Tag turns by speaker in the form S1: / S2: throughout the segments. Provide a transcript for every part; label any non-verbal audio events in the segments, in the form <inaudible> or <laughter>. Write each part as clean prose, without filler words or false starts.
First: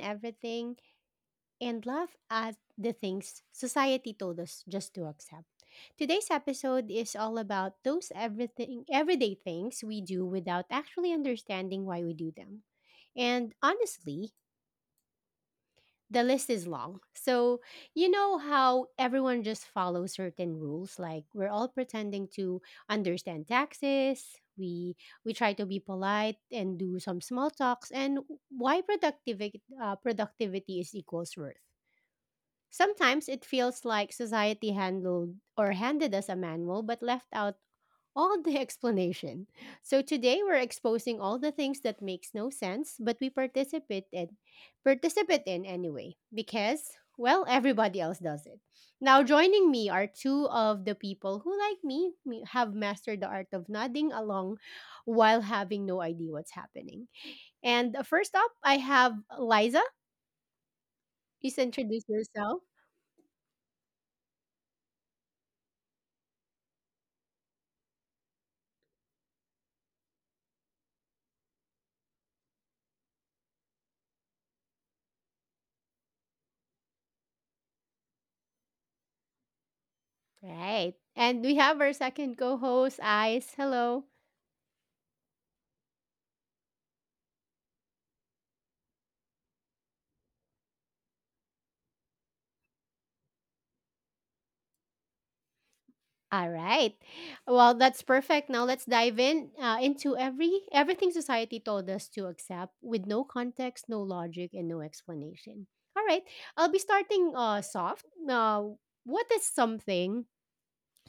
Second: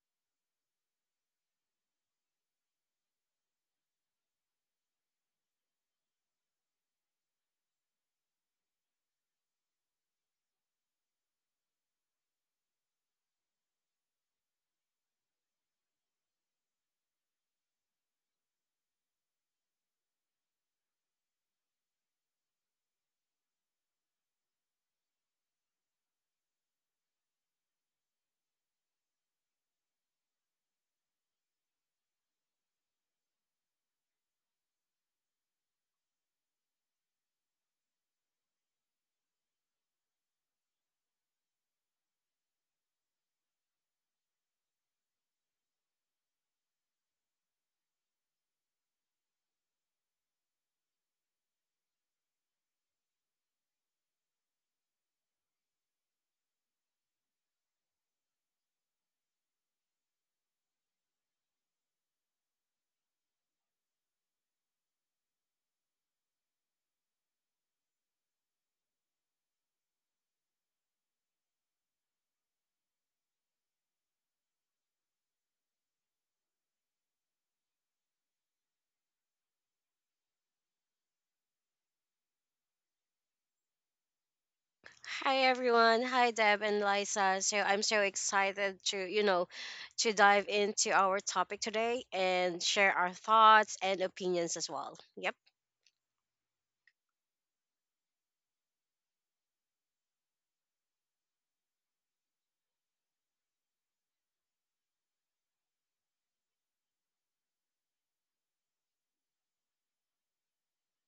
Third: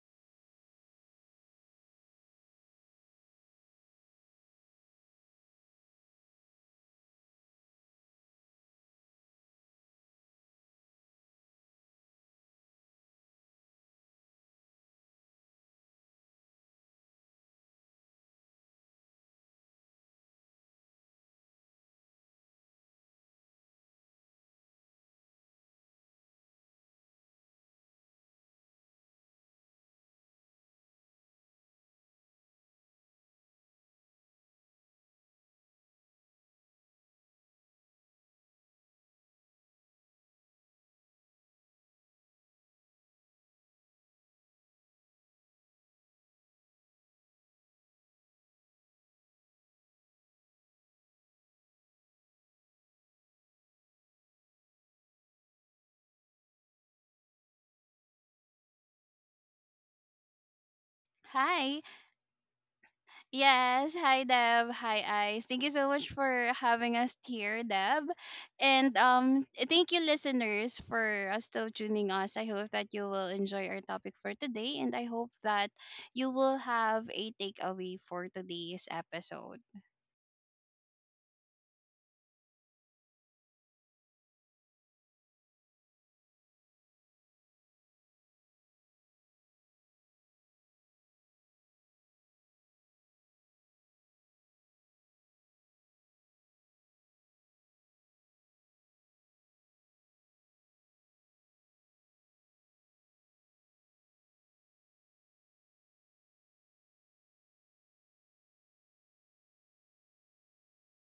S1: everything, and laugh at the things society told us just to accept. Today's episode is all about those everything everyday things we do without actually understanding why we do them. And honestly, the list is long. So, you know how everyone just follows certain rules like we're all pretending to understand taxes, we we try to be polite and do some small talks and why productivity is equals worth. Sometimes it feels like society handled or handed us a manual but left out all the <laughs> explanation. So today we're exposing all the things that makes no sense but we participate in anyway because well everybody else does it. Now joining me are two of the people who like me have mastered the art of nodding along while having no idea what's happening. And first up I have Liza. Please
S2: Hi.
S1: introduce yourself.
S2: Yes. Hi, Deb. Hi, Ice. Thank you so much for having us here, Deb. And thank you, listeners, for still tuning us. I hope that you will enjoy our topic for today, and I hope that you will have a takeaway for today's episode.
S1: Right. And we have our second co host, Ice. Hello.
S3: Hi everyone. Hi Deb and Liza. So I'm so excited to dive into our topic today and share our thoughts and opinions as well. Yep.
S1: All right. Well, that's perfect. Now let's dive in into everything society told us to accept with no context, no logic, and no explanation. All right. I'll be starting soft. Now, what is something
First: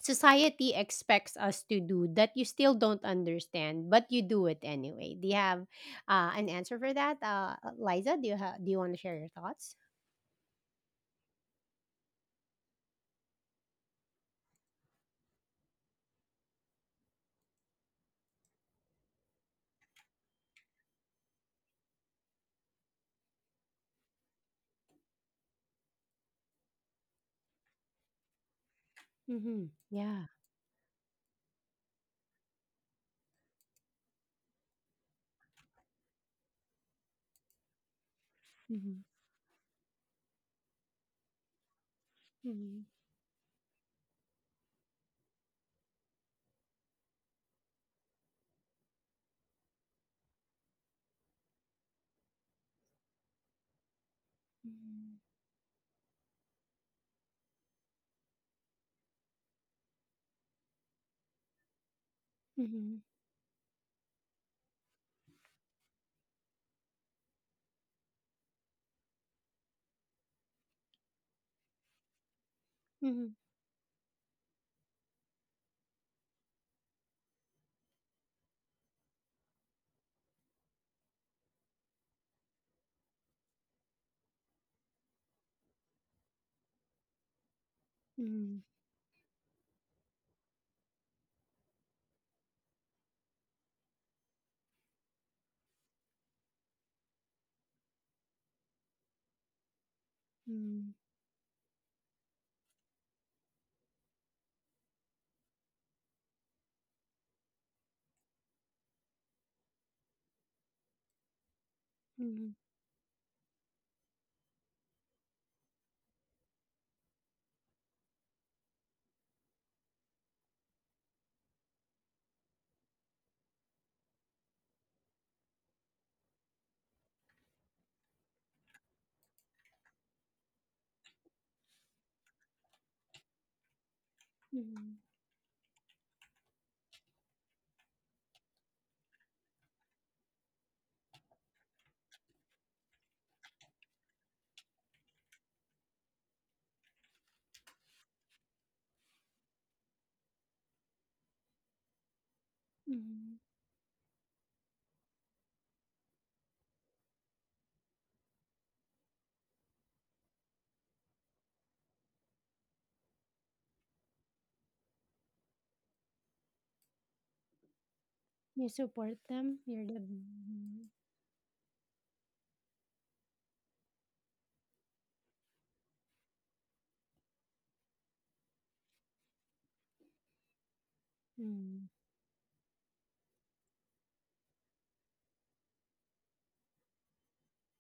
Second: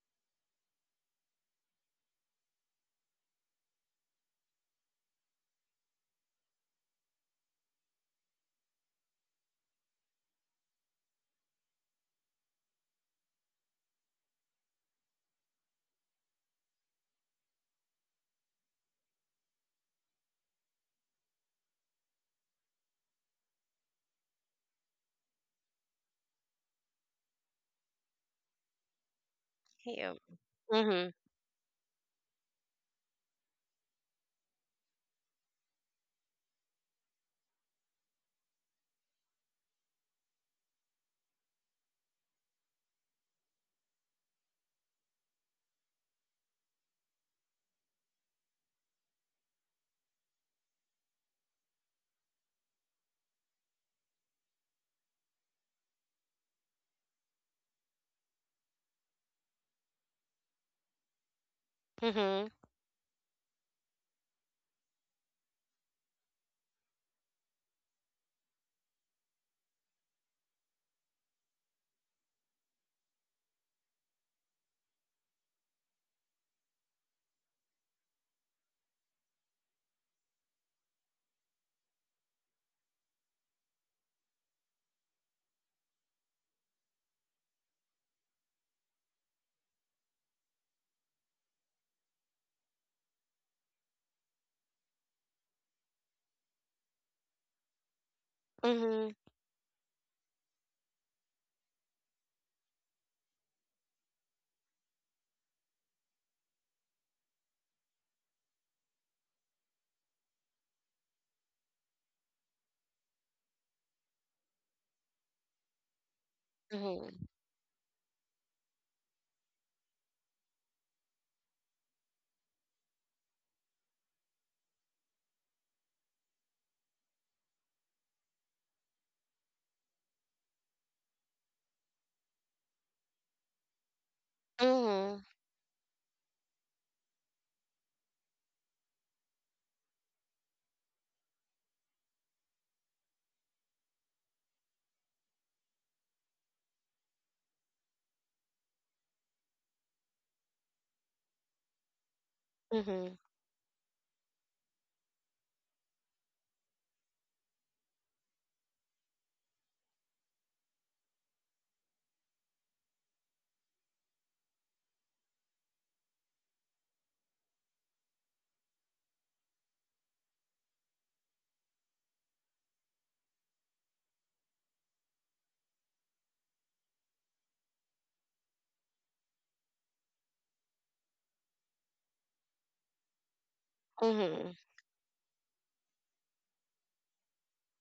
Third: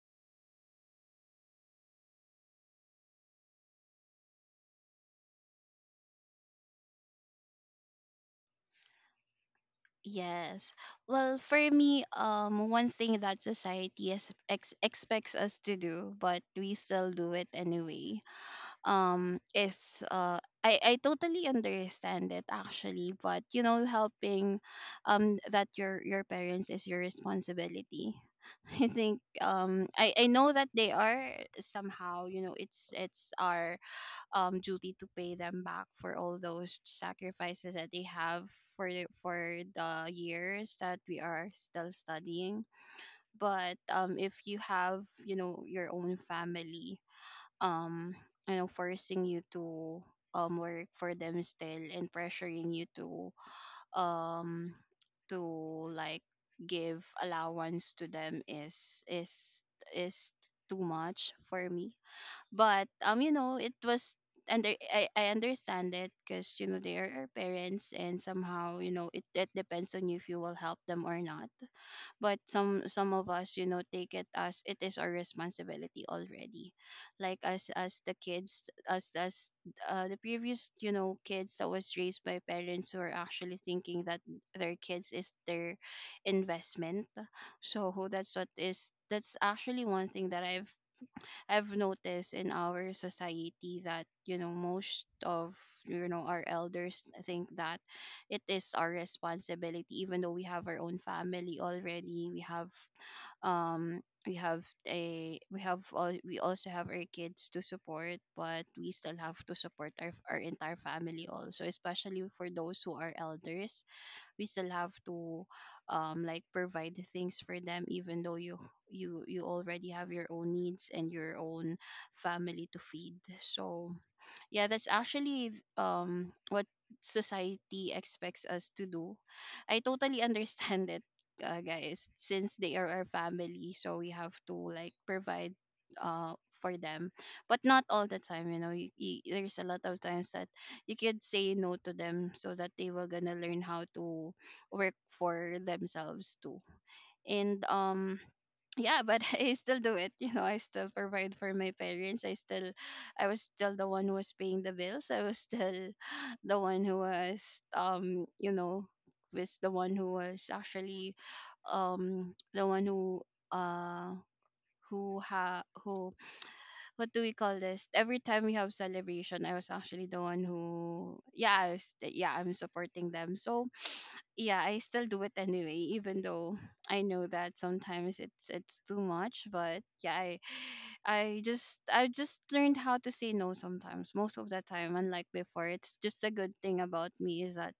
S1: society expects us to do that you still don't understand, but you do it anyway? Do you have an answer for that, Liza? Do do you want to share your thoughts?
S2: Yes. Well, for me, one thing that society expects us to do, but we still do it anyway is I totally understand it, actually, but you know, helping that your parents is your responsibility. <laughs> I think
S1: Mm-hmm.
S2: um I,
S3: Yeah.
S1: Yeah.
S2: I know that they
S3: Mhm.
S2: are somehow, you know, it's our duty to pay them back for all those sacrifices that they have for
S1: Mm-hmm.
S2: for the years that we are still studying.
S1: Mm-hmm.
S2: But if you have, you know, your own family, um you know, forcing you to work for them still and pressuring you to um to like give allowance to them is is too much for me.
S3: Mhm.
S2: But
S1: Mm-hmm.
S2: you know, it was I understand it, because you know, they are our parents, and somehow, you know, it depends on you if you will help them or not. But some of
S1: Mm-hmm.
S2: us, you know, take it as it is our responsibility already, like as the kids, as the previous, you know, kids that was raised by parents who are actually thinking that their kids is their investment. So that's what is that's actually one thing that I've noticed in our society, that you know, most of, you know, our elders think that it is our
S3: Mhm.
S2: responsibility even though we have our
S1: Mm-hmm.
S2: own family already. We have we have a we have all, we also have our kids to support, but we still have to support our entire family also, especially for
S1: Mhm,
S2: those who are elders. We still have to like provide the
S3: Mhm.
S2: things for them, even though you you already have your own needs and your own family to feed. So yeah, that's actually what society expects us to do. I totally <laughs> understand it, guys, since they are our family, so we have to like
S1: mhm,
S3: Mhm.
S2: provide uh for them. But not all the time, you know. There's a lot of times that you could say no to them so that they will gonna learn how to work for themselves too. And yeah, but <laughs> I still do it, you know. I still provide for my parents. i still
S3: Mhm.
S2: i
S1: mhm.
S2: was still the one who was paying the bills. I was still <laughs> <sighs> the one who was you know was the one who was actually the one uh who ha who what do we call this every time we
S1: You
S2: have
S1: support
S2: celebration, I
S1: them,
S2: was
S1: you're the
S2: actually the one
S1: mhm,
S2: who, yeah, I'm supporting them. So yeah, I still do it anyway, even though I know that sometimes it's too much. But yeah,
S1: mm,
S2: I just learned how to say no sometimes, most of
S3: Mhm.
S2: the time, unlike before. It's just a good thing about me is that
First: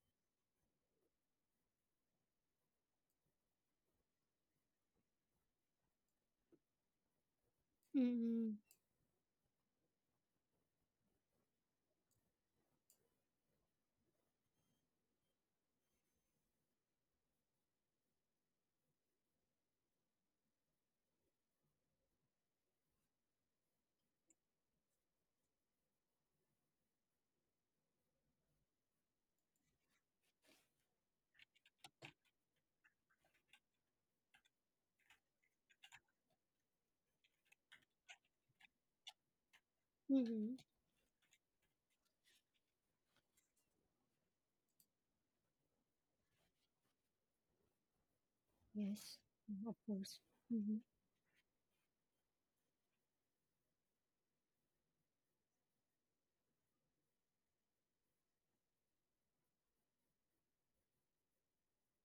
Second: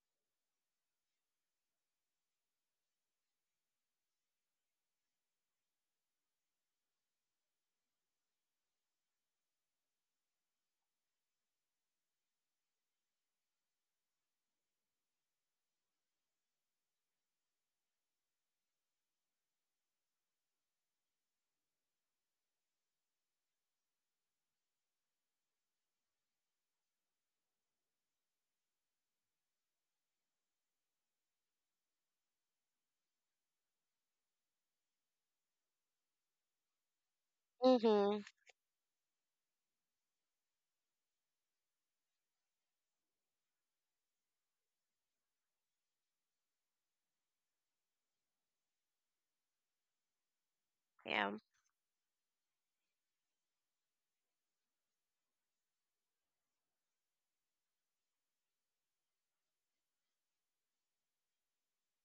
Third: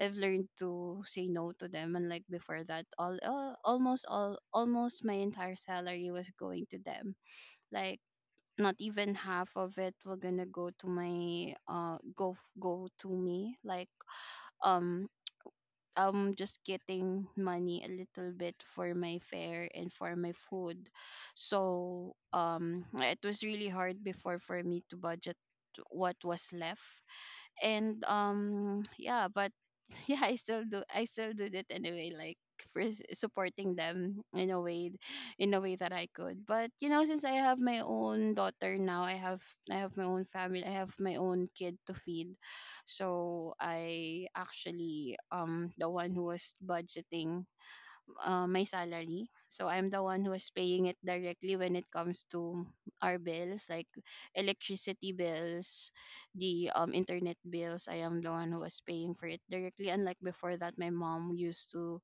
S2: I've learned to say no to them, unlike before that all almost all almost my entire salary was going to them. Like,
S1: mm,
S2: not even half of it were gonna go to my go go to me, like, um I'm just getting money a little bit for my fare and for my food. So it was really hard before for me to budget what was left. And yeah, but <laughs> yeah, I still did it anyway, like supporting them in a way, in a way that I could. But you know, since I have my
S3: Mhm.
S2: own daughter now, I have, I have my own
S1: mhm.
S2: family, I have my own kid to feed. So I actually the one who was budgeting, my
S1: Yes,
S2: salary.
S1: mm,
S2: So
S1: of
S2: I'm the
S1: course.
S2: one who is
S1: Mhm,
S2: paying it
S3: Yeah.
S2: directly when it comes to our bills, like electricity bills, the internet bills. I am the one who was paying for it directly. Unlike before that, my mom used to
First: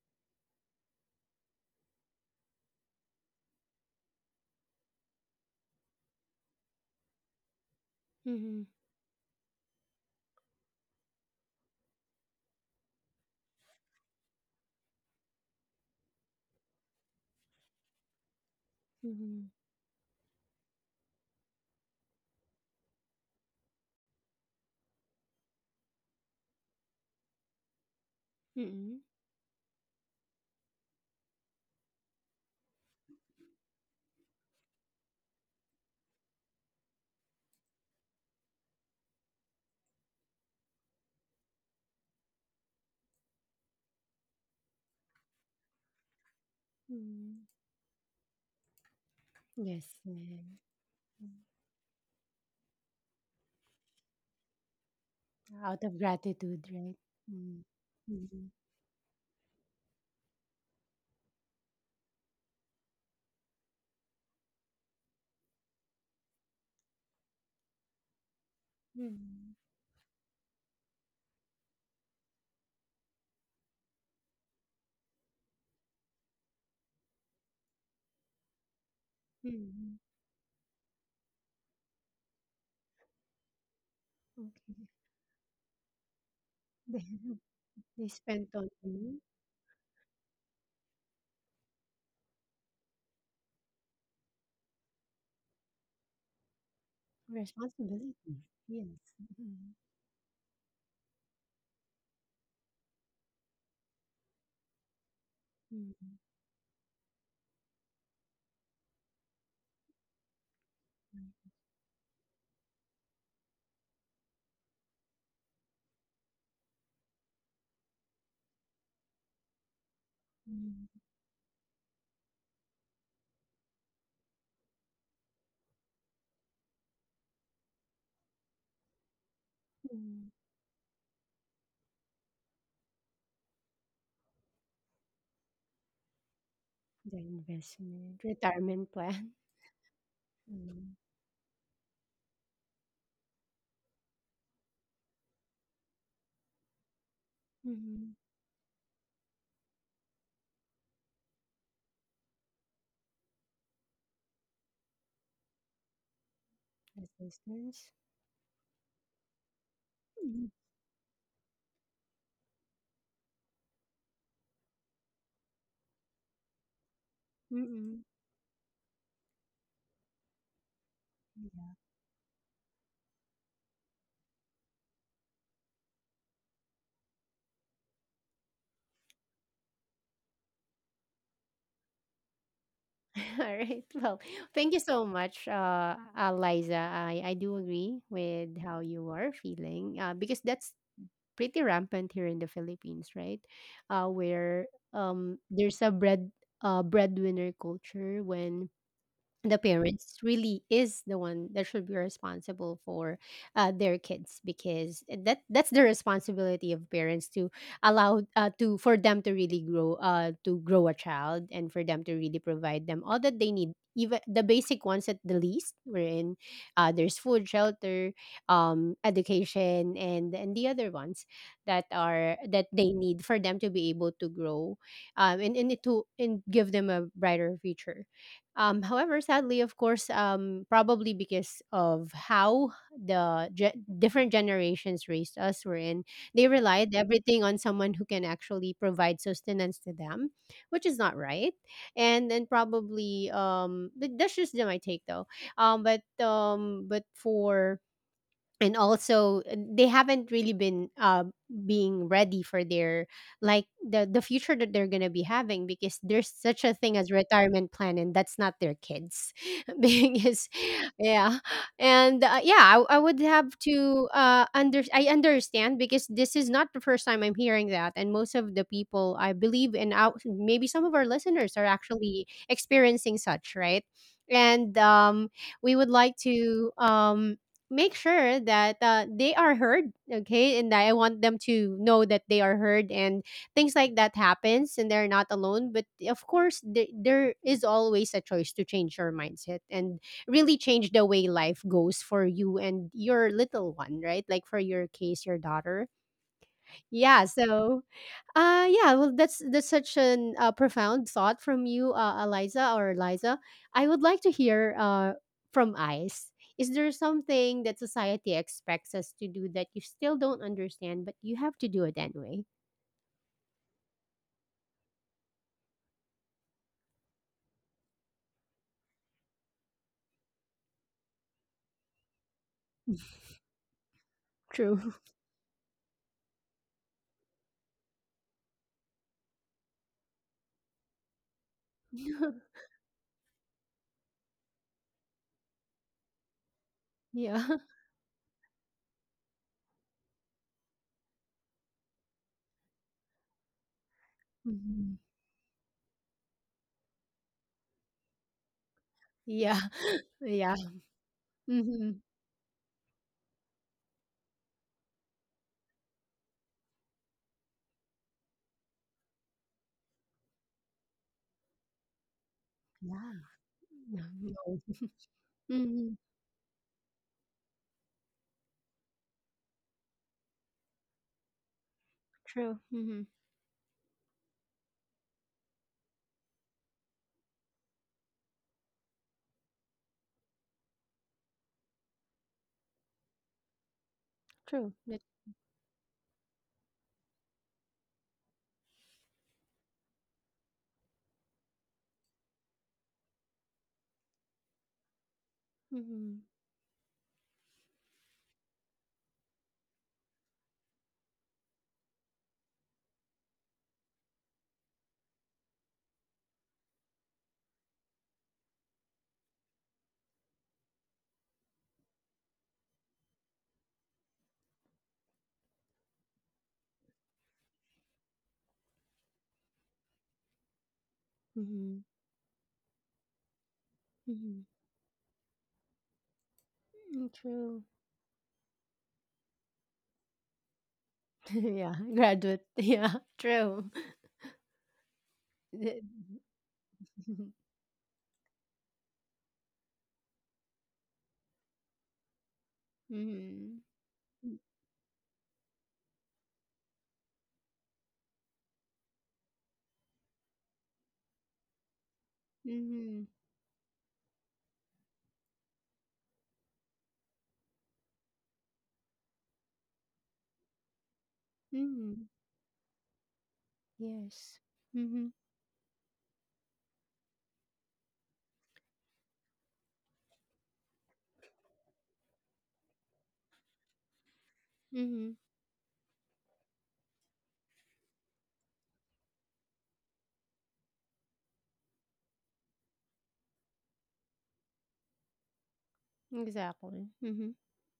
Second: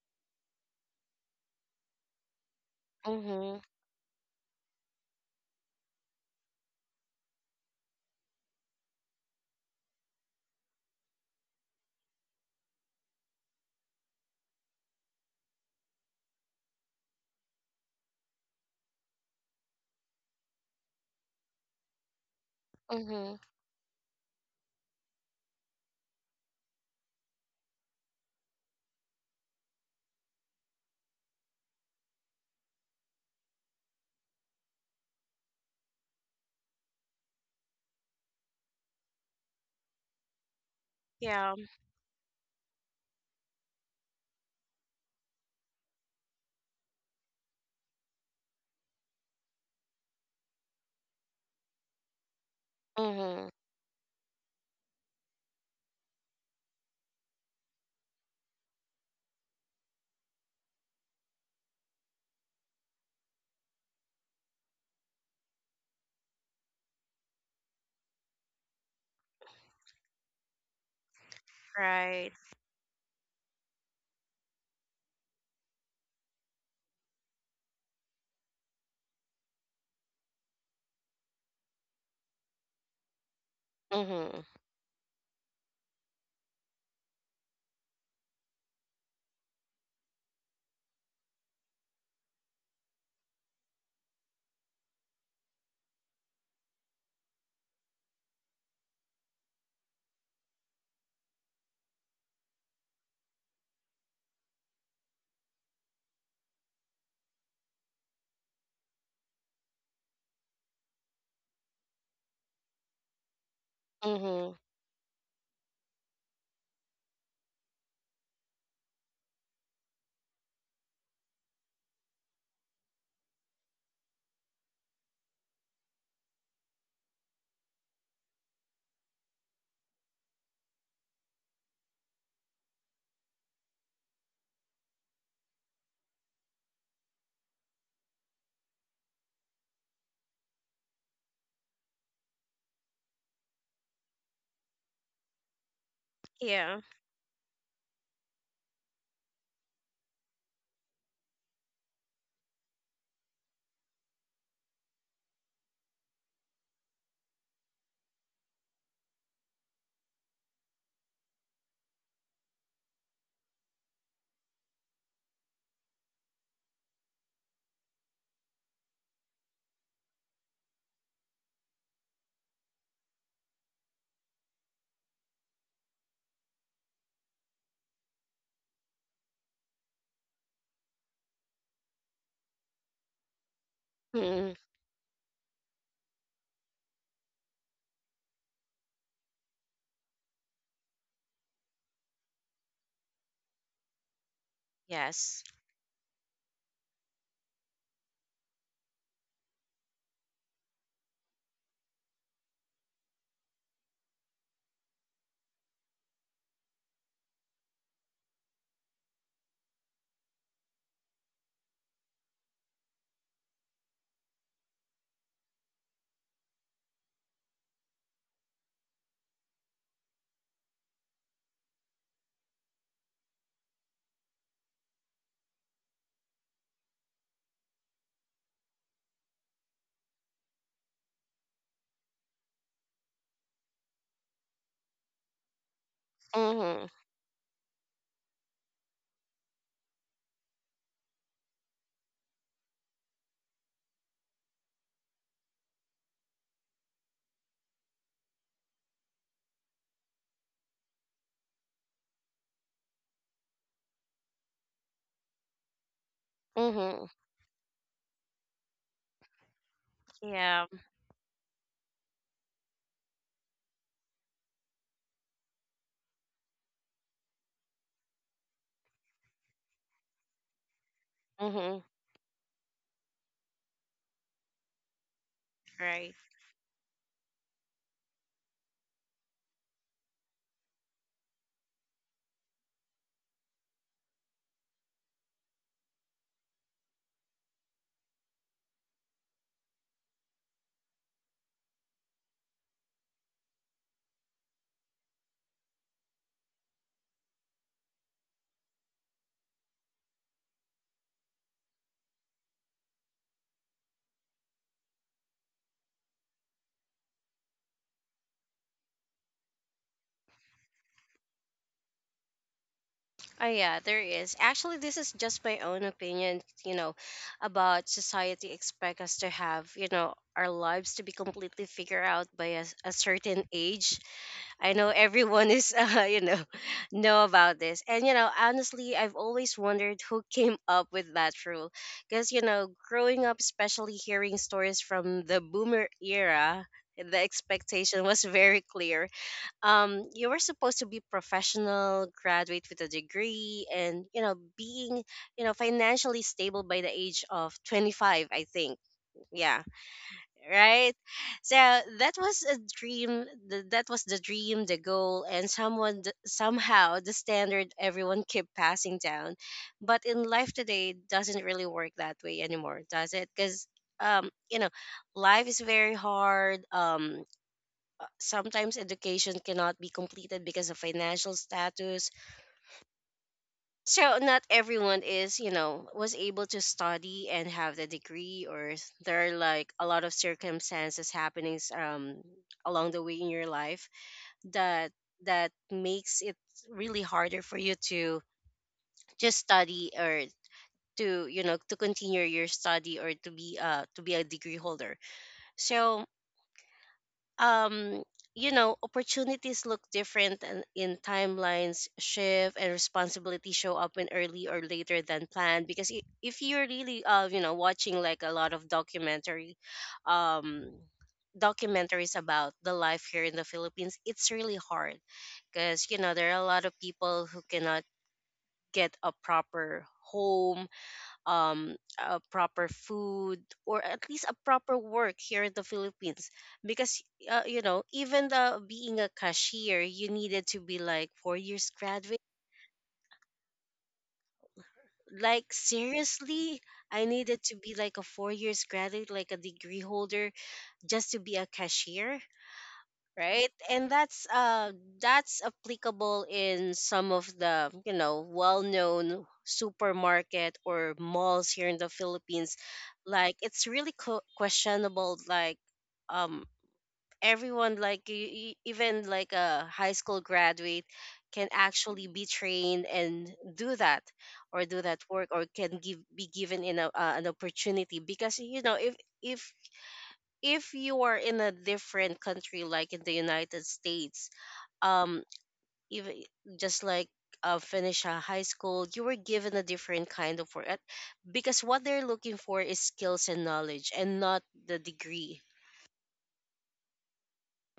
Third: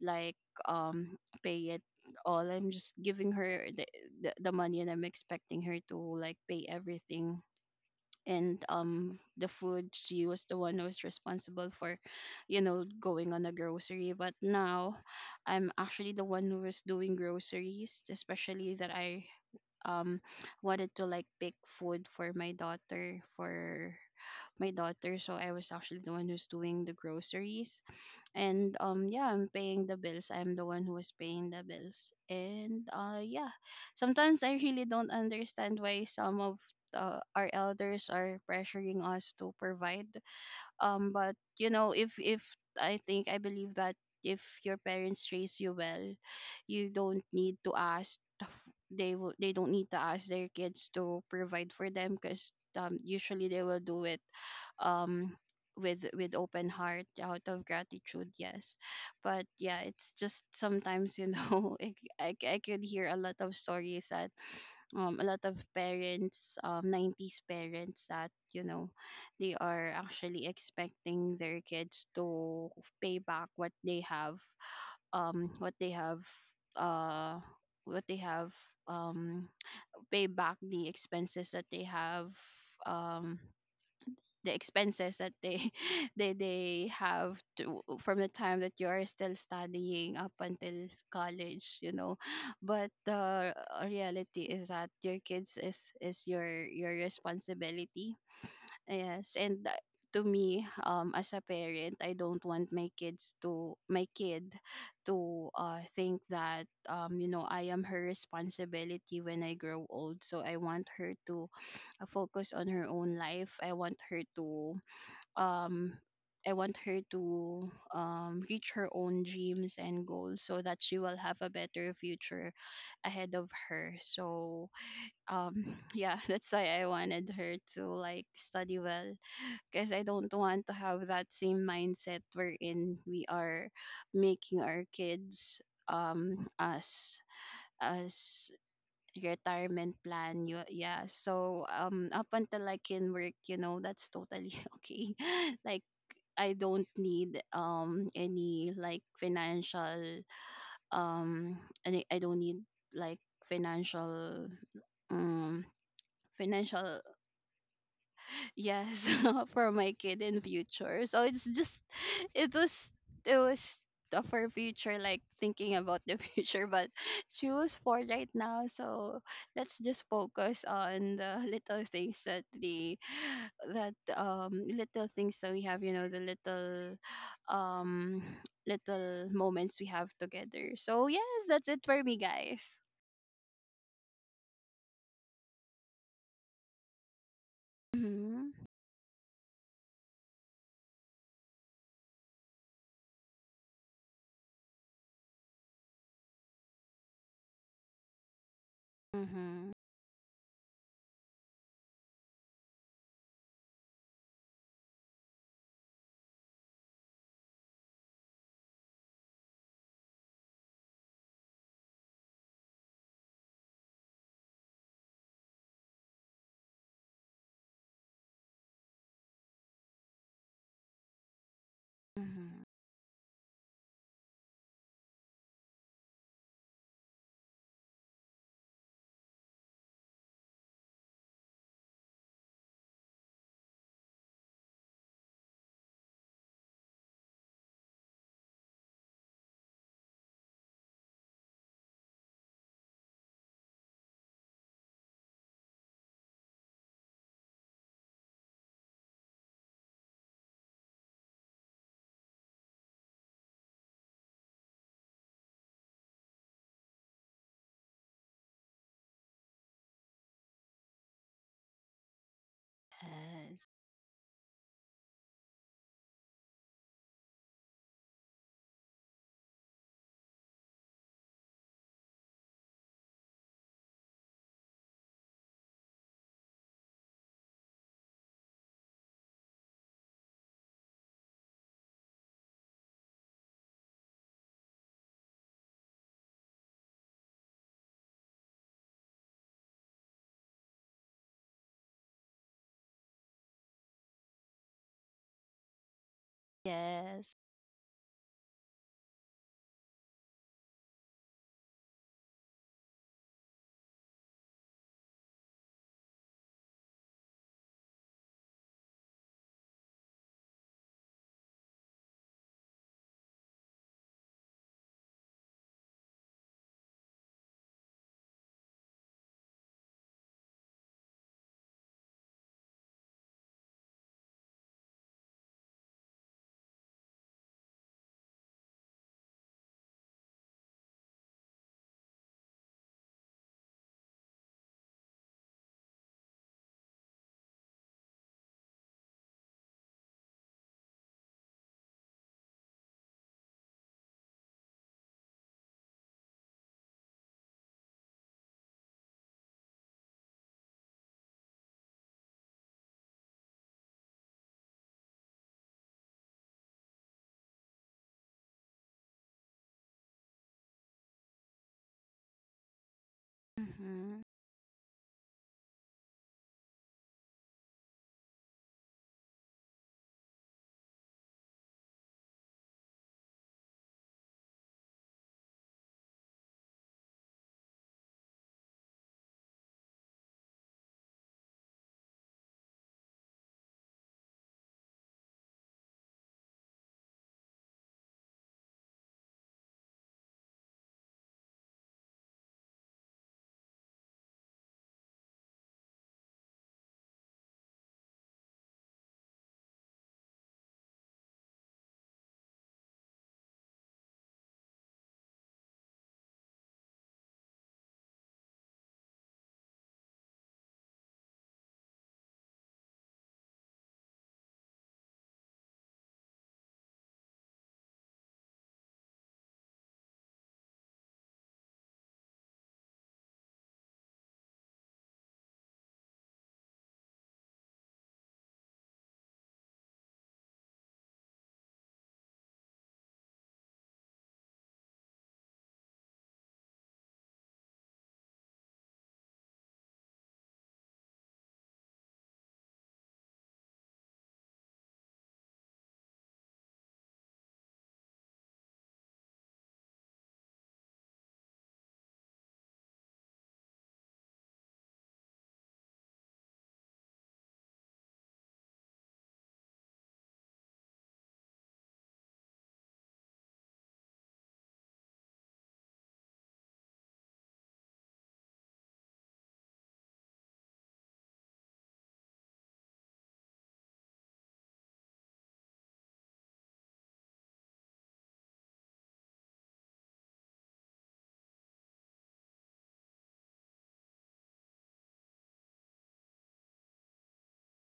S2: like, um, pay it all. I'm just giving
S3: Mhm.
S2: her the money, and I'm expecting her to like pay everything. And
S1: mhm,
S2: the food, she was the one who was responsible for, you know, going on the grocery. But now I'm actually the one who was doing groceries, especially that I
S1: mhm,
S2: um wanted to like pick food for my daughter,
S3: Mhm.
S2: for my daughter. So I was actually the one who's doing the groceries. And
S1: mm,
S2: yeah, I'm paying the bills. I'm the one who is paying the bills. And yeah, sometimes I really don't understand why some of, our elders are pressuring us to provide. But
S3: Yeah.
S2: you know, if I think, I believe that if your parents raise you well, you don't
S1: mm.
S2: need to ask they, will they don't
S1: Yes,
S2: need to
S1: yeah.
S2: ask their kids to
S1: Mm.
S2: provide for them, because usually
S3: Mhm.
S2: they will do it um
S1: Out of
S2: with open
S1: gratitude, right?
S2: heart, out
S1: Mm,
S2: of gratitude.
S1: mhm,
S2: Yes. But yeah, it's just sometimes, you know, <laughs> I, I could hear a lot of stories that a lot of parents, um, 90s parents, that you know, they
S1: mhm,
S2: are actually expecting their kids
S3: Right.
S2: to pay back what they have, what they have uh what they have um
S1: mhm.
S2: pay back the expenses that they have, um
S3: Mhm.
S1: Okay.
S2: the
S1: <laughs>
S2: expenses that they <laughs> they
S1: They
S2: have to,
S1: they
S2: from the
S1: spent
S2: time
S1: on
S2: that you are
S1: you
S2: still studying up until college, you know. But the reality is that your kids is your
S1: responsibility.
S2: responsibility.
S1: Yes.
S2: Yes. And
S1: Mhm,
S2: to me, um, as a parent, I don't want my kids to my kid to
S1: mhm,
S2: think that, um, you know, I am her responsibility when I grow old. So I want her to focus on her own life. I want her
S3: Mhm.
S2: to um I want her to reach her own dreams and goals so that
S1: mhm,
S2: she will have a better future ahead of her. So, <laughs> yeah, that's why I wanted her to like study well, because I
S1: mhm.
S2: don't want to have that same mindset wherein we are making our kids
S1: The
S2: as
S1: investment,
S2: as
S1: retirement plan.
S2: retirement plan. You
S1: Mm.
S2: Yeah. So um, up until I can work, you know, that's totally <laughs> okay <laughs> like, I
S3: Yeah.
S2: don't need um,
S1: Mhm.
S2: any like financial um any I don't need like financial um financial
S1: Resistance.
S2: Yes, <laughs> for my kid in
S1: Mm,
S2: future. So it's just it was it was tough for future, like thinking about the <laughs> future. But she was four
S1: Hmm.
S2: right now, so let's just focus on the little things that the that little things that we have, you know, the little, um, little moments we have together. So yes, that's it for me, guys.
S1: Alright, <laughs> well,
S3: Mhm.
S1: thank you so much, Liza. I do agree with
S2: Mm-hmm.
S1: how you are feeling, because that's pretty rampant here in the Philippines, right? Where
S3: Yes.
S1: there's a bread breadwinner culture when the
S2: Mm-hmm.
S1: parents really is the one that should be responsible for their kids because that's the responsibility of parents to allow to for them to really grow to grow a child and for them to really provide them all that they need even the basic ones at the least wherein there's food shelter, education and the other ones that are
S2: Mm-hmm.
S1: that they need for them to be able to grow, and to and give them a brighter future. However, sadly, of course, probably because of how different generations raised us were in, they
S3: Mhm.
S1: relied everything on someone who can actually provide sustenance to them, which is not right. And then probably, that's just my take, though. But for and also they haven't really been being ready for their like the future that they're gonna be having because there's such a thing
S3: Mhm.
S1: as retirement plan and that's not their kids <laughs> because
S3: Yeah.
S1: yeah. And yeah, I would have
S2: Yes.
S1: to under I understand because this is not the first time I'm hearing that, and most of the people I believe and out maybe some of our listeners are
S3: Mhm.
S1: actually experiencing such, right? and we would like
S3: Right.
S1: to make sure that they are heard, okay, and I want them to know that they are heard and things like that happens and they're not alone. But of course, there is always a choice to change your mindset and really change the way life goes for you and your little one, right? Like for your case, your daughter. Yeah,
S2: Yes.
S1: so yeah, well that's such an profound thought from you, Eliza or Eliza. I would like to hear from Ice. Is there something that society expects us to do that you still don't understand but you have to do it anyway?
S3: Oh yeah, there is. Actually, this is just my own opinion, about society expect us to have, our lives to be completely figured out by a certain age. I know
S1: True.
S3: everyone is, <laughs> know about this. And honestly, I've always wondered who came up with that rule,
S1: <laughs> yeah.
S3: because growing up, especially hearing stories from the boomer era, the expectation was very clear. You were supposed to be professional graduate with a degree and
S1: Mhm.
S3: being financially stable by the age of 25, I think.
S1: Yeah.
S3: Yeah,
S1: <laughs> Yeah.
S3: right. So
S1: Mhm.
S3: that was a dream, that was the dream, the goal, and somehow the standard everyone kept passing down. But in life today it doesn't really work that way anymore, does
S1: Yeah.
S3: it? Because
S1: No.
S2: Mm-hmm.
S3: um you
S1: no.
S3: know
S1: <laughs>
S3: life is very
S1: Mhm.
S3: hard. Sometimes education cannot be completed because of financial status.
S1: True. Mhm.
S3: So not everyone is, was able to study and have the degree, or there are like a lot of circumstances happenings along the way in your life
S1: True.
S3: that
S1: That-
S3: makes it really harder for you to just study, or to continue your study, or to be a degree holder. So
S1: Mhm.
S3: um opportunities look different, and in timelines shift and responsibilities show up in early or later than planned, because if you're really watching like a lot of documentary um documentaries about the life here in the Philippines. It's really hard, because there are a lot of people who cannot get a proper home,
S1: Mhm.
S3: a proper food, or at least a
S1: Mhm.
S3: proper work here in the Philippines. Because
S1: Mm, True.
S3: even the being a cashier, you needed to be like
S1: <laughs>
S3: 4 years
S1: yeah,
S3: graduate.
S1: graduate. <laughs> Yeah, true.
S3: Like,
S1: Mm-hmm.
S3: seriously, I needed to be like a 4 years graduate, like a degree holder, just to be a cashier, right?
S1: Mm-hmm.
S3: And that's applicable in some of the well-known supermarket or malls here in the Philippines.
S1: Mm-hmm.
S3: Like, it's really questionable. Like, um everyone, like, even like a high school graduate can actually
S1: <laughs>
S3: be trained and do that,
S1: Yes.
S3: or do that
S1: Mm-hmm.
S3: work, or can give be given in an opportunity. Because if if if you are in a different country, like in the United States,
S1: Mm-hmm.
S3: um even just like, finish a high school, you were given a different kind of work, because what they're looking for is skills and knowledge and not the degree,
S1: Exactly. Mm-hmm.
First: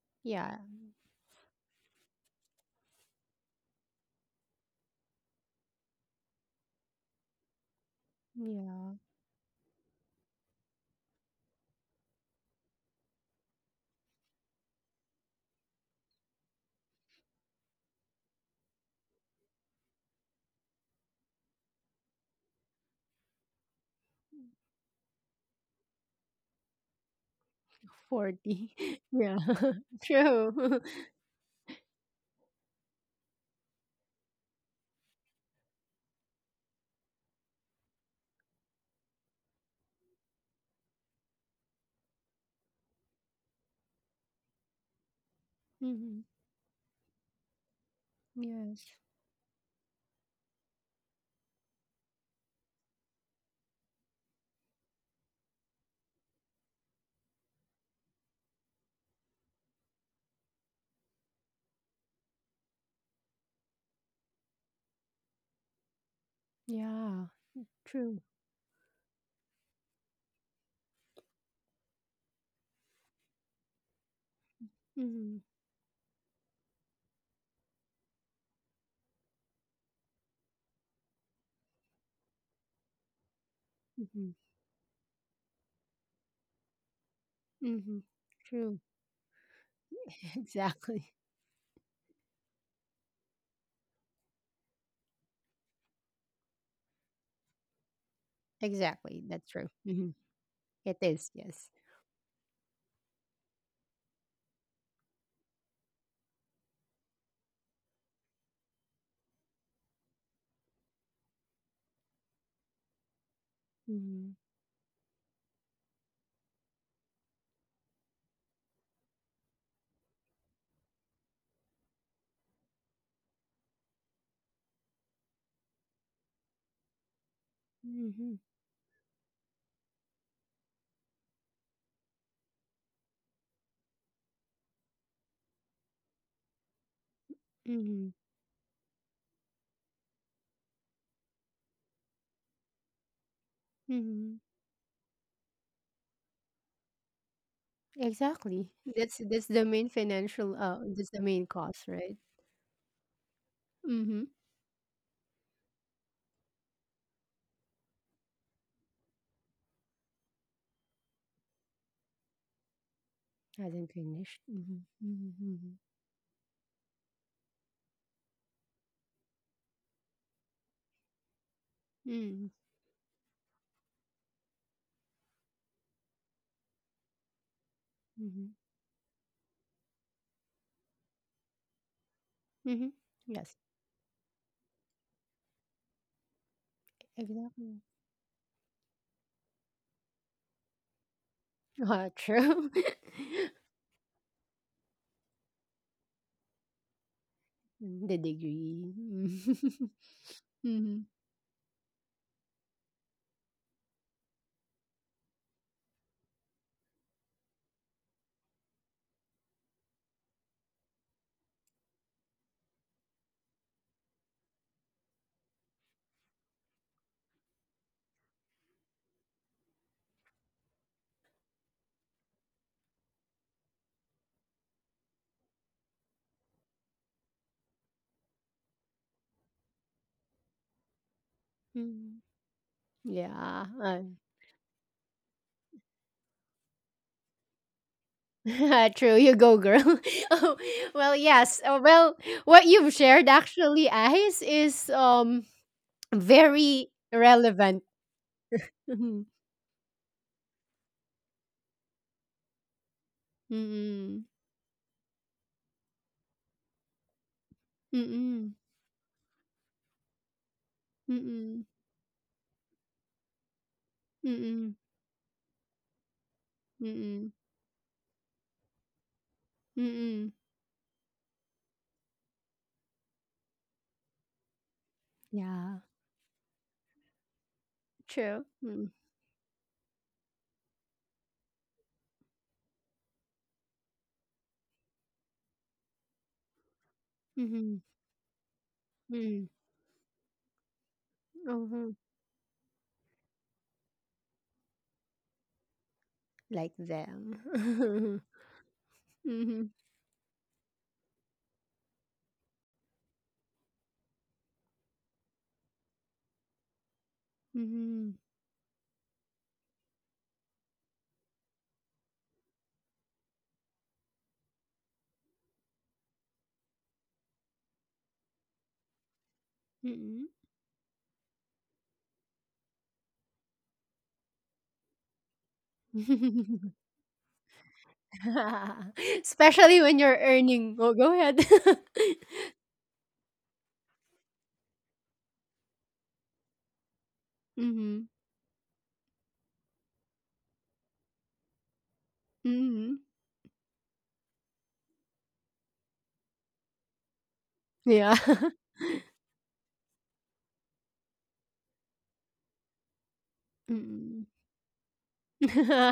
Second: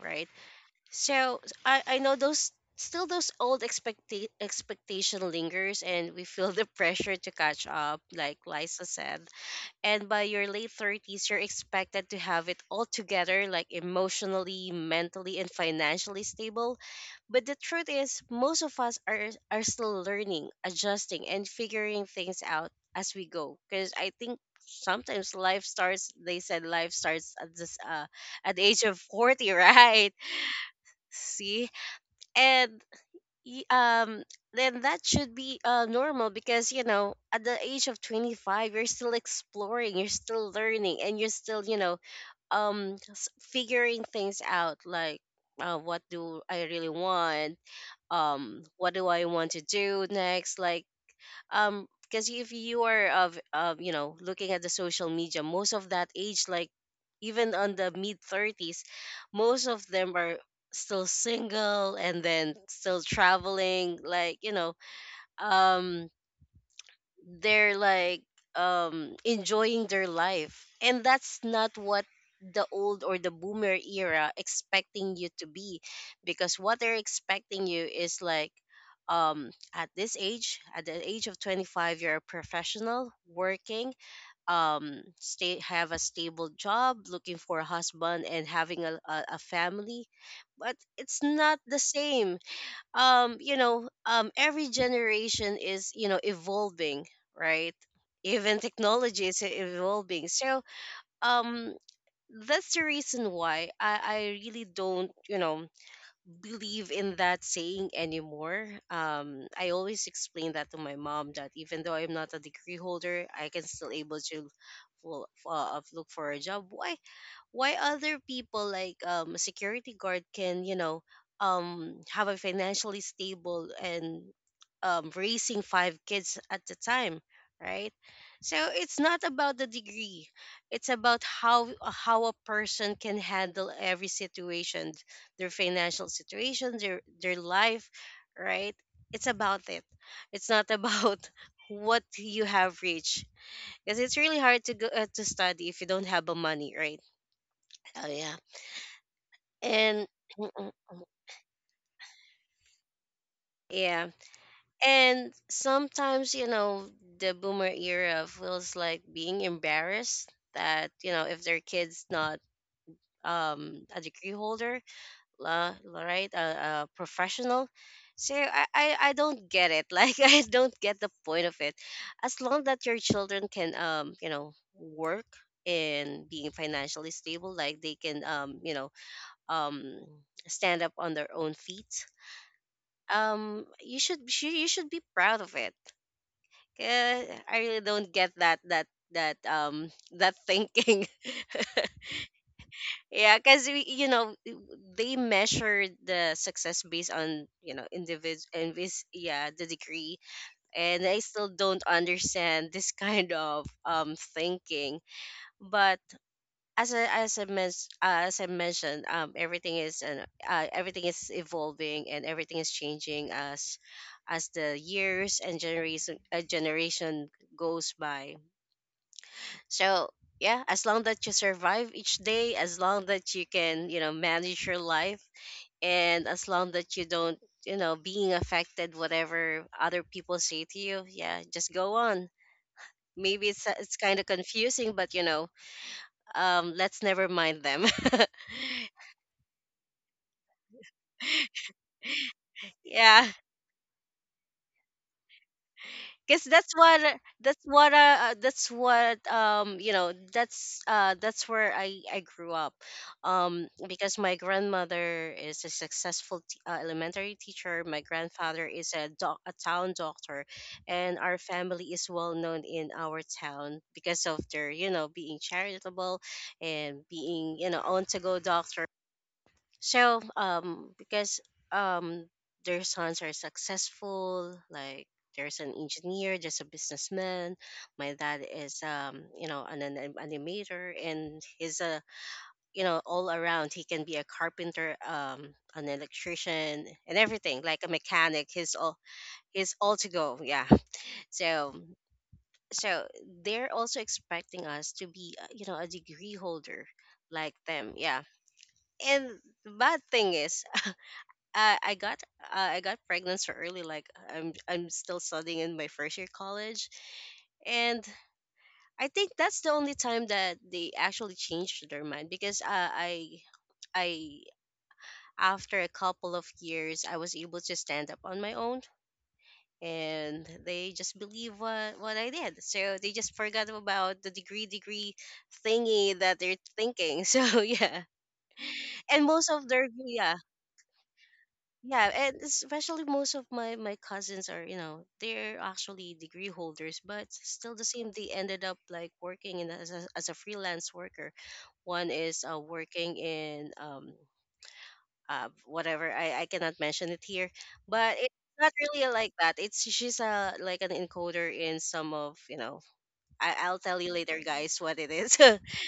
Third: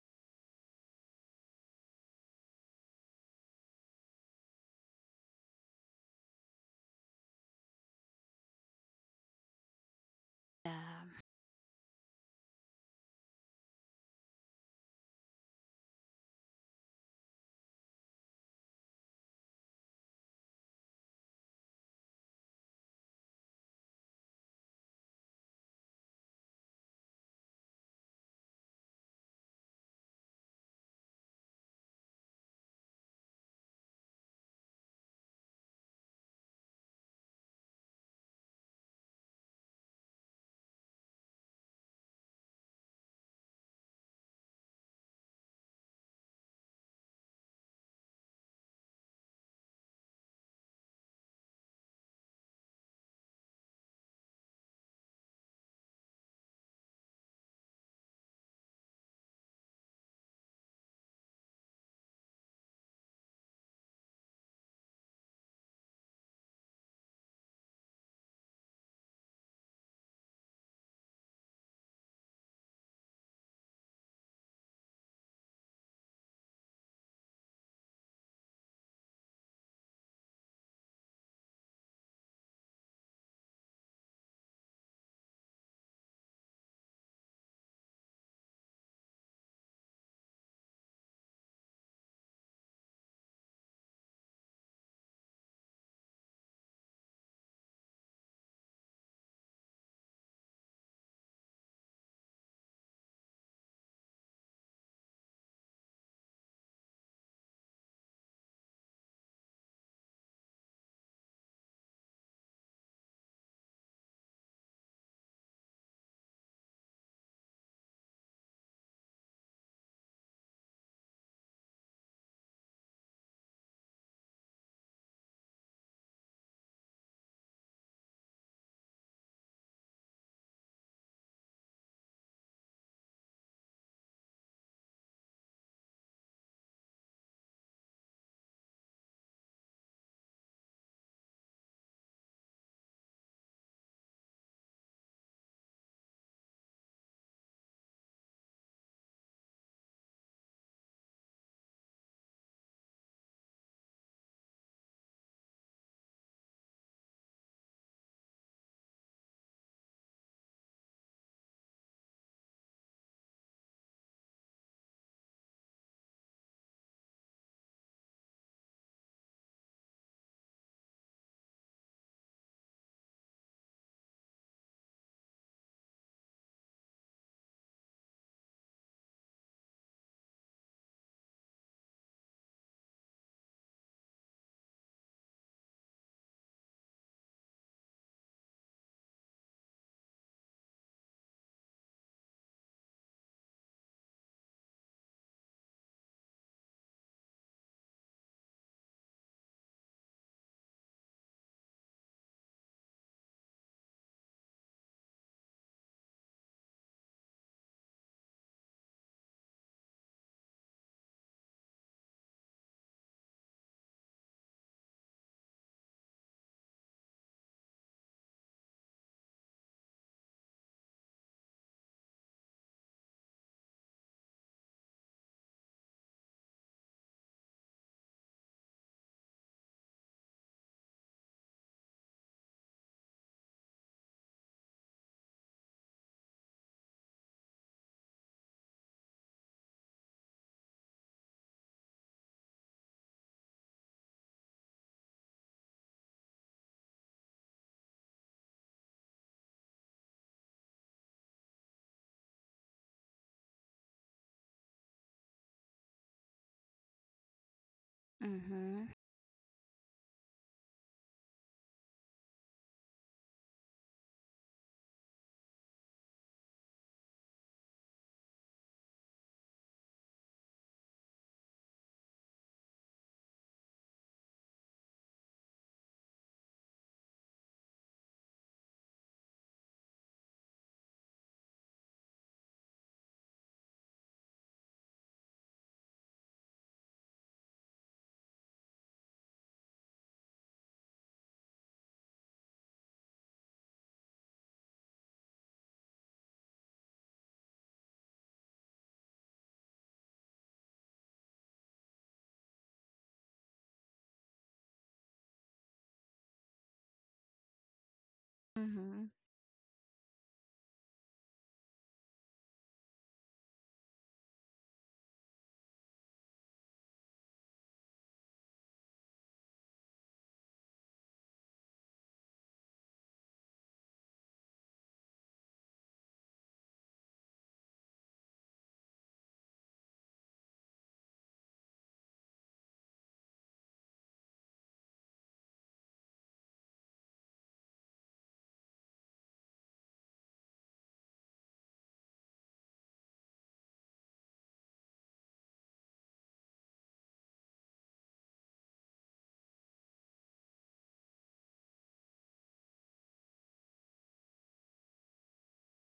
S3: right?
S1: Yeah.
S3: So I know those, still those old expectation lingers, and we feel <laughs> the pressure to catch up, like Lisa
S1: Yeah.
S3: said. And by your late
S2: Yeah.
S3: 30s, you're expected to have it all together, like emotionally, mentally, and financially stable. But the truth is, most of us are still learning, adjusting, and figuring things out as we go. Because I think sometimes life starts, they said life starts at this at the
S1: 40.
S3: age of
S1: <laughs> yeah.
S3: 40, <laughs>
S1: <laughs>
S3: right?
S1: true.
S3: See, and y- um then that should be normal, because at the age of 25, you're still exploring, you're still learning, and you're still, figuring things out, like,
S1: <laughs>
S3: what
S1: mm-hmm.
S3: do I really want? What
S1: Yes.
S3: do I want to do next? Like, because if you are of you know looking at the social media. Most of that age, like even on the mid 30s, most of them are still single and then still traveling, like um
S1: Yeah.
S3: they're like,
S1: True.
S3: enjoying their life, and that's not what the old or the boomer era expecting you
S1: Mm-hmm.
S3: to be. Because what they're expecting you is like, at the age of 25, you're a professional working,
S1: Mm-hmm.
S3: stay have a stable job, looking for a
S1: Mm-hmm.
S3: husband and having
S1: True.
S3: a family.
S1: <laughs>
S3: But
S1: exactly.
S3: it's not the same. Every generation is, evolving, right? Even technology
S1: Exactly.
S3: is
S1: That's true. Mm-hmm.
S3: evolving. So
S1: It is.
S3: um
S1: Yes.
S3: that's the reason why I really don't, believe in that saying anymore. I always explain that to my mom that even though I'm not a degree holder, I can still able
S1: Mm-hmm.
S3: to look for a job. Why? Why other people, like a security guard, can have a financially stable and raising five kids at the time, right?
S1: Mm-hmm.
S3: So it's not about the degree. It's about how a person can handle every situation, their financial situation, their life,
S1: Mm-hmm.
S3: right? It's about it it's not about <laughs> what you have reached. Because it's really
S1: mm-hmm,
S3: hard to go, to study if you don't have the money, right? Oh yeah.
S1: Exactly. That's the main
S3: and
S1: financial
S3: mm,
S1: that's the main cost, right?
S3: yeah.
S1: Mm-hmm.
S3: And sometimes, the boomer era feels like being embarrassed that, if their kids not a
S1: Hasn't
S3: degree
S1: finished.
S3: holder,
S1: Mm-hmm.
S3: la,
S1: Mm-hmm.
S3: right, a professional. So I don't get it. <laughs> Like, I don't get the point of it. As
S1: Mm-hmm.
S3: long that your children can work and being financially stable, like they can
S1: Mm-hmm.
S3: um stand up on their own feet.
S1: Mm-hmm.
S3: um
S1: Yes,
S3: you should, you should be proud of it. Eh, I really
S1: exactly.
S3: don't get that, that thinking.
S1: Ah, true.
S3: <laughs> Yeah,
S1: <laughs>
S3: because they measure the success based on,
S1: the
S3: individual and
S1: degree.
S3: yeah, the degree.
S1: <laughs> mm-hmm.
S3: And I still don't understand this <laughs> kind of thinking. But as I mentioned, everything is an everything is evolving, and everything is changing as the years and generation goes by. So yeah, as long that you survive each day, as long that you can, manage your life, and as long that you don't, being affected whatever other people say to you, yeah, just go
S1: Mm-hmm.
S3: on. Maybe it's
S1: Yeah.
S3: it's kind of confusing, but let's never mind them.
S1: <laughs> True. You go, girl. <laughs> oh, well, yes. Oh, well, what
S3: <laughs>
S1: you've
S3: Yeah,
S1: shared actually, Ice, is
S3: because that's
S1: very
S3: what that's
S1: relevant.
S3: what that's what
S1: <laughs>
S3: you know that's where I grew up. Because
S1: Mm-hmm.
S3: my grandmother is a successful elementary teacher, my
S1: Mm-hmm.
S3: grandfather
S2: Mhm.
S3: is a town doctor, and our
S1: Mm,
S3: family is well known in our town because of their,
S1: mm,
S3: being charitable, and
S1: mm,
S3: being, on to go doctor. So,
S1: mm.
S3: because um, their sons are successful, like there's an
S1: Yeah,
S3: engineer, there's a businessman. My dad
S1: true.
S3: is,
S1: Mm,
S3: an animator, and he's all around. He can be a carpenter, an electrician, and everything, like
S1: mhm,
S3: a mechanic.
S1: mm,
S3: He's all to go. Yeah. <laughs> So,
S1: mhm.
S3: so they're also expecting us to be, a degree
S1: Like
S3: holder like them.
S1: them.
S3: Yeah.
S1: <laughs>
S3: And
S1: Mhm,
S3: the bad thing is, I got pregnant so early. Like, I'm still studying in my first year college, and
S1: mhm,
S3: I
S2: Mhm.
S3: think that's the only time that they actually changed their mind. Because I after a couple of years, I was able to stand up on my own,
S1: mm.
S3: and they just believe what I did. So they just forgot about the degree thingy that they're thinking. <laughs> So yeah.
S1: <laughs>
S3: And most of
S1: Especially
S3: their,
S1: when you're
S3: yeah.
S1: earning. Oh, go ahead.
S3: Yeah,
S1: <laughs>
S3: and especially most of my cousins are, they're actually degree holders, but still the
S1: Mhm,
S3: same. They ended up like working in as a freelance worker. One is
S1: mhm.
S3: working in whatever, I cannot mention it here,
S1: Yeah.
S3: but it's
S1: <laughs>
S3: not really like that. It's she's a like an encoder in some of. I'll tell you
S1: Mm.
S3: later, guys, what it is. <laughs> Still,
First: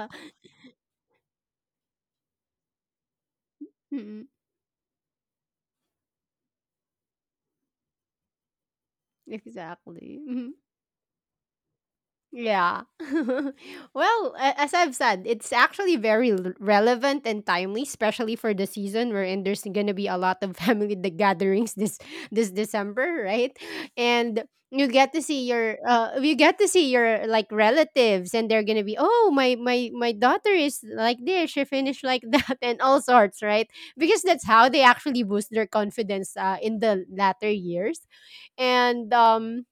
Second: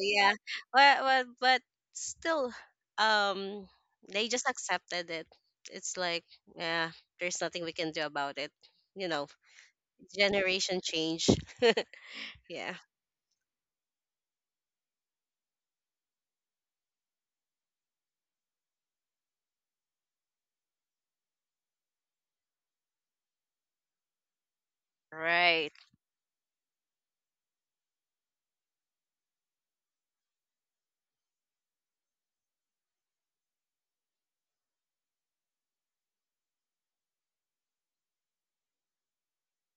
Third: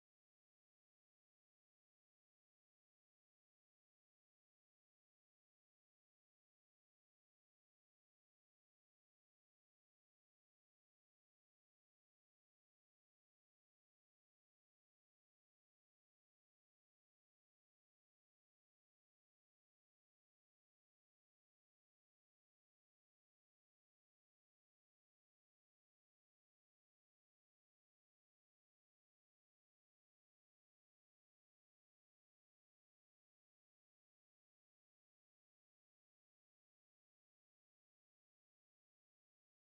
S3: yeah. But, still, um, they
S1: Mm,
S3: just accepted it. It's like, yeah, there's nothing we can do about it. You
S1: <laughs>
S3: know,
S1: exactly. Mm-hmm.
S3: generation change. <laughs> Yeah.
S1: Yeah. <laughs> well, as I've said, it's actually very relevant and timely, especially for the season wherein there's gonna be a lot of <laughs> family the gatherings this December, right? And you get to see
S3: Right.
S1: you get to see your like relatives and they're gonna be oh my daughter is like this, she finished like that, <laughs> and all sorts, right? Because that's how they actually boost their confidence in the latter years. And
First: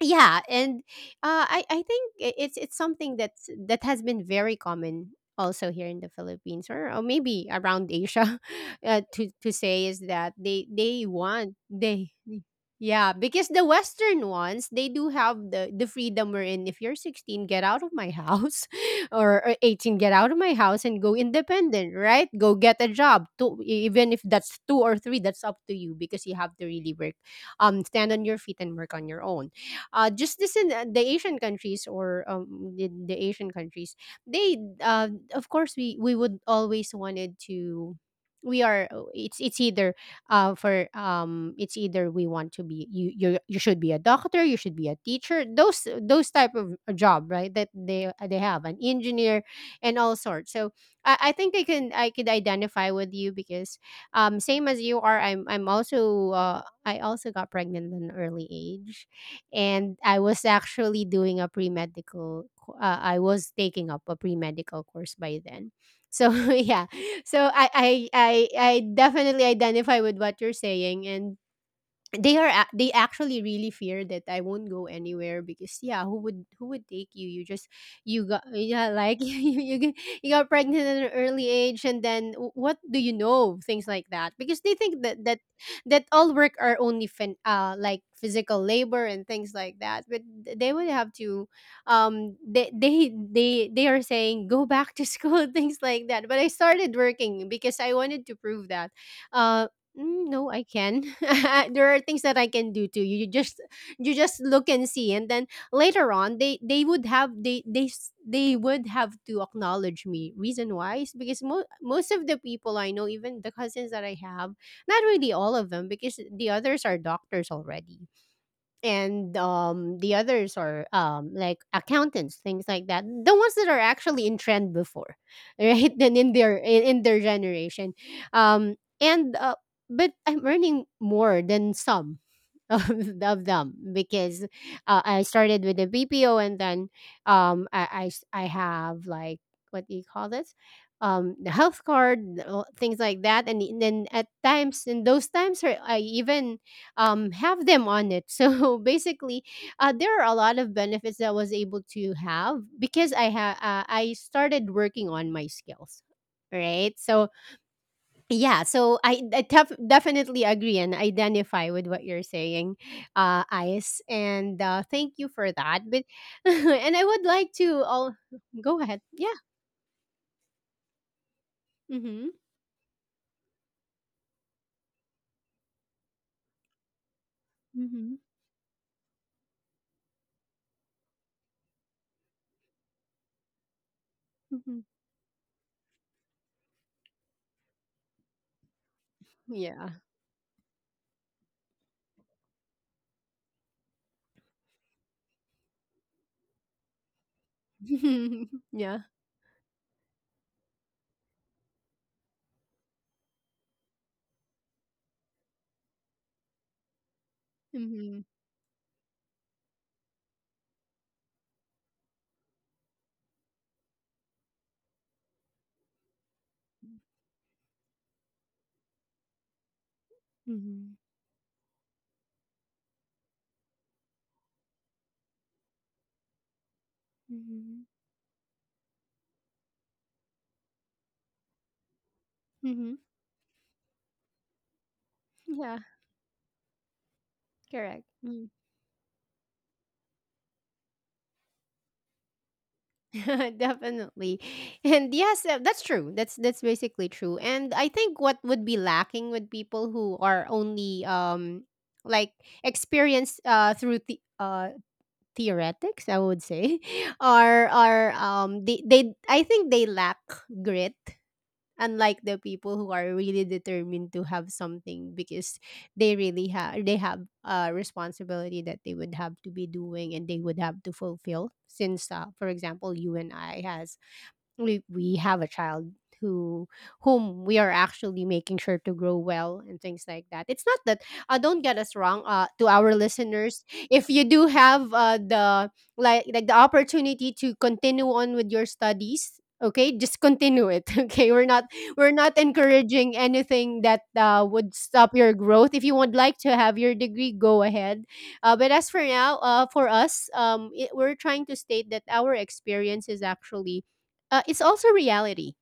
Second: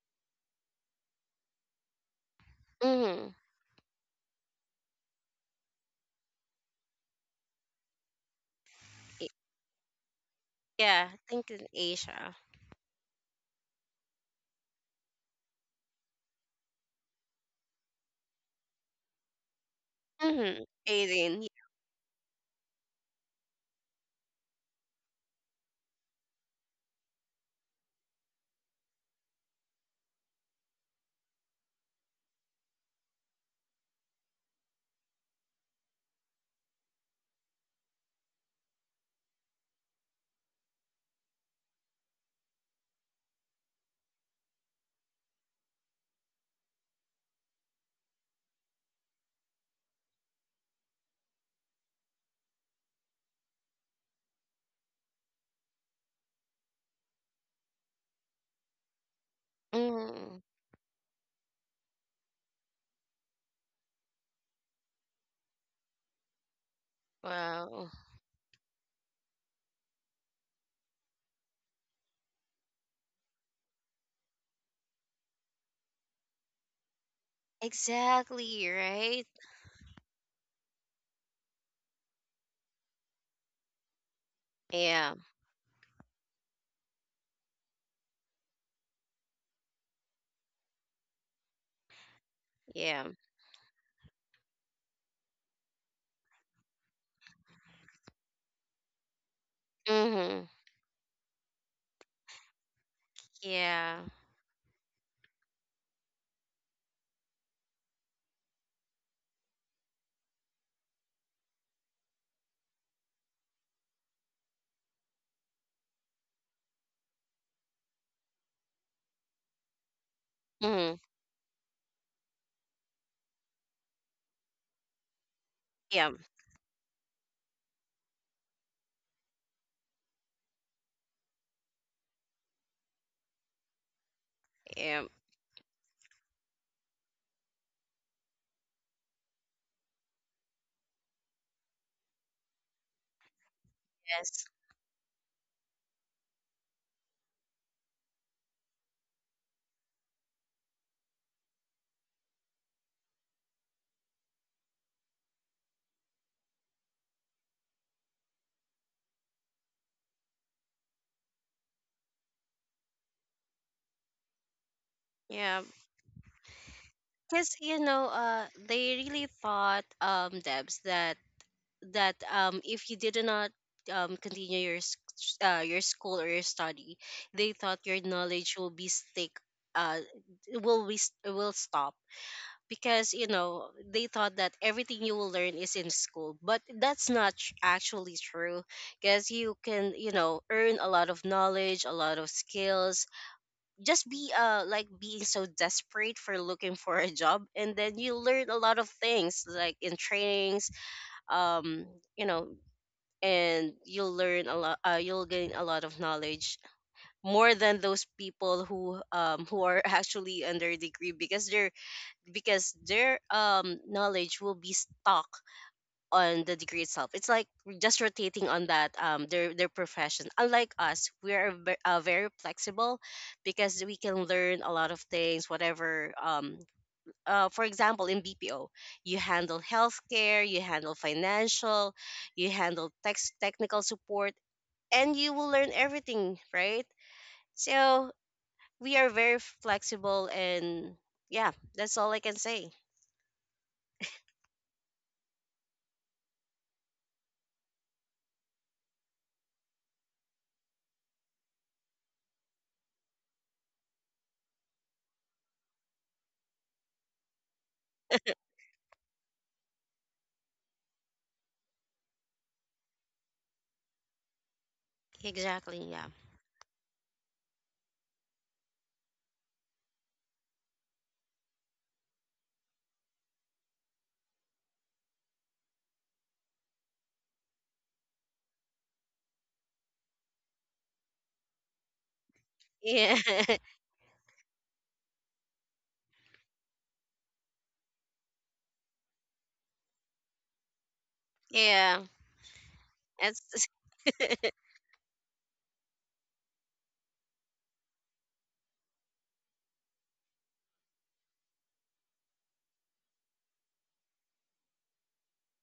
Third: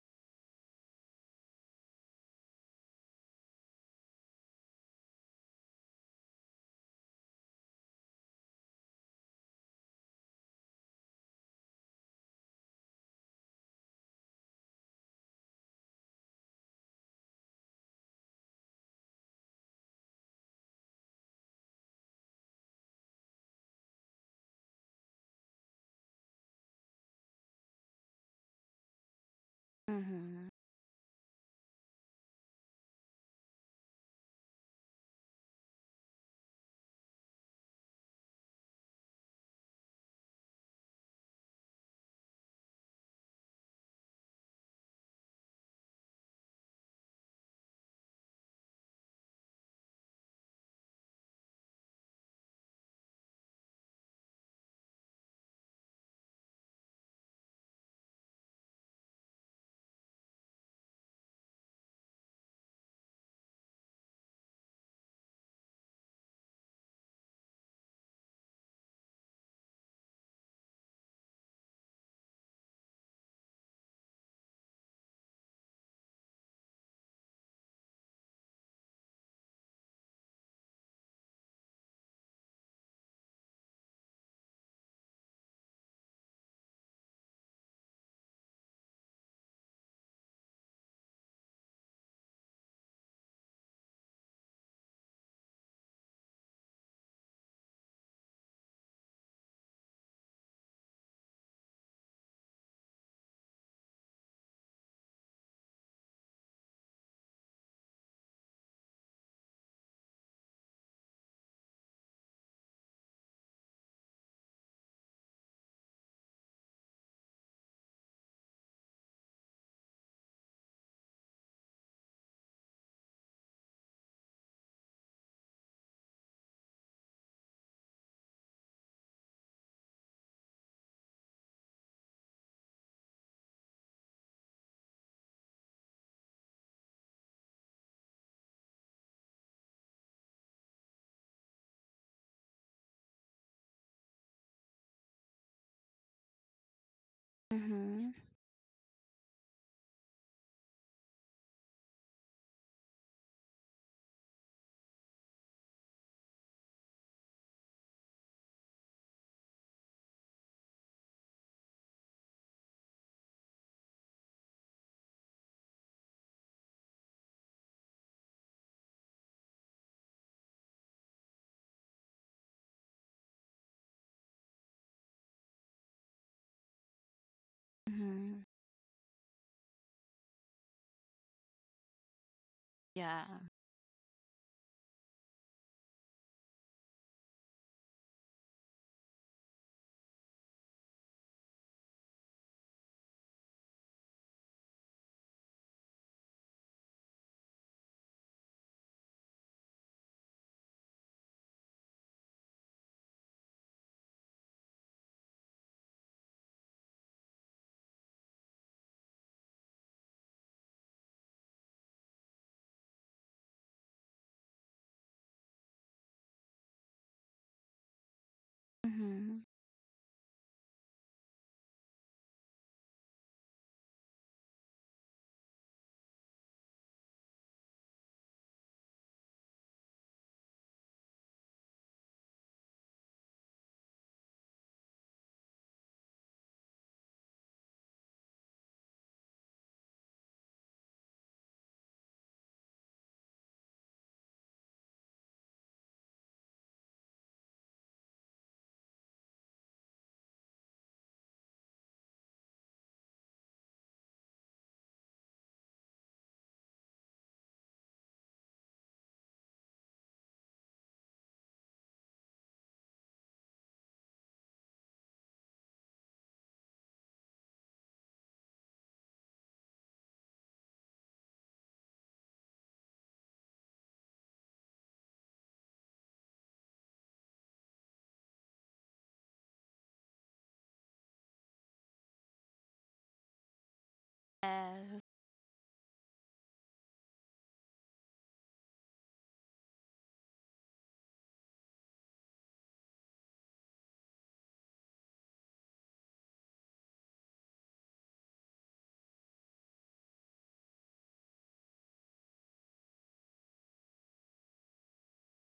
S1: yeah, and I think, it's something
S3: Mm-hmm.
S1: that's that has been very common also here in the Philippines, or maybe around Asia. <laughs> To say is that they
S3: Yeah, I think
S1: want
S3: in
S1: they
S3: Asia.
S1: yeah, because the western ones, they do have the freedom wherein if you're 16, get out of my house, <laughs> or 18, get out of my
S3: Mm-hmm.
S1: house and go
S3: 18.
S1: independent, right? Go get a job to, e, even if that's two or three, that's up to you because you have to really work, stand on your feet and work on your own. Just this
S2: Mhm.
S1: in the Asian countries, or the Asian countries, they, of course, we would always wanted to. We are, it's either for it's either we want to be you should be a doctor, you should be a teacher, those type of, job, right? That they, they have an engineer and all sorts. So I think I can, I could identify with you because same as you are, I also got pregnant at an early age and I
S3: Mm-hmm.
S1: was actually doing a pre medical. I was taking up a pre medical course by then. So <laughs> yeah, so
S3: Wow.
S1: I definitely identify with what you're saying, and they actually really fear that I won't go anywhere because yeah, who would take you? You just you got
S3: Exactly,
S1: yeah like <laughs>
S3: right?
S1: you got pregnant at an early age and then what do you know? Things like that because they think
S3: Yeah,
S1: that all work are only like physical labor and things like that, but they would have to
S3: yeah.
S1: they are saying go back to school, <laughs> things like that, but I started working because I wanted to prove that, uh, Mm,
S3: Mm-hmm.
S1: no, I can. <laughs> there are things that I can do too.
S3: Yeah.
S1: You just look and see, and then later on, they would have to acknowledge me. Reason why is because most of the people I know, even the cousins that I have, not really all of them, because the others are doctors already, and the others are
S3: Mm-hmm.
S1: like accountants, things like that, the ones that are actually in trend before, <laughs> right?
S3: Yeah,
S1: Then in their in their generation. Um and but I'm earning more than some <laughs> of, of them because,
S3: yeah.
S1: I started with the BPO and then I have like what do you call this, the health card, things like that and then at
S3: Yes.
S1: times in those times or I even, have them on
S2: Mhm.
S1: it. <laughs> So basically, there are a lot of benefits that I was able to have because I started working on my skills. Right. So yeah. So definitely agree and identify with what you're saying, Ice. And thank you for
S3: Yeah.
S1: that. But <laughs> and I would like
S3: Because you
S1: to
S3: know,
S1: all go
S3: they
S1: ahead.
S3: really
S1: Yeah.
S3: thought, Debs, that
S1: Mm-hmm.
S3: if you did not continue your your school or your study, they thought your
S1: Mm-hmm.
S2: Mhm.
S3: knowledge will be stick, uh will be will stop, because
S2: Yeah.
S3: you know they thought that
S1: Mm-hmm.
S3: everything you will learn is in school, but that's not actually true. Because you
S1: Yeah.
S3: can, you know, earn a lot of knowledge, a lot of skills, just be like being so desperate for looking for a job, and then you
S1: <laughs>
S3: learn a lot of
S1: yeah.
S3: things, like in trainings. um you know and you'll learn a lot, you'll gain a lot of knowledge more than those
S1: Mm-hmm.
S3: people who are <laughs> actually under degree because their knowledge will be stuck on the degree itself. It's like just rotating on that,
S2: Mhm.
S3: their profession. Unlike
S1: Mm-hmm.
S3: us, we are very flexible because we can learn a lot of things. Whatever for
S1: Mm-hmm.
S3: example, in BPO, you handle healthcare, you handle financial, you handle
S1: Mm-hmm.
S3: technical support, and you will learn
S1: Yeah.
S3: everything, right?
S1: Correct.
S3: So
S1: Mm.
S3: we are very flexible, and yeah, that's all I can say.
S1: <laughs> Definitely. And yes, that's true. That's basically true. And I think what would be lacking with people who are only like experienced through the theoretics, I would say, <laughs> are they I think they lack grit, unlike the people who are really determined to have something because
S3: Exactly. Yeah.
S1: they have a responsibility that they would have to be doing and they would have to fulfill since for example, you and I has, we have a child who whom we are actually making sure to grow well and things like that. It's not that, don't get us wrong, to our
S3: Yeah.
S1: listeners, if you do have
S2: Yes.
S1: the like the opportunity to continue on with your studies, okay, just continue it. <laughs> Okay, we're not,
S3: <laughs> Yeah.
S1: we're not encouraging
S3: That's
S1: anything that
S3: <laughs>
S1: would stop your growth. If you would like to have your degree, go ahead. But as for now, for us, we're trying to state that our experience is actually, it's also reality,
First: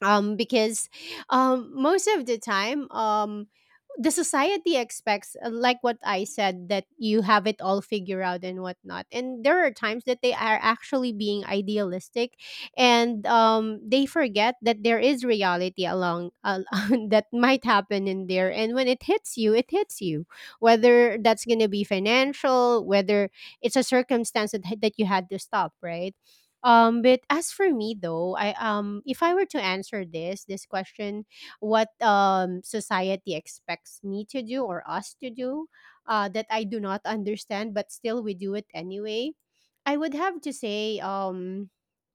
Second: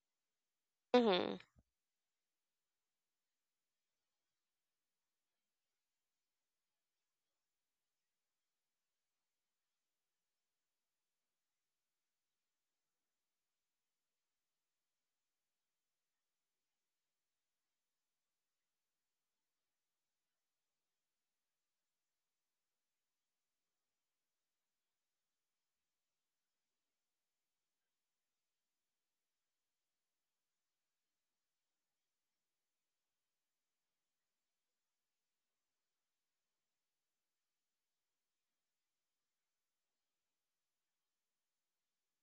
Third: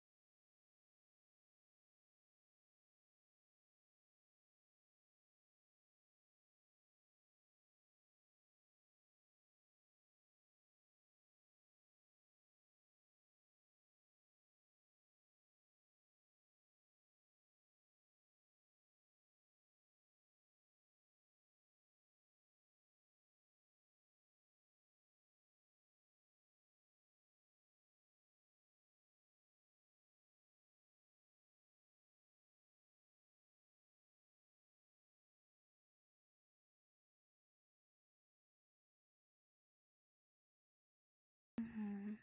S1: because
S3: Mm-hmm.
S1: most of the time, the society expects, like what I said, that you have it all figured out and whatnot, and there are times that they are actually being idealistic and they forget that there is reality along, <laughs> that might happen in there, and when it hits you, it hits you, whether that's going to be financial, whether it's a circumstance that, that you had to stop, right? But as for me though, I if I were to answer this question, what society expects me to do or us to do, that I do not understand, but still we do it anyway. I would have to say,
S2: Mhm.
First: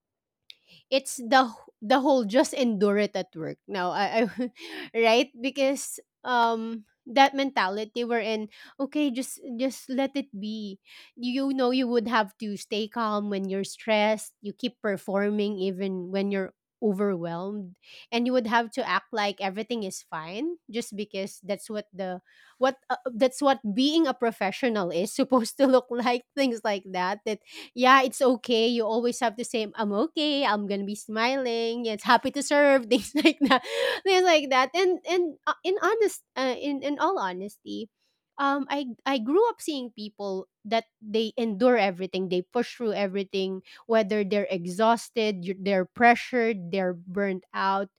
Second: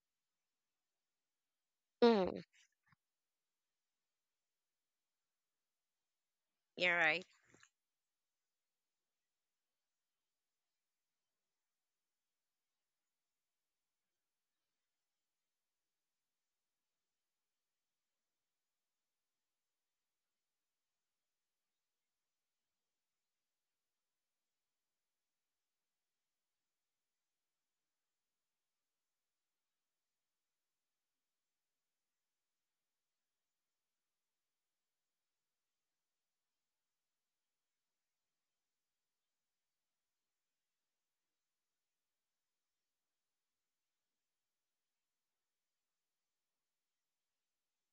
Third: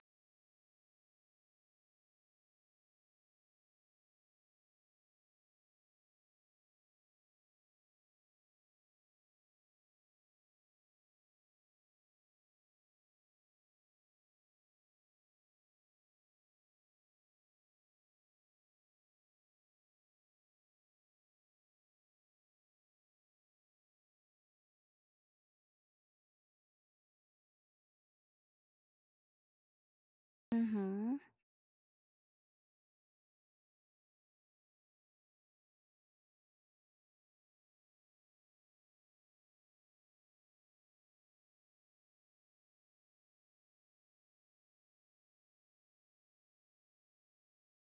S1: it's the whole
S3: Mm-hmm.
S1: just endure it at work now. I <laughs> right? Because
S3: You're right.
S1: that mentality we're in, okay, just let it be. You know, you would have to stay calm when you're stressed, you keep performing even when you're overwhelmed, and you would have to act like everything is fine just because that's what the, what that's what being a professional is <laughs> supposed to look like, things like that. Yeah, it's okay. You always have to say, "I'm okay. I'm gonna be
S2: Mhm.
S1: smiling. It's happy to serve." <laughs> Things like that, things like that. And in honest, in all honesty, I grew up seeing people that they endure everything. They push through everything, whether they're exhausted, they're pressured, they're burnt out,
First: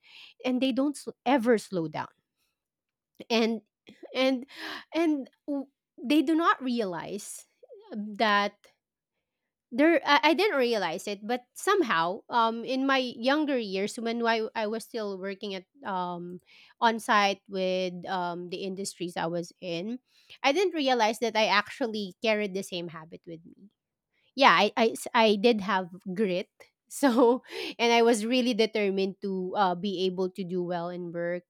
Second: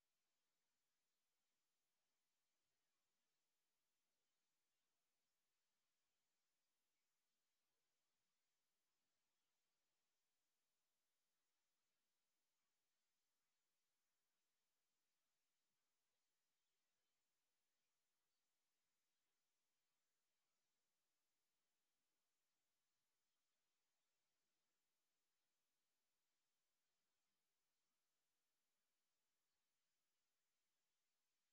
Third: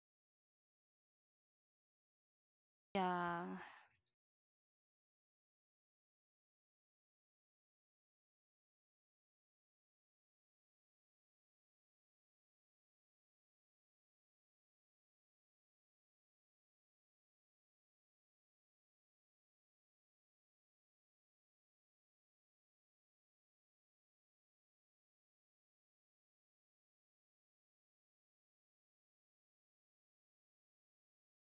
S1: and they don't ever slow down.
S2: Yeah.
S1: And and and w- they do not realize that there I didn't realize it, but somehow in my younger years when I was still working at on site with the industries I was in, I didn't realize that I actually carried the same habit with me. Yeah, I did have grit. <laughs> So, and I was really determined to be able to do well in work,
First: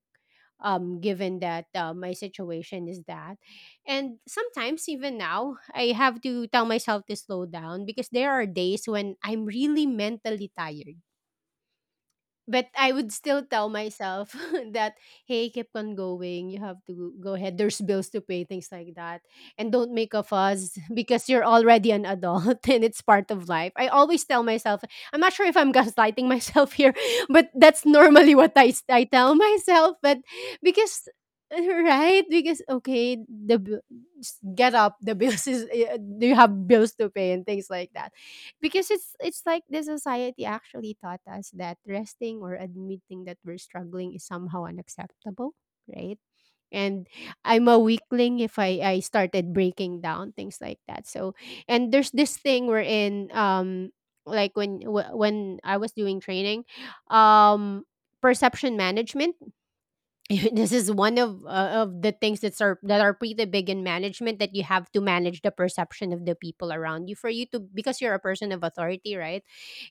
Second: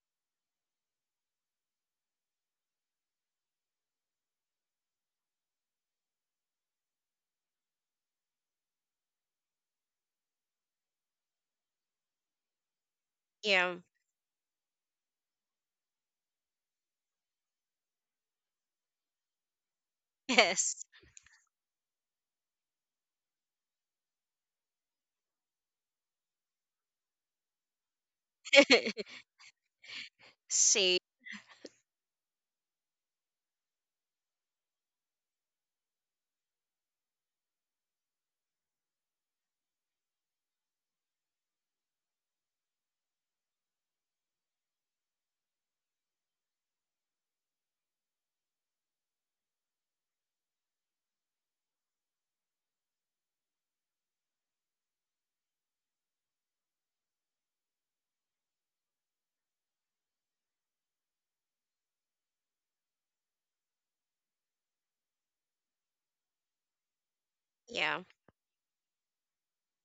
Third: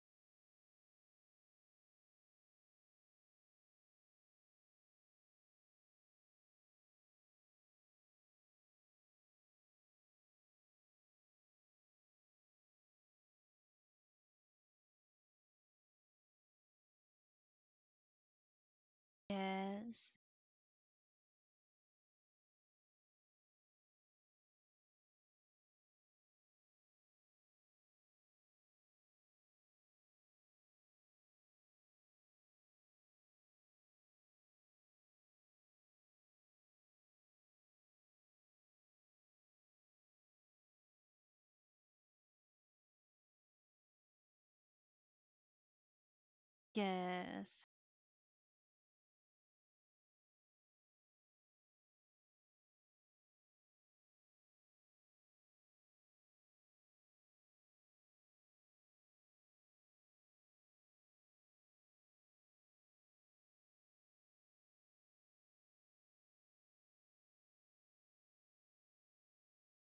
S1: given that my situation is that. And sometimes, even now, I have to tell myself to slow down because there are days when I'm really mentally tired, but I would still tell
S3: Yeah.
S1: myself <laughs> that, hey, keep on going. You have to go ahead. There's bills to pay, things like that, and don't
S2: Yes.
S1: make a fuss,
S3: Yes.
S1: <laughs> because you're already an adult <laughs> and it's part of life. I always tell myself. I'm not sure if I'm <laughs> gaslighting myself here, <laughs> but that's normally what I
S3: <laughs>
S1: tell myself. But
S3: See.
S1: because, <laughs> right, because okay, get up the <laughs> bills is, eh, do you have bills to pay and things like that? Because it's like the society actually taught us that resting or admitting that we're struggling is somehow unacceptable, right? And I'm
S2: Yes.
S1: a weakling if I started breaking down, things like that. So, and there's this thing we're in, like when when I was doing training, um perception management. <laughs> This is one of the things that are pretty big in management, that you have to manage the perception of the people around you for you to, because
S3: Yeah.
S1: you're a person of authority, right?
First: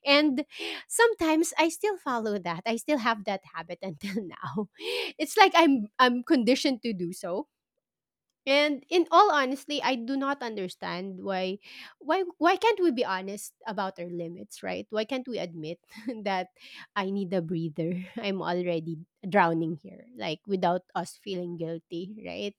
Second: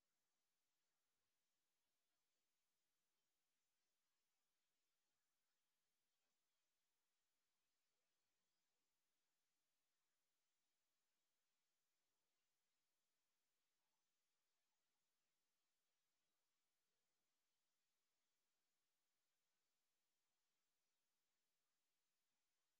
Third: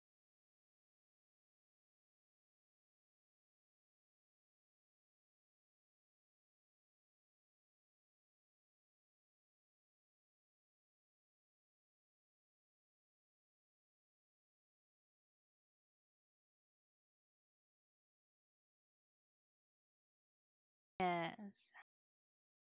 S1: And sometimes I still follow that, I still have that habit until <laughs> now. It's like I'm conditioned to do so. And in all honestly, I do not understand why, why can't we be honest about our limits, right? Why can't we admit <laughs> that I need a breather? <laughs> I'm already drowning here, like without us
S2: Yes.
S1: feeling guilty, right?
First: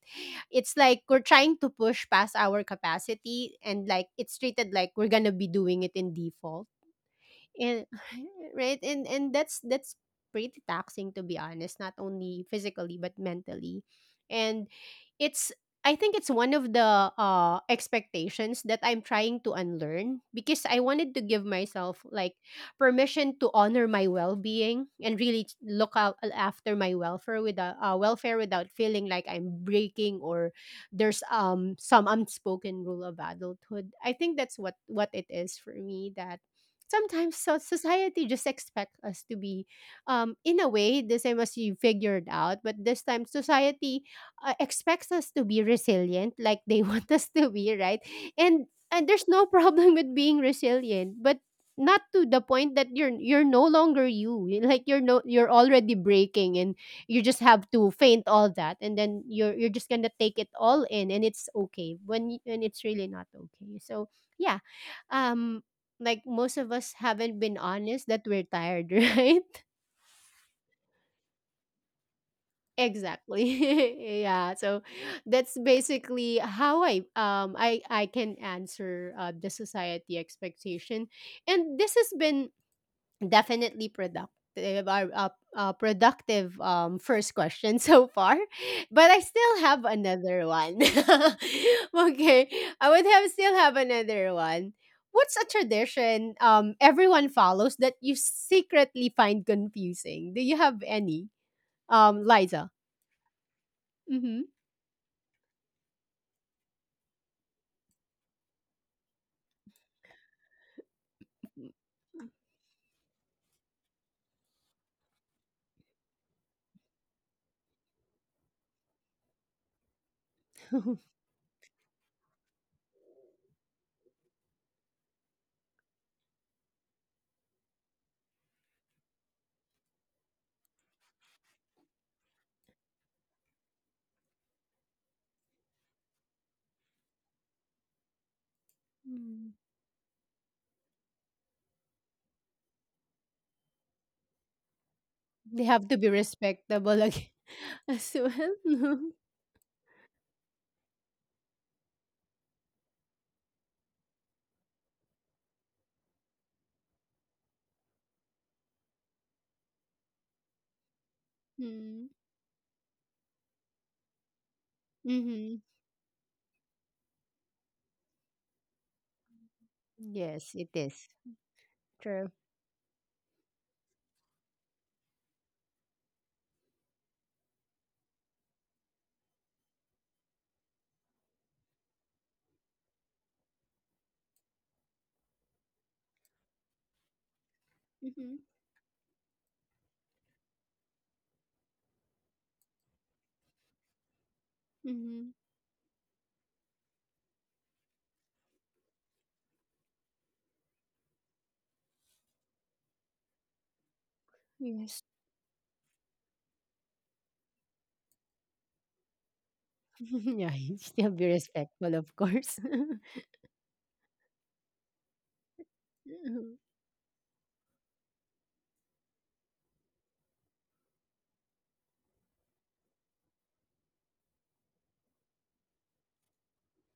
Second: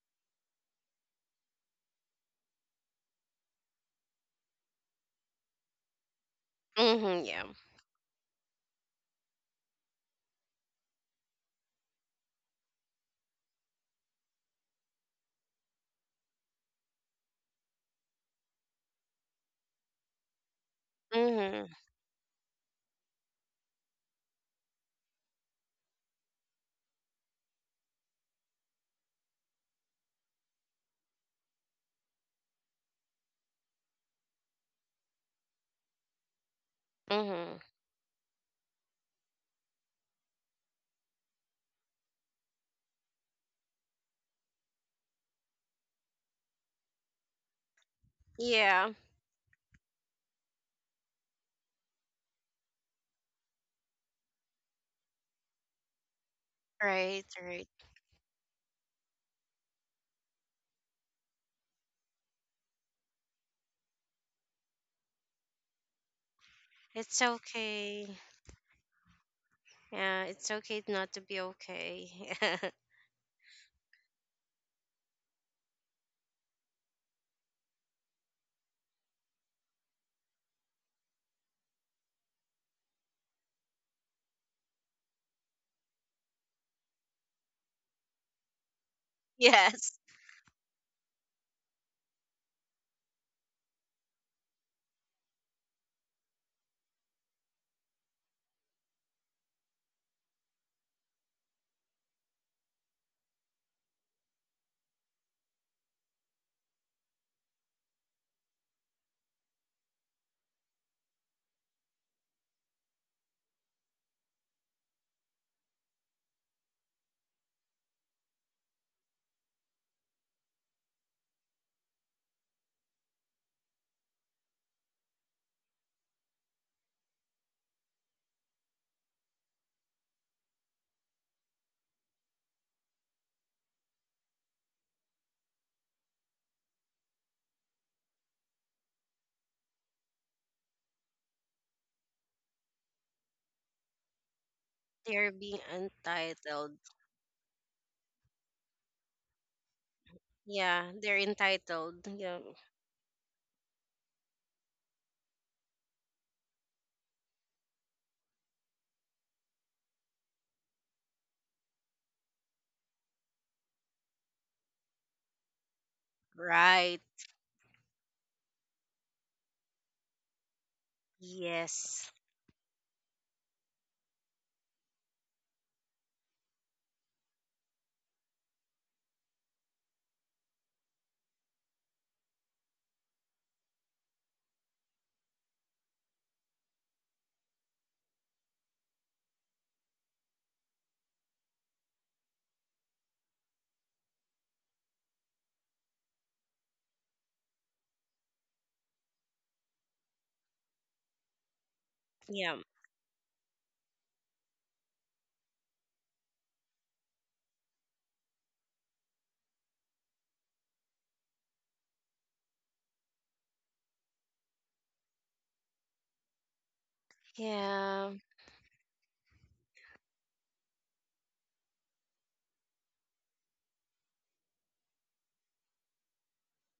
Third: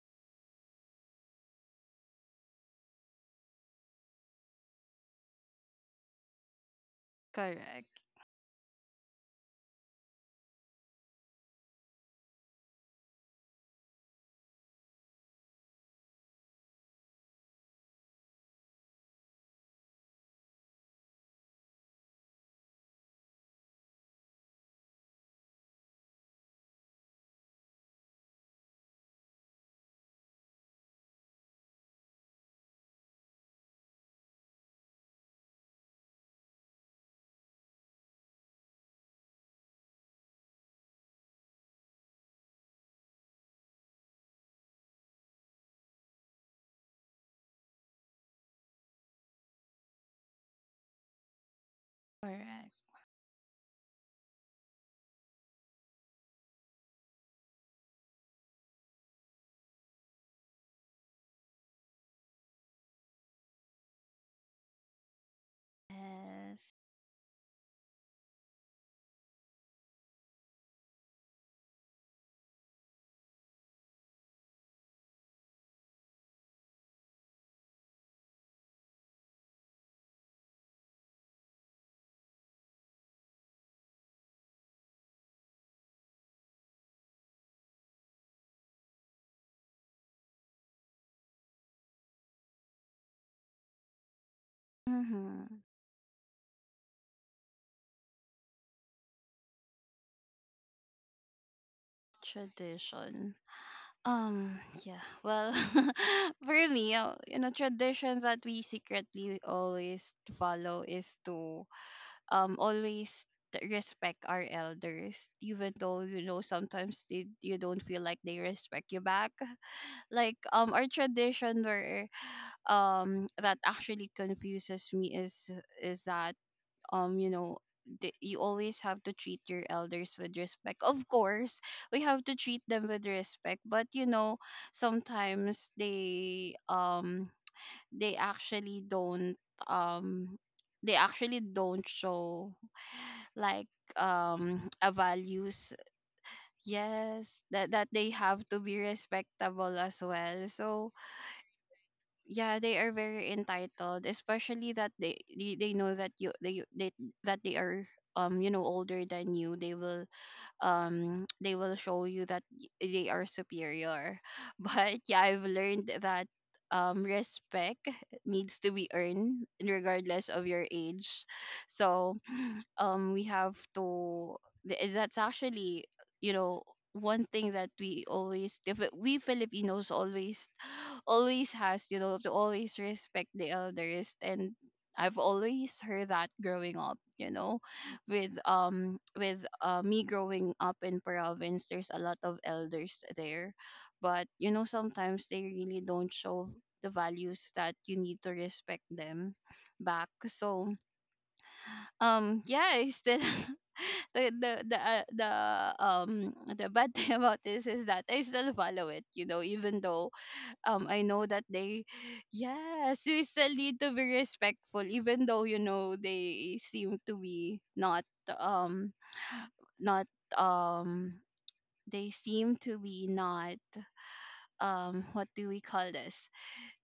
S1: It's like we're trying to push past our capacity, and like it's treated like we're going to be doing it in default,
S3: Mm-hmm. Yeah.
S1: and
S2: Correct.
S1: <laughs> right, and that's pretty taxing, to be honest, not only physically but mentally. And it's, I think it's one of the expectations that I'm trying to unlearn, because I wanted to give
S3: Mm-hmm.
S1: myself like permission to honor my well-being and really look out after my welfare without feeling like I'm breaking, or there's some unspoken rule of adulthood. I think that's what it is for me, that sometimes so
S3: Mm-hmm.
S1: society just expect us to be in a way the same as you figured out, but this time society expects us to be resilient like they <laughs> want us to be, right? and
S3: Yeah.
S1: and there's no problem with being resilient, but not to the point that
S2: Correct.
S1: you're no longer you. Like you're no, you're already breaking, and you just
S3: Right.
S1: have
S3: Right.
S1: to faint all that, and then you're just gonna take it all in, and it's okay when when it's really not okay. So yeah, um like most of
S2: Yes.
S1: us
S3: It's
S1: haven't been honest
S3: okay.
S1: that we're tired, <laughs> right?
S3: Yeah. It's okay not to be okay. <laughs>
S1: Exactly. <laughs> Yeah. So that's basically how I can answer the society expectation, and this has been definitely productive, our productive first question so far. <laughs> But I still have
S3: Yes.
S1: another one. <laughs> Okay, I would have another one. What's a
S2: Mhm.
S1: tradition everyone follows that you secretly find confusing? Do you have any, Liza?
S2: Tradition.
S1: Mm-hmm.
S2: Yeah. Well, <laughs> for me, you know, tradition that we secretly always follow is to always respect our elders even though, you know, sometimes you don't feel like they respect you back. <laughs> Like, um, our
S1: <laughs>
S2: tradition where, um, that actually confuses me is that um, you know, you always have to treat your elders with respect. Of course, we have to treat them with respect. But you know, sometimes they um, they actually don't
S1: Mm.
S2: um they actually don't show like um, a
S3: They're
S1: They
S3: being
S2: values.
S1: have to be
S3: entitled.
S1: respectable again
S2: Yes, that
S1: <laughs>
S2: that
S1: as
S2: they have
S1: well.
S2: to be
S1: <laughs>
S2: respectable as well. So
S3: Yeah. They're entitled. Yeah.
S2: yeah, they are very entitled, especially that they know that you they that they are um, you know, older than you. They will they will show you that they are superior. <laughs> But yeah, I've
S1: Mm-hmm.
S2: learned that um,
S3: Right.
S2: respect needs to be earned regardless
S1: Yes,
S2: of
S1: it
S2: your
S1: is
S2: age.
S3: Yes.
S2: So
S1: true.
S2: um, we have to that's actually, you know, one thing that we always if it- we Filipinos always, always has, you know, to always respect the elders. And I've always heard that growing up, you know,
S1: Mm-hmm.
S2: with um, with me growing up in province, there's a lot of elders there. But you know, sometimes they really don't show the values that you need to respect them back. So um,
S3: Yeah.
S2: yeah, I still <laughs> the the the
S1: Yes.
S2: uh, the the bad <laughs> thing about this is that I still follow it, you know, even
S1: <laughs>
S2: though
S1: Yeah, you
S2: um,
S1: still
S2: I
S1: be
S2: know that
S1: respectful,
S2: they,
S1: of course.
S2: yes,
S1: <laughs>
S2: we still need to be respectful, even though, you know, they seem to be not
S3: Yeah.
S2: um, not um they seem to be not um, what do we call this,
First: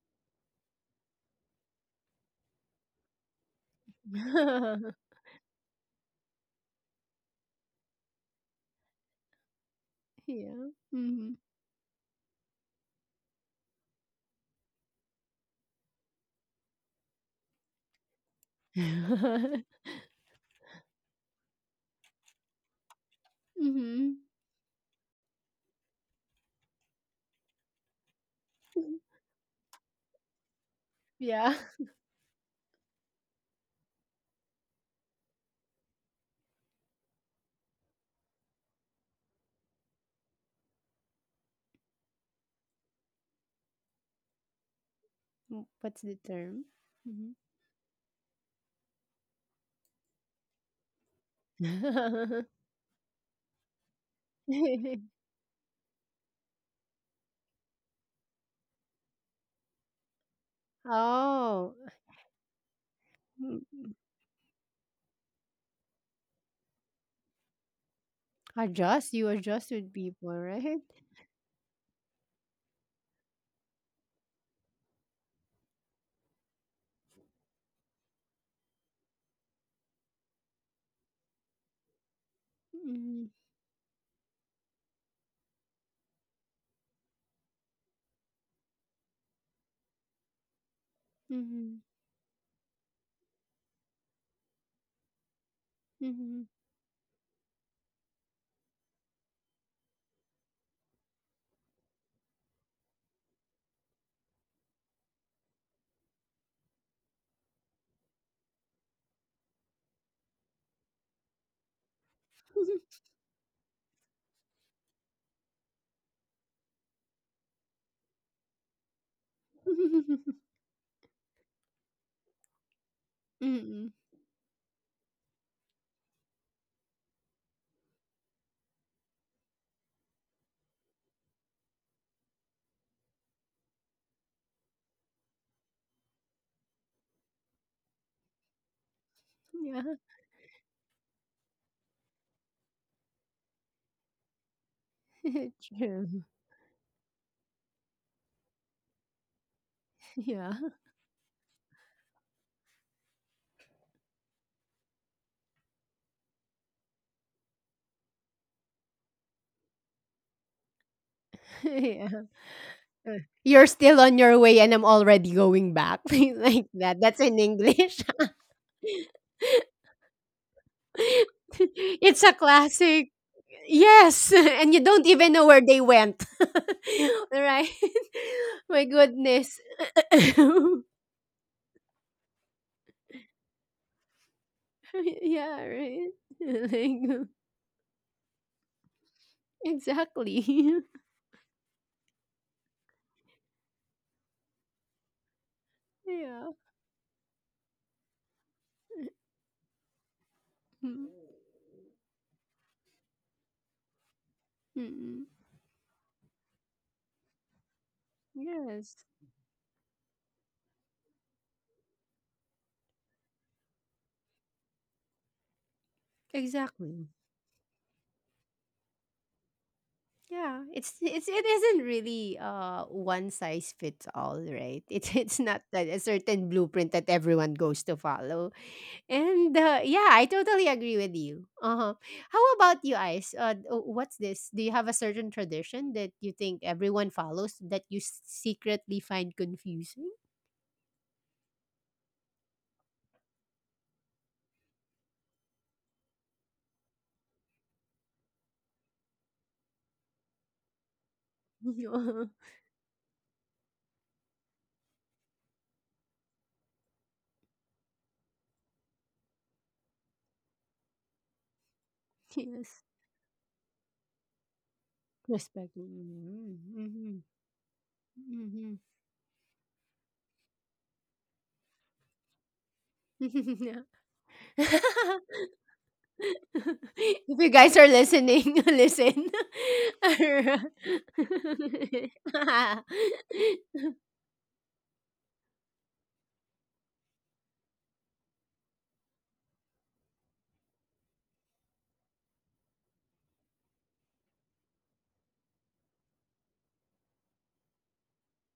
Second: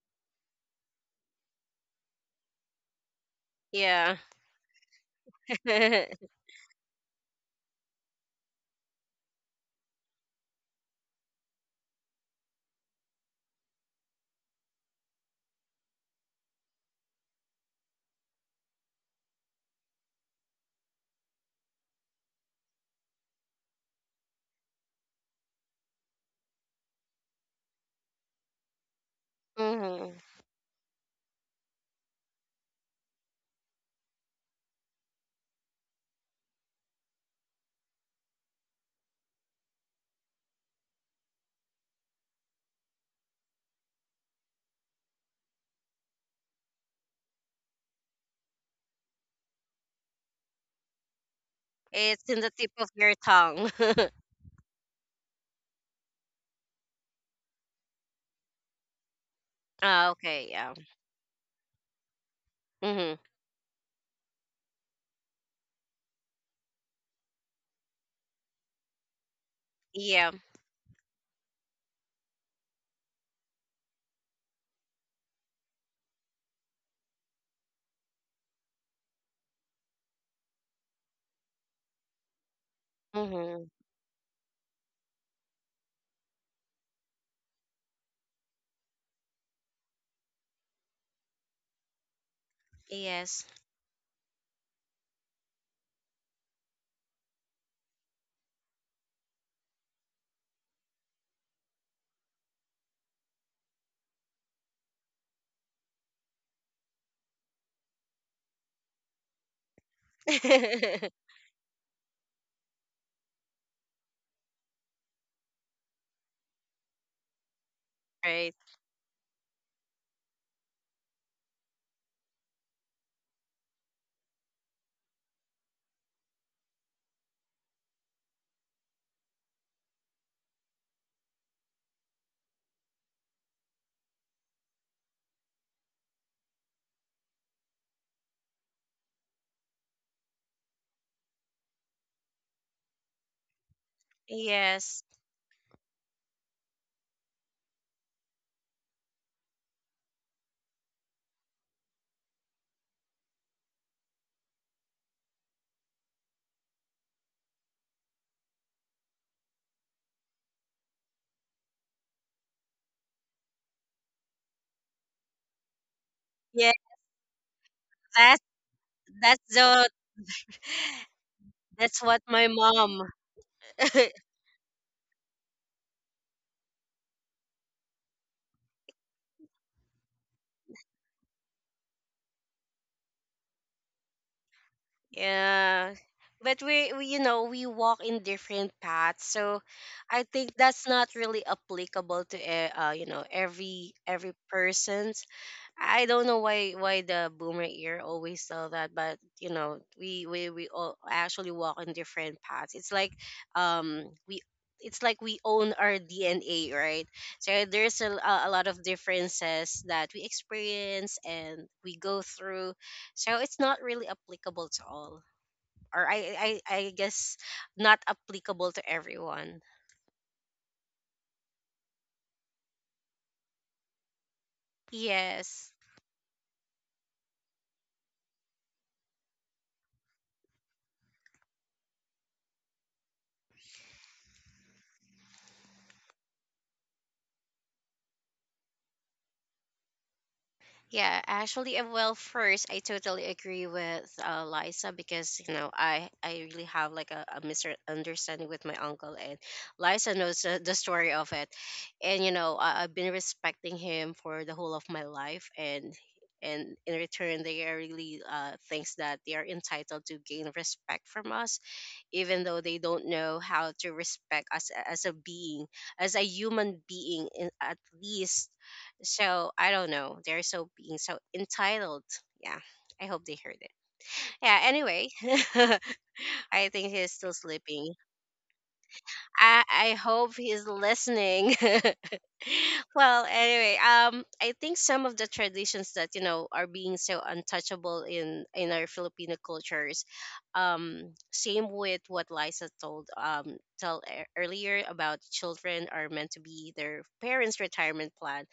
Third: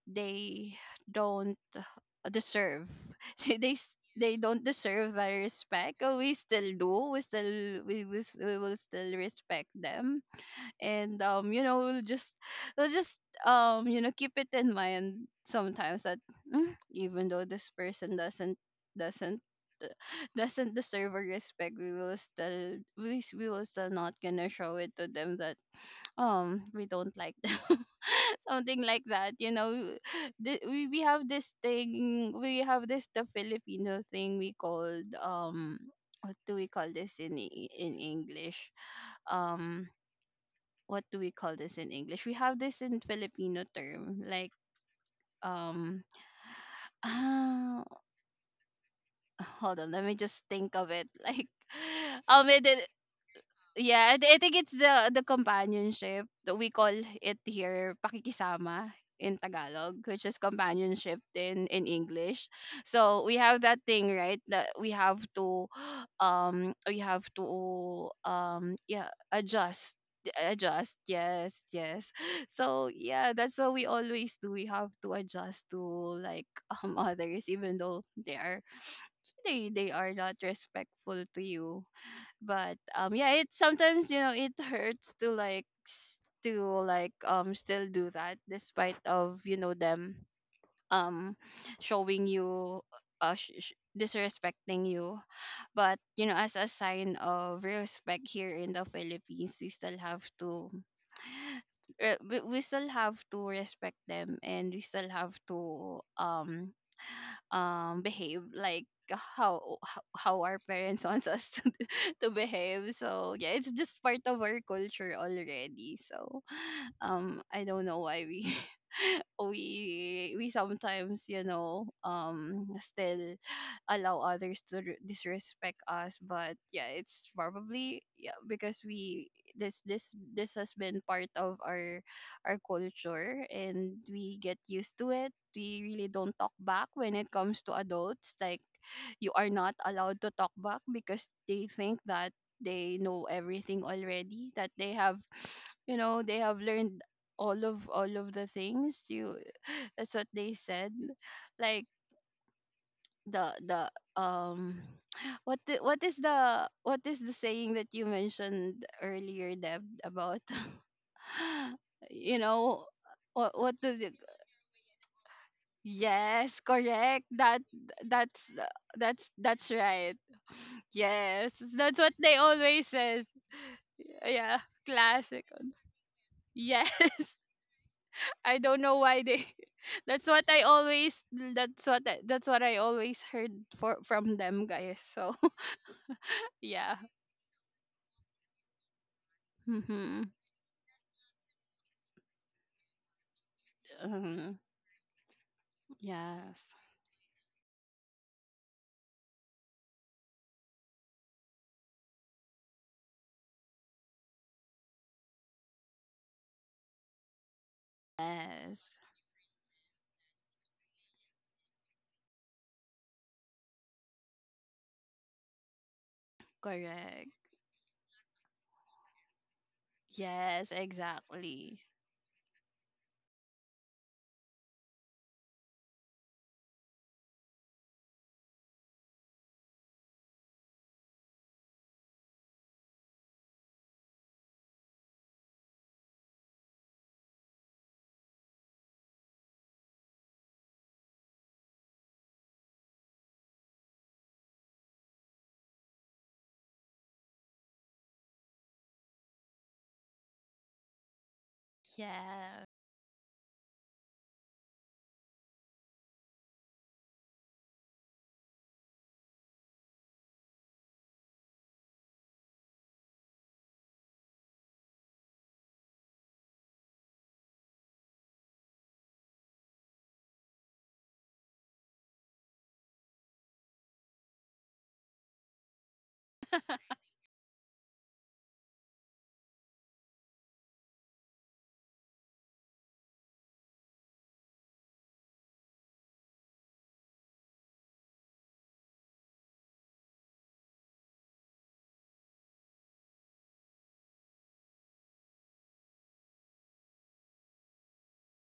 S2: they don't deserve. <laughs>
S3: Yeah.
S2: They don't deserve that
S3: <laughs>
S2: respect. We still do, we will, we will still respect them.
S1: Yeah.
S2: And
S1: Mm-hmm.
S2: um, you know, We'll just keep it in mind sometimes that, "Mm, even though this person
S1: <laughs>
S2: doesn't
S1: Mm-hmm.
S2: uh, doesn't deserve our respect, we will still not gonna show it to them that we don't like them," <laughs> something like that, you know.
S3: Mm-hmm.
S2: We have this
S1: Yeah.
S2: thing, we have this the filipino thing we called, what do we call this in english? um what do we call this in english? We have this in filipino term, like,
S1: W- What's
S2: um.
S1: the term?
S2: <laughs>
S1: Mhm.
S2: Ah, hold on, let me just think of it. <laughs> Like,
S3: It's in
S1: <laughs>
S2: um,
S3: the
S2: it,
S3: tip of your tongue. <laughs>
S2: yeah, I think it's the companionship that we call it here, pakikisama in Tagalog, which is
S3: Okay. Yeah.
S2: companionship in
S1: Oh,
S2: English.
S3: Mm-hmm.
S2: So we have that
S1: mm,
S2: thing, right? That we have to <gasps> we have to
S1: adjust.
S2: yeah,
S1: You adjust with
S2: adjust.
S1: people,
S3: Yeah.
S1: right?
S2: Adjust, yes, yes. <laughs> So yeah, that's what we always do. We have to adjust to, like, <laughs> others, even though they are, they are not respectful to you, but
S1: Mm-hmm.
S2: yeah, it
S3: Mm-hmm.
S2: sometimes, you know, it hurts to like still do that despite of, you know, them um
S1: Mm-hmm.
S2: showing you,
S3: Yes.
S2: disrespecting you. But you know,
S1: Mm-hmm.
S2: as a sign of respect here in the philippines, we still have to we still have to respect them, and we still have to behave like how our parents <laughs> wants
S3: <laughs>
S2: us to <laughs> to behave. So yeah, it's just part of our culture already. So <laughs> I don't know why we
S3: Right.
S2: <laughs>
S1: <laughs>
S2: we sometimes, you know, still
S1: Mm-mm.
S2: allow others to disrespect us. But yeah, it's probably, yeah, because we, this has been part of our culture, and we get used to it. We really don't talk back when it comes to adults, like, you are not
S1: Yeah.
S2: allowed to talk back because they think that they know everything already, that they
S3: Yes.
S2: have,
S1: <laughs>
S2: you know,
S1: True.
S2: they have learned all of the things, you, that's what
S1: Yeah.
S2: they said, like, the um, <sniffs> <sighs> what the, what is the what is the saying that you mentioned earlier, Deb, about,
S1: <laughs>
S2: <laughs>
S1: Yeah.
S2: you know,
S1: You're
S2: what do
S1: still
S2: the
S1: on your way and I'm already going back. <laughs> Things
S2: yes,
S1: like
S3: Yeah.
S1: that. That's
S2: correct,
S1: in
S2: that,
S1: English. <laughs>
S3: That's
S2: that's
S3: that's
S2: that's
S3: the
S2: right. <laughs> Yes, that's
S3: that's
S2: what
S3: what
S1: It's a
S2: they
S3: my
S2: always
S3: mom.
S1: classic.
S2: says.
S3: <laughs>
S1: Yes. <laughs>
S2: Yeah,
S1: And you don't even know
S2: classic.
S1: where they went.
S2: <laughs> Yes.
S1: <laughs> Right?
S2: I
S1: <laughs> My
S2: don't know why they.
S1: goodness.
S2: <laughs> That's
S1: <coughs>
S2: what I always. That's what I always heard for from them, guys. So
S1: Yeah,
S3: Yeah.
S1: right? <laughs>
S3: But
S2: <laughs>
S3: we,
S2: yeah.
S3: we,
S1: Like,
S3: you know, we walk in different paths, so I
S2: Mm-hmm.
S3: think
S1: exactly. <laughs>
S3: that's not really applicable to, every
S2: Um,
S3: person. I don't know
S1: Yeah.
S2: yes.
S3: why the boomer ear always tell that, but you know, we
S1: Mm,
S3: all
S1: mm,
S3: actually walk on different paths. Um we it's like
S1: mm.
S3: we own our DNA, right? So there's a lot of
S2: Yes.
S1: Yes.
S3: differences that we experience and we go through. So it's not really applicable to all, or I
S1: Exactly.
S2: Correct.
S3: guess not applicable to everyone.
S1: Yeah,
S2: Yes.
S1: it's, it isn't
S2: Exactly.
S1: really one size fits all, right? <laughs> It's not
S3: Yes.
S1: that a certain blueprint that everyone goes to follow. And yeah, I totally agree with you. Uh-huh. How about you, Ice? Oh, what's this? Do you have a certain tradition that you think everyone follows that you secretly find confusing?
S3: Yeah, actually, well, first, I totally agree with Liza, because you know I really have like a misunderstanding with my uncle, and Liza knows, the story of it,
S1: <laughs> Uh-huh.
S3: and you know
S2: Yeah.
S3: I've been respecting him for the whole of my life, and in return they are really, thinks that they are entitled to gain respect from us even though
S1: Yes,
S3: they don't know how to respect us as a being,
S1: respect.
S3: as a human
S1: Mm-hmm.
S3: being, in, at least.
S1: Mm-hmm.
S3: So I don't know. They're so being so entitled. Yeah. I hope they heard
S1: <laughs>
S3: it.
S1: Yeah.
S3: Yeah. Anyway,
S1: <laughs>
S3: <laughs> I think
S1: <laughs>
S3: he's still
S1: If you guys are
S3: sleeping.
S1: listening, <laughs> listen.
S3: I hope he's
S1: <laughs>
S3: listening. <laughs> Well, anyway, I think some of the traditions that you know are being so untouchable in our Filipino cultures, same with what Liza told tell earlier, about children are meant to be their parents retirement plan.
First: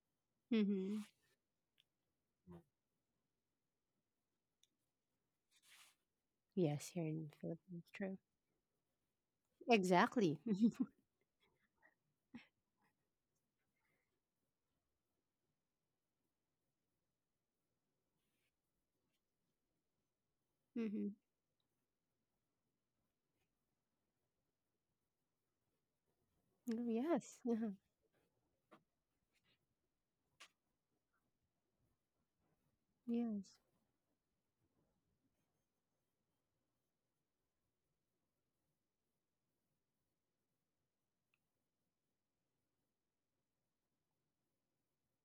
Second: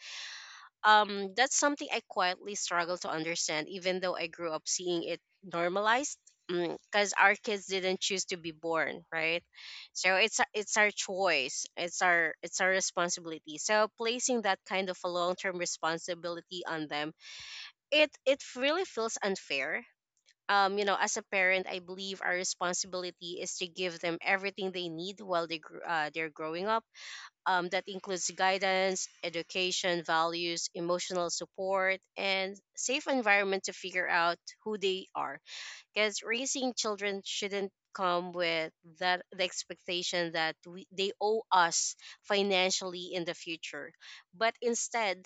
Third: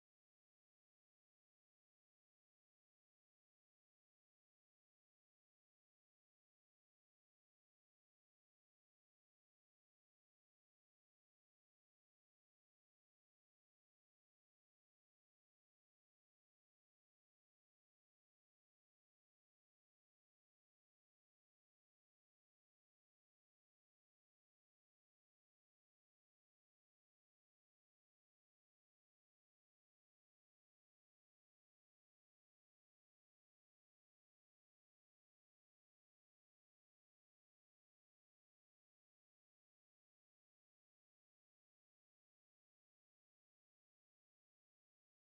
S1: Mhm.
S3: That's something I quietly struggle to understand, even though I grew up seeing it normalized.
S1: Yes, here
S3: Because
S1: in
S3: our
S1: the
S3: kids
S1: Philippines,
S3: didn't
S1: true.
S3: choose to be born, right? So
S1: Exactly.
S3: it's
S1: <laughs>
S3: our choice, it's our responsibility. So placing that kind of a long term responsibility on them, it really feels unfair. You know,
S1: Hmm.
S3: as a parent, I believe our responsibility is to give them everything they need while they they're growing up,
S1: Yes. Uh-huh.
S3: that includes guidance, education, values, emotional support, and safe
S1: Yes.
S3: environment to figure out who they are. Because raising children shouldn't come with that the expectation that they owe us financially in the future, but instead,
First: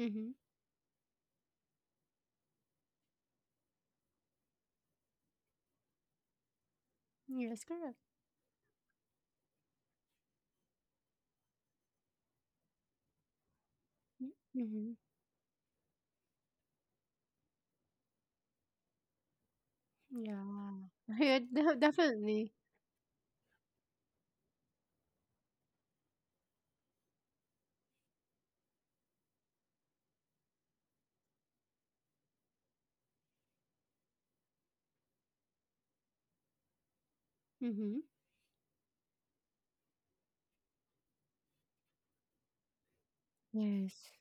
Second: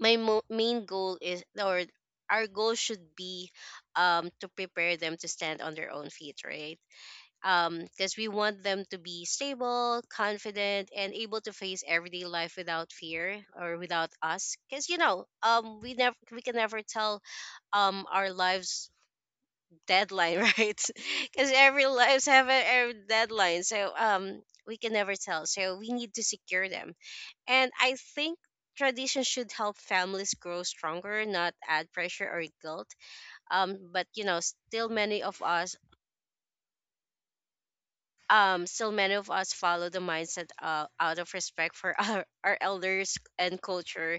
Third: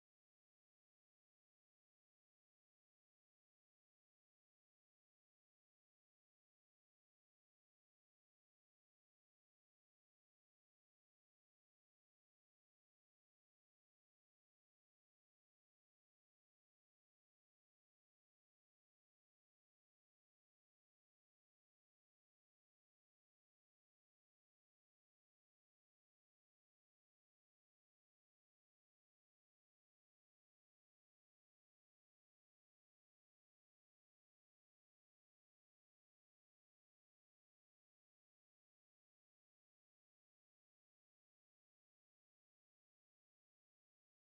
S3: my main goal is, or our goal should be, to prepare them to stand on their own feet, right?
S1: Yes, correct.
S3: Because we want them to be stable, confident, and able to face everyday life without fear or without us. Because
S1: Mm-hmm.
S3: you know, we can never tell our lives deadline, <laughs>
S1: Yeah.
S3: right?
S1: <laughs> Yeah,
S3: Because every lives have
S1: definitely.
S3: a deadline, so we can never tell. So we need to secure them, and I think tradition should help families grow stronger, not add pressure or guilt. But you know, still many of us
S1: Mm-hmm.
S3: still many of us follow the mindset, out of respect for <laughs> our elders and
S1: Yes.
S3: culture.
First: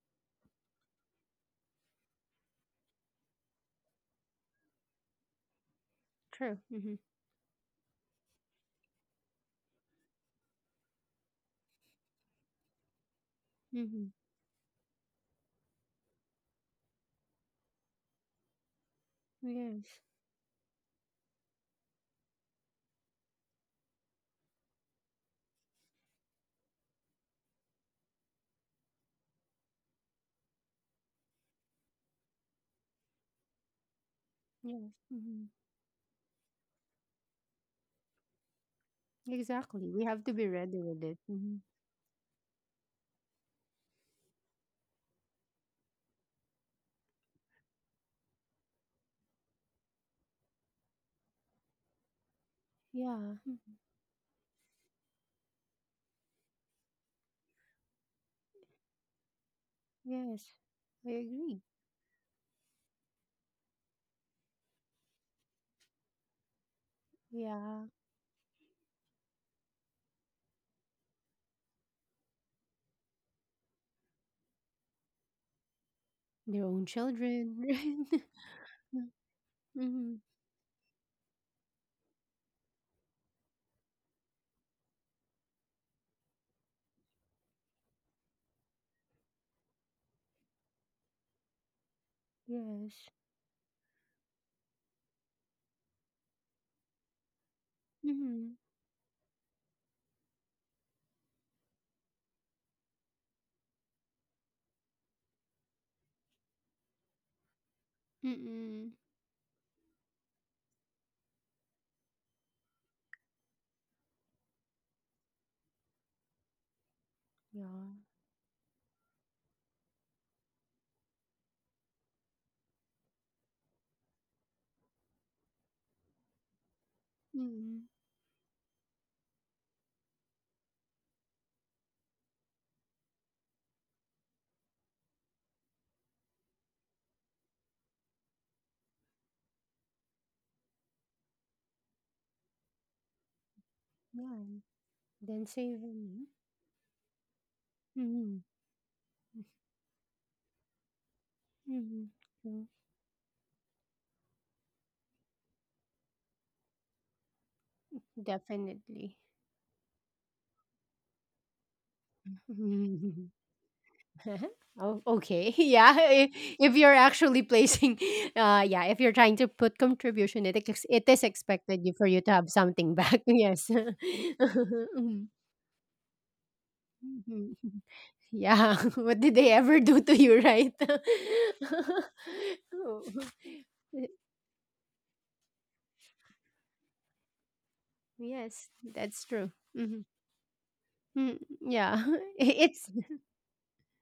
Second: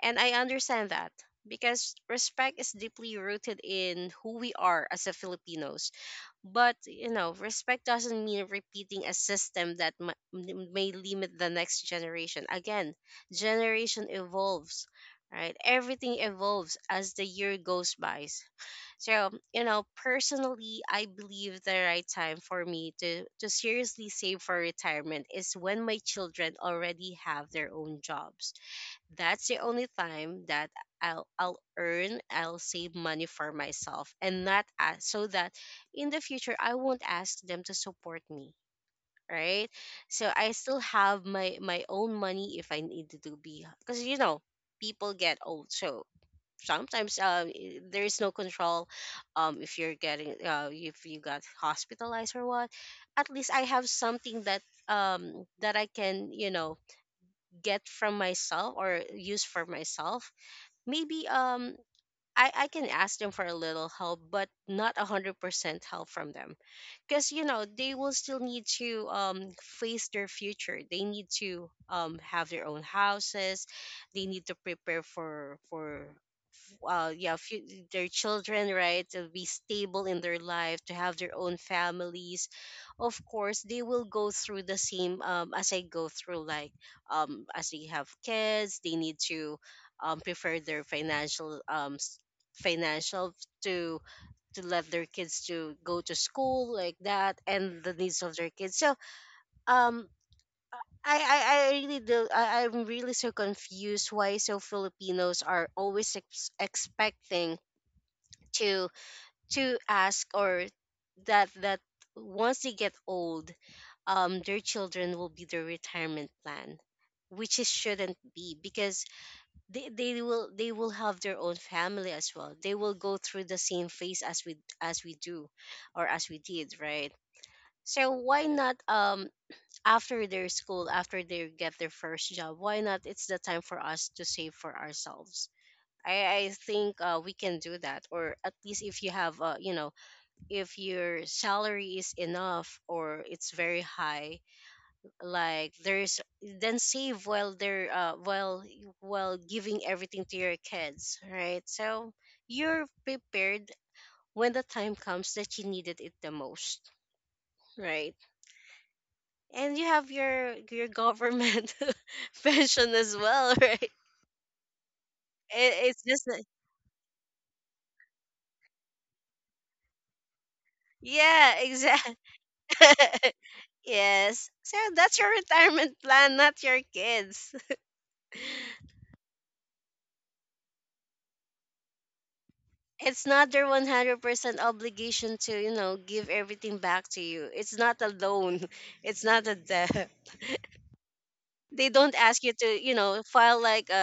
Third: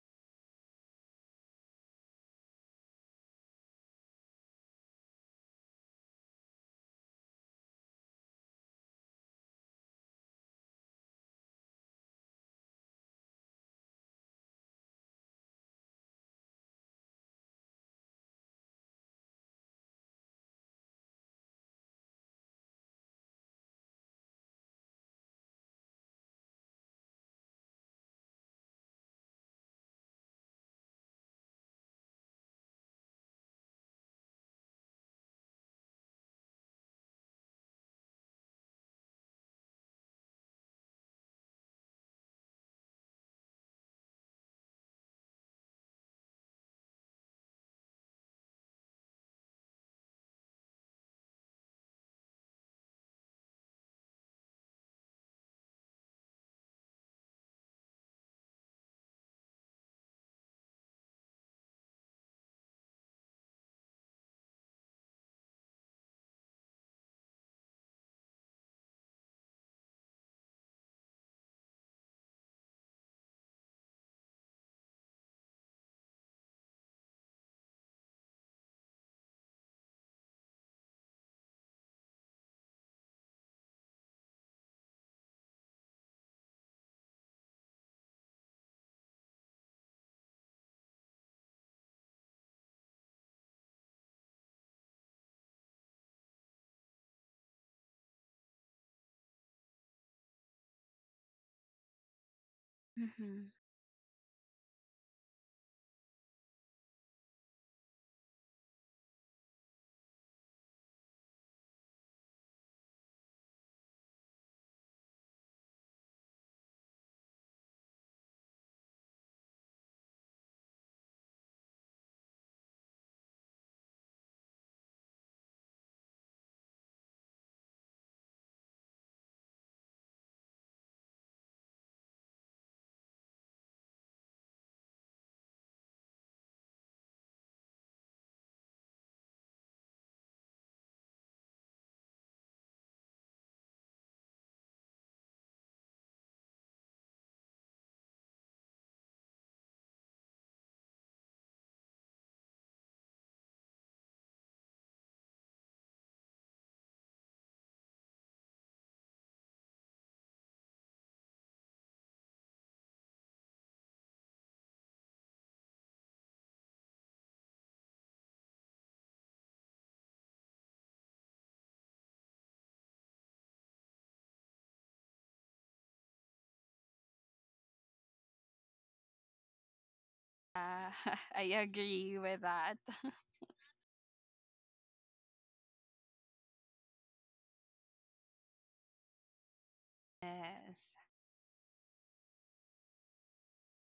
S3: And I understand that, because respect is deeply rooted in who we are as a Filipinos.
S1: True.
S3: But,
S1: Mm-hmm.
S3: you know, respect doesn't mean repeating a system that may limit the next generation. Again,
S1: Mm-hmm.
S3: generation evolves. Right, everything evolves as the year goes by. So, you
S1: Yes.
S3: know, personally, I believe the right time for me to seriously save for retirement is when my children already have their own jobs. That's the only time that I'll earn, I'll save money for myself and not
S1: Yes.
S3: ask, so
S1: Mm-hmm.
S3: that in the future I won't ask them to support me, right?
S1: Exactly. We have
S3: So
S1: to be
S3: I still
S1: ready with it.
S3: have
S1: Mm-hmm.
S3: my own money if I need to do be, because you know, people get old. So sometimes, there is no control if you're getting, if you got hospitalized or what, at
S1: Yeah.
S3: least I
S1: Mm.
S3: have something that, that I can, you know, get from myself or use for myself.
S1: Yes. I
S3: Maybe
S1: agree.
S3: I can ask them for a little help, but not 100% help from them, because you know
S1: Yeah.
S3: they will still need to face their future, they need to have their own houses, they need to prepare for
S1: Their own
S3: uh yeah
S1: children,
S3: few,
S1: <laughs>
S3: their
S1: right?
S3: children,
S1: Mm,
S3: right, to be stable
S1: mhm.
S3: in their life, to have their own families. Of course they will go through the same, as I go through, like as they have kids they need to prefer their financial,
S1: Yes.
S3: financial, to let their kids to go to school like that, and the needs of their
S1: Mhm.
S3: kids. So um I really do. I'm really so
S2: Mm-hmm.
S3: confused why so Filipinos are always expecting
S1: Mm.
S3: to ask, or that once they get old, their children will be their retirement plan, which it
S1: Yeah.
S3: shouldn't be, because they will have their own family as well, they will go through the same phase as we do, or as we did, right?
S1: Mm.
S3: So why not, after their school, after they get their first job, why not it's the time for us to save for ourselves. I think, we can do that, or at least if you have, you know, if your salary is enough or it's very high,
S1: Yeah. Then
S3: like there's,
S1: saving.
S3: then save while they're,
S1: Mhm.
S3: while giving everything to your kids, right?
S1: Mhm.
S3: So
S1: True.
S3: you're prepared when the time comes that you needed it the most, right?
S1: Definitely.
S3: And you have your government <laughs> pension as
S1: Mhm.
S3: well, <laughs> right?
S1: <laughs> Oh, okay. <laughs> Yeah.
S3: It's just
S1: If you're actually placing, <laughs> yeah, if you're trying to put contribution, it it is
S3: yeah,
S1: expected you for
S3: exactly.
S1: you to have something back. <laughs>
S3: <laughs>
S1: Yes. <laughs>
S3: Yes, so that's
S1: Mhm.
S3: your retirement plan, not your kids.
S1: Mhm. Yeah, <laughs> what did they ever do to you, right?
S2: <laughs> I
S1: <laughs>
S2: agree with that.
S1: Oh.
S3: It's
S2: <laughs>
S3: not their
S1: Y-
S3: 100% obligation to, you know, give everything back to you. It's not a loan,
S1: yes,
S3: <laughs> it's
S1: that's
S3: not
S1: true.
S3: a
S1: Hmm.
S3: debt.
S2: Yes.
S3: <laughs> They
S1: Yeah,
S3: don't ask you to,
S1: <laughs> it's,
S3: you know, file like a,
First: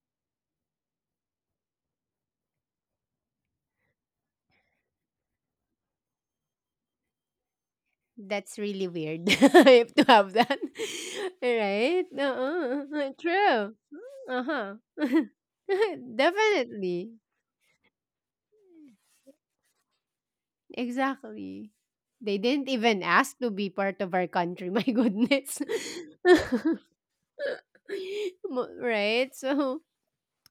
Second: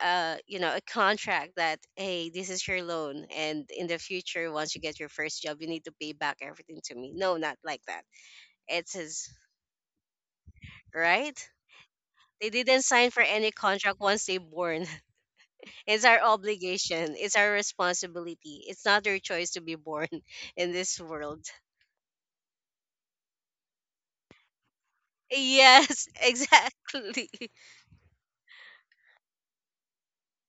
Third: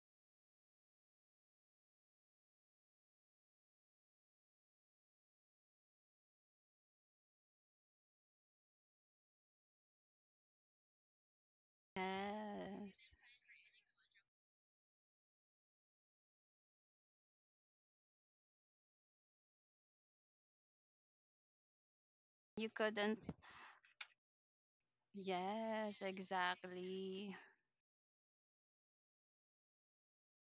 S3: a, a, you know, a contract that, hey, this is your loan, and in the future once you get your first job you need to pay back everything to me. No, not like that.
S1: that's really
S3: It's
S1: weird <laughs>
S3: his
S1: if to have that, <laughs>
S3: right.
S1: right?
S3: They didn't sign
S2: Yes.
S1: Uh-uh. <laughs>
S3: for any
S1: True.
S3: contract once they
S1: Uh huh.
S3: born. <laughs>
S1: <laughs>
S3: It's our
S1: Definitely.
S3: obligation, it's our responsibility, it's not their choice to be born <laughs> in this world.
S1: Exactly. They didn't
S2: You
S1: even
S2: couldn't.
S1: ask to be part of our country. <laughs> My goodness.
S2: Yes,
S3: Yes, <laughs>
S1: <laughs>
S3: exactly.
S2: exactly.
S1: Right? So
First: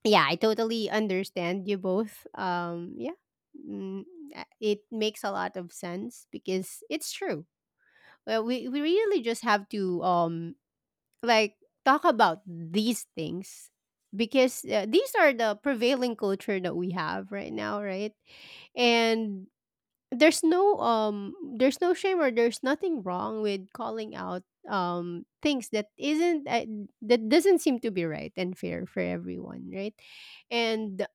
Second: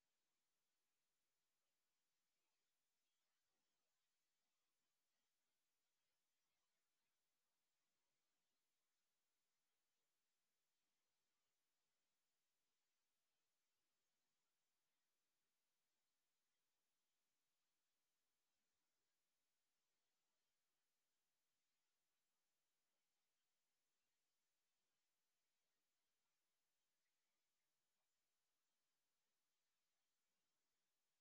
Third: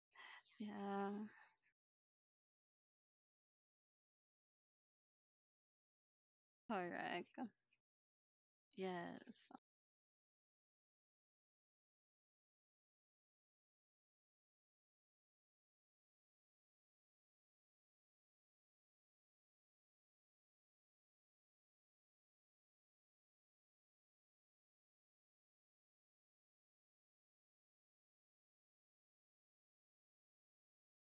S1: yeah, I totally
S2: Yeah,
S1: understand you both. Yeah, mm, it makes a lot of sense because it's
S2: correct.
S1: true. Well, we really just
S2: Yes.
S1: have to like talk about these things because these are the prevailing culture that we have right now, right? And there's no shame, or there's nothing wrong with calling out things that isn't that doesn't seem to be right and fair for everyone, right? And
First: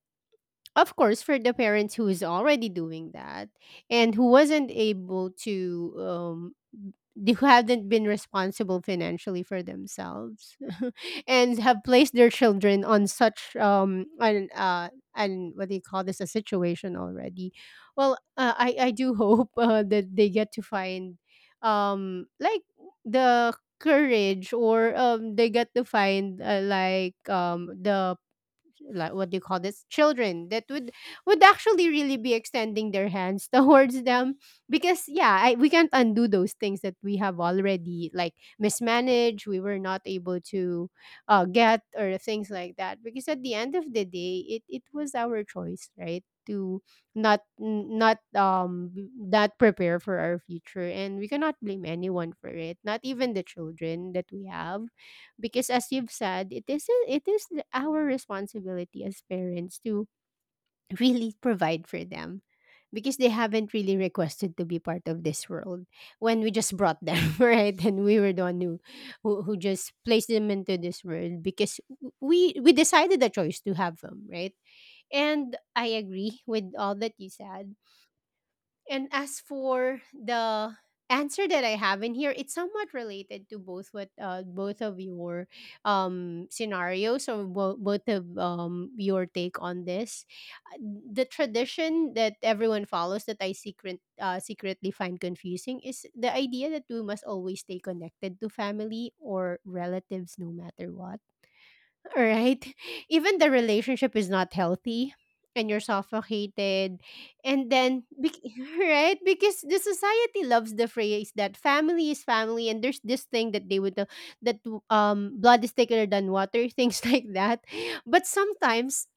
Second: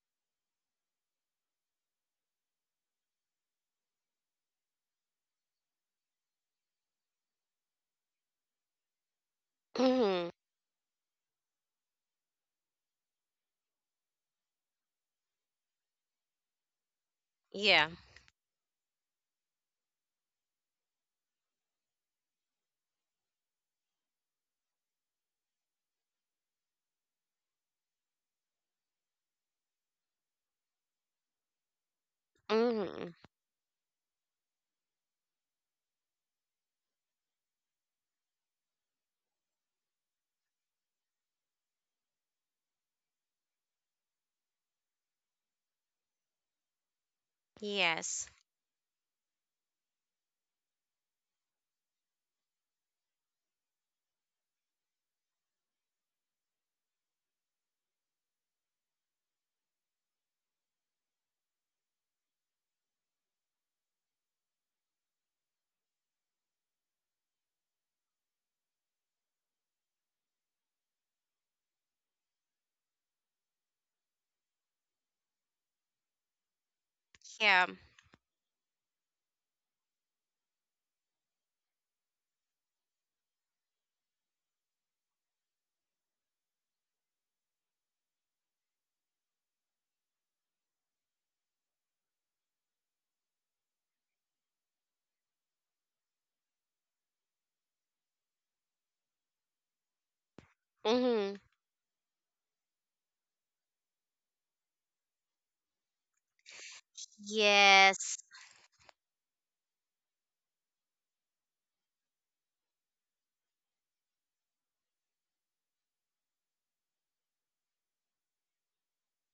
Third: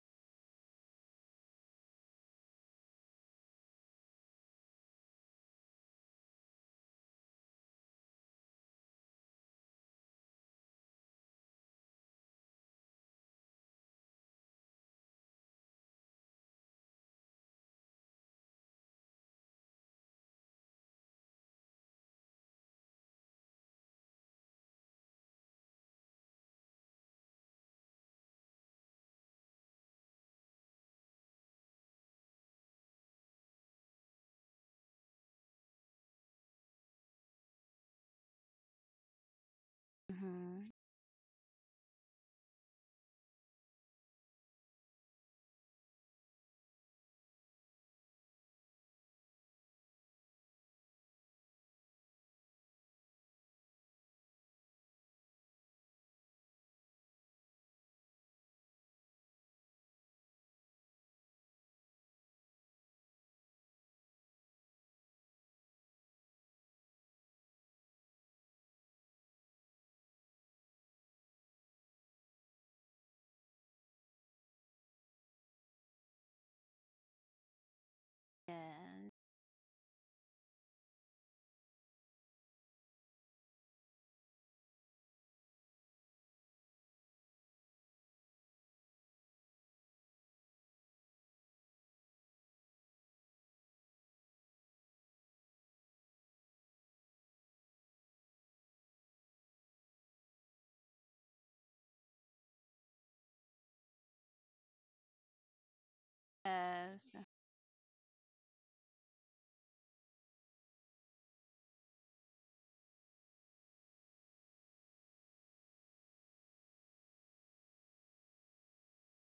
S1: of course, for the parents who's already doing that and who wasn't able to, who haven't been responsible financially for
S3: Hmm.
S1: themselves, <laughs> and have placed their children on such an and what do you call this, a situation already.
S3: Yeah.
S1: Well, I do <laughs> hope that they get to find, like the courage or they get to find like the like what do you call this children that would actually really be extending their
S3: Hmm.
S1: hands <laughs> towards them because yeah, we can't undo those things that we have already like mismanaged. We were not able
S2: Mm-hmm.
S1: to get or things like that because at the end of the day, it was our choice, right, to not n- not
S3: Yes.
S1: b- not prepare for our future, and we cannot blame anyone for it, not even the children that we have, because as you've said, it is our responsibility as parents to <laughs> really provide for them, because they haven't really requested to be part of this world when we just brought them <laughs> right? And we were the one who just placed them into this world, because we decided the choice to have them, right? And I agree with all that you
S3: Yeah.
S1: said.
S2: Yes.
S1: And as for the answer that I have in here, it's somewhat related to both what both of your scenarios, or both of your take on this. Uh, The tradition that everyone follows that I secretly find confusing is the idea that we must always stay connected to family or relatives, no matter what.
S3: Hmm.
S1: Right? <laughs> Even the relationship is not healthy and you're
S2: Yes.
S1: suffocated. And
S3: Yes.
S1: then, <laughs> right? Because the society loves the phrase that family is family, and there's this thing that they would, that blood is thicker than water, <laughs> things like that. But sometimes,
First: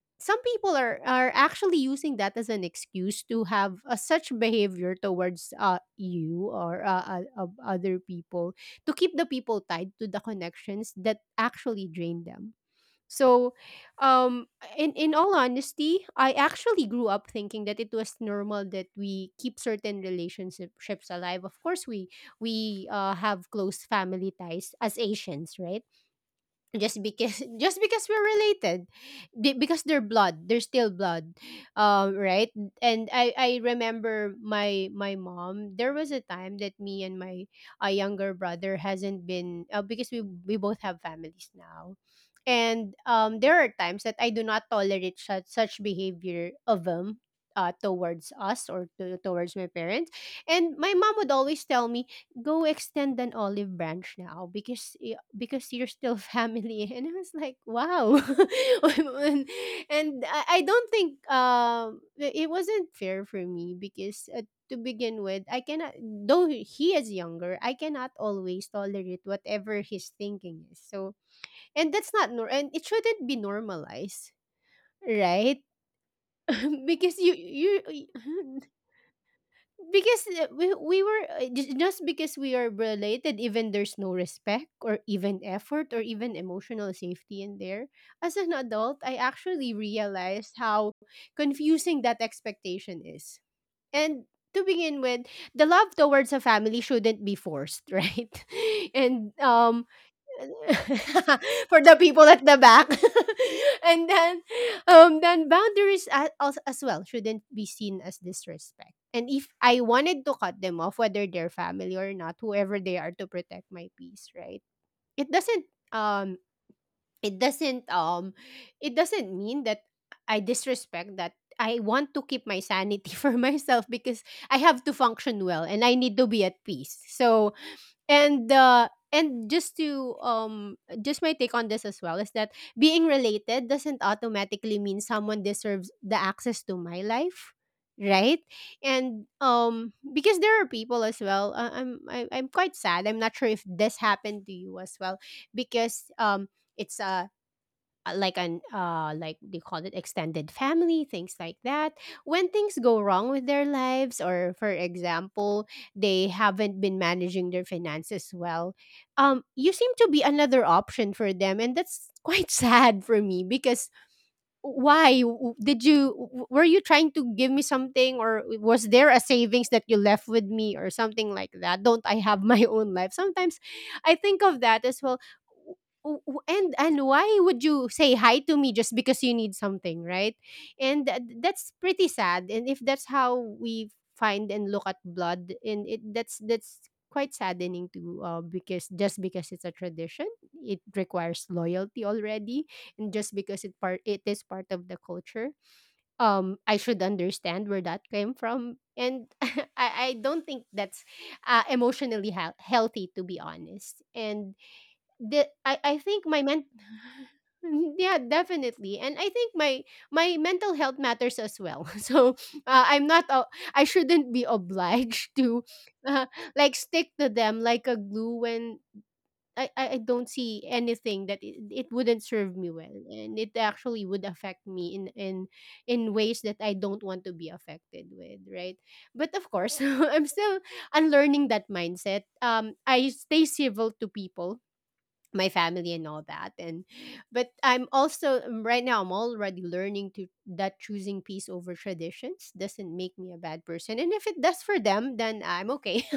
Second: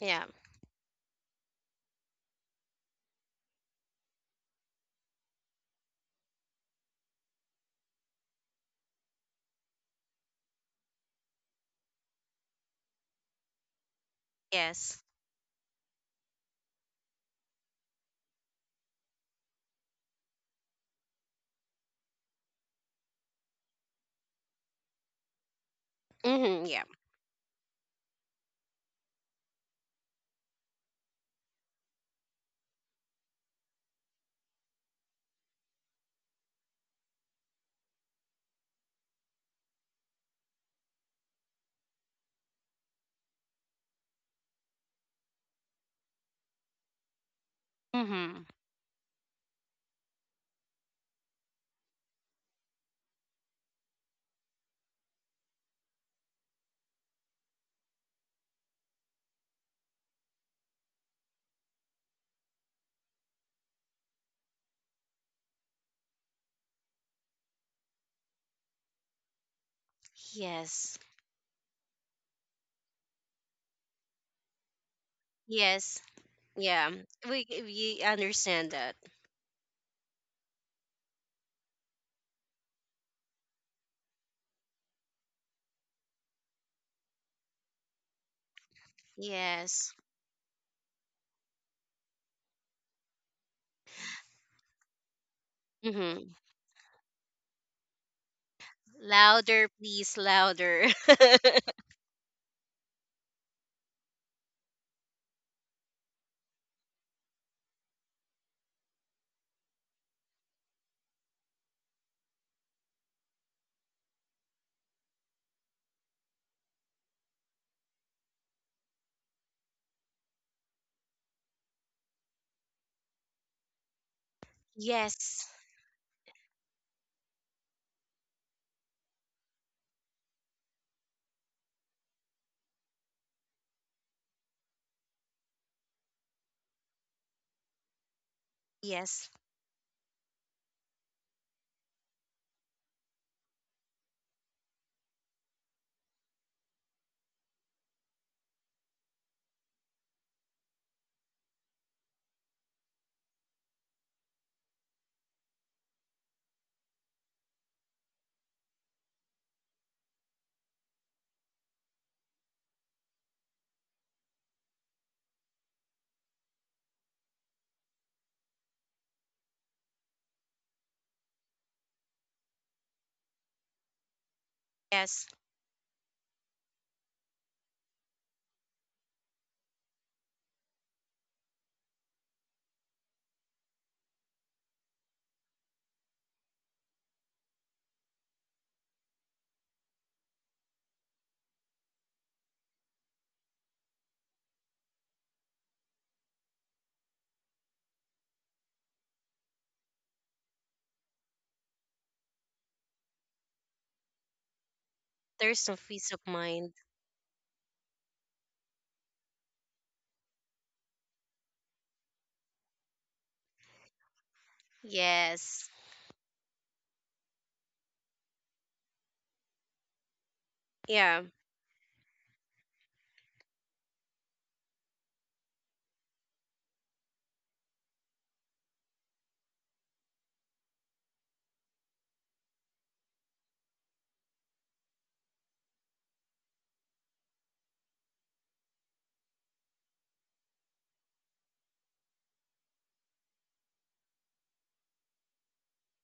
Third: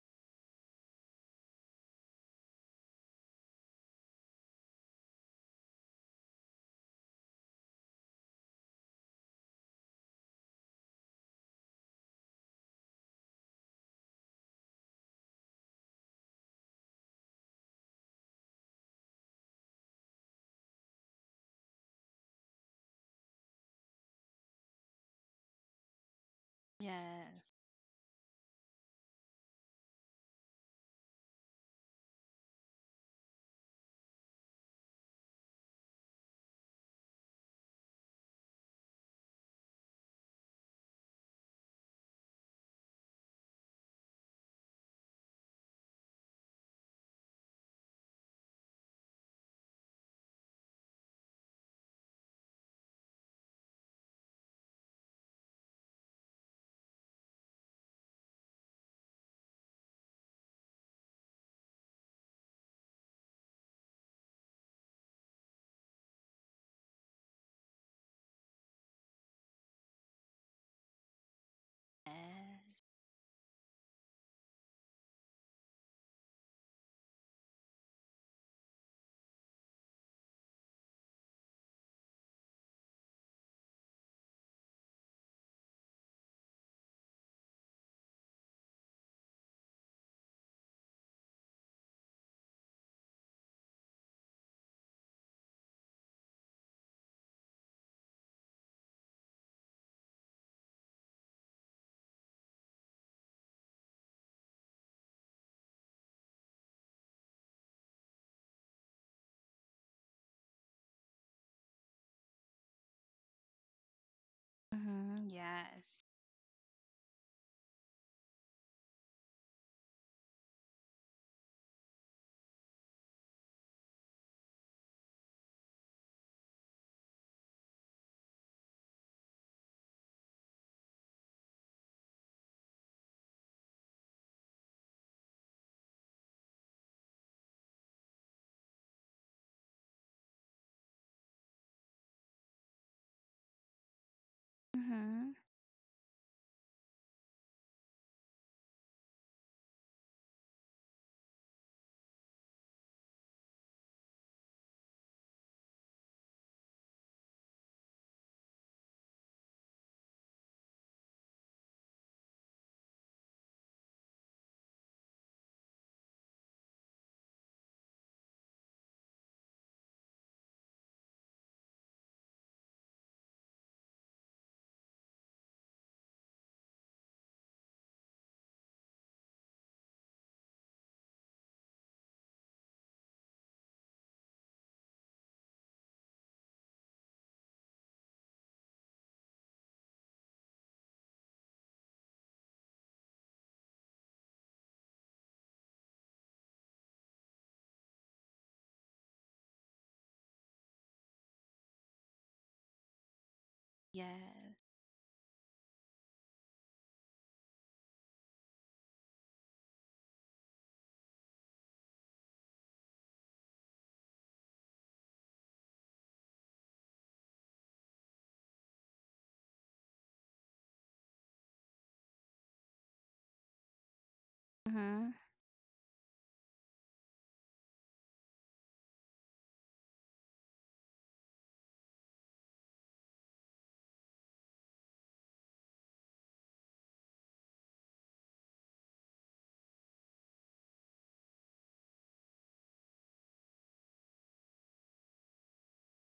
S3: Yeah.
S1: some people are actually using that as an excuse to have such behavior towards you, or other people, to keep the people tied to the connections that actually drain them, so, um, in
S3: Yes.
S1: all honesty, I actually grew up thinking that it was normal that we keep certain relationships alive. Of course, we have close family ties as Asians, right?
S3: Hmm. Yeah.
S1: Just because <laughs>
S2: Yes.
S1: just because we're related. Because they're blood, they're still blood, right. And I remember my mom, there was a time that me and my younger brother hasn't been because we both have families now, and there are times that I do not tolerate such behavior of them, towards
S3: Hmm.
S1: us or towards my parents. And my mom would always tell me, go extend an olive branch now because you're still family, <laughs> and I was like, wow. <laughs> and, and I don't think it wasn't fair for me because, to begin with, I cannot though he is younger, I cannot always tolerate whatever his thinking is,
S3: Yes.
S1: so and it
S2: Yes.
S1: shouldn't be normalized, right?
S3: Yes.
S1: <laughs>
S3: Yeah.
S1: Because you
S3: We
S1: you
S3: we
S1: <laughs>
S3: understand that.
S1: because we were just because we are related, even there's no respect or even effort or even emotional safety in there. As an adult, I actually
S3: Yes.
S1: realized how confusing that expectation is, and to begin with, the love towards a
S3: Hmm.
S1: family shouldn't be forced, <laughs> right? And
S3: Louder, please, louder.
S1: <laughs> for
S3: <laughs>
S1: the people at the back. <laughs> And then, boundaries, as well, shouldn't be seen as disrespect. And if I wanted to cut them off, whether they're family or not, whoever they are, to protect my peace, right? It
S2: Mhm.
S1: doesn't
S2: Yes.
S1: um it doesn't um it doesn't mean that I disrespect that. I want to keep my sanity <laughs> for myself, because I have to function well
S3: Yes.
S1: and I need to be at peace. So, and just to, just my take on this as well is that being related doesn't automatically mean someone deserves the access to my life, right? And
S3: Yes.
S1: because there are people as well, I'm quite sad, I'm not sure if this happened to you as well,
S2: Mhm.
S1: because it's like an like they call it extended family, things like that, when things go wrong with their lives, or for example, they haven't been managing their finances well, you seem to be another option for them, and that's quite <laughs> sad for me. Because why, did you, were you trying to give me something? Or was there a savings that you left with me or something like that? Don't I have <laughs> my own life sometimes? I think of that as well.
S3: Yes.
S1: W- w- and Why would you say hi to me just because you need something, right? And that's pretty sad. And if that's how we find and look at blood, and it, that's quite saddening too, because just because it's a tradition, it requires loyalty already. And just because it is part of the culture, I should understand where that came from, and <laughs> I don't think that's emotionally healthy, to be honest. And
S2: Yes.
S1: the
S3: There's no
S1: I think
S3: peace
S1: my
S3: of
S1: men
S3: mind.
S1: <laughs> yeah, definitely, and I think my mental health matters as well, <laughs> so uh, i'm not uh, I shouldn't be obliged to
S3: Yes.
S1: <laughs> uh, like stick to them like a glue, when I don't see anything
S3: Yeah.
S1: that it wouldn't serve me well, and it actually would affect me
S2: Mhm.
S1: in ways that I don't want to be affected with, right? But of course, <laughs> I'm still unlearning that mindset. I stay civil to people, my family and all that, and but I'm also, right now, I'm already learning to that choosing peace over traditions doesn't make me a bad person, and if it does for them, then I'm okay. <laughs>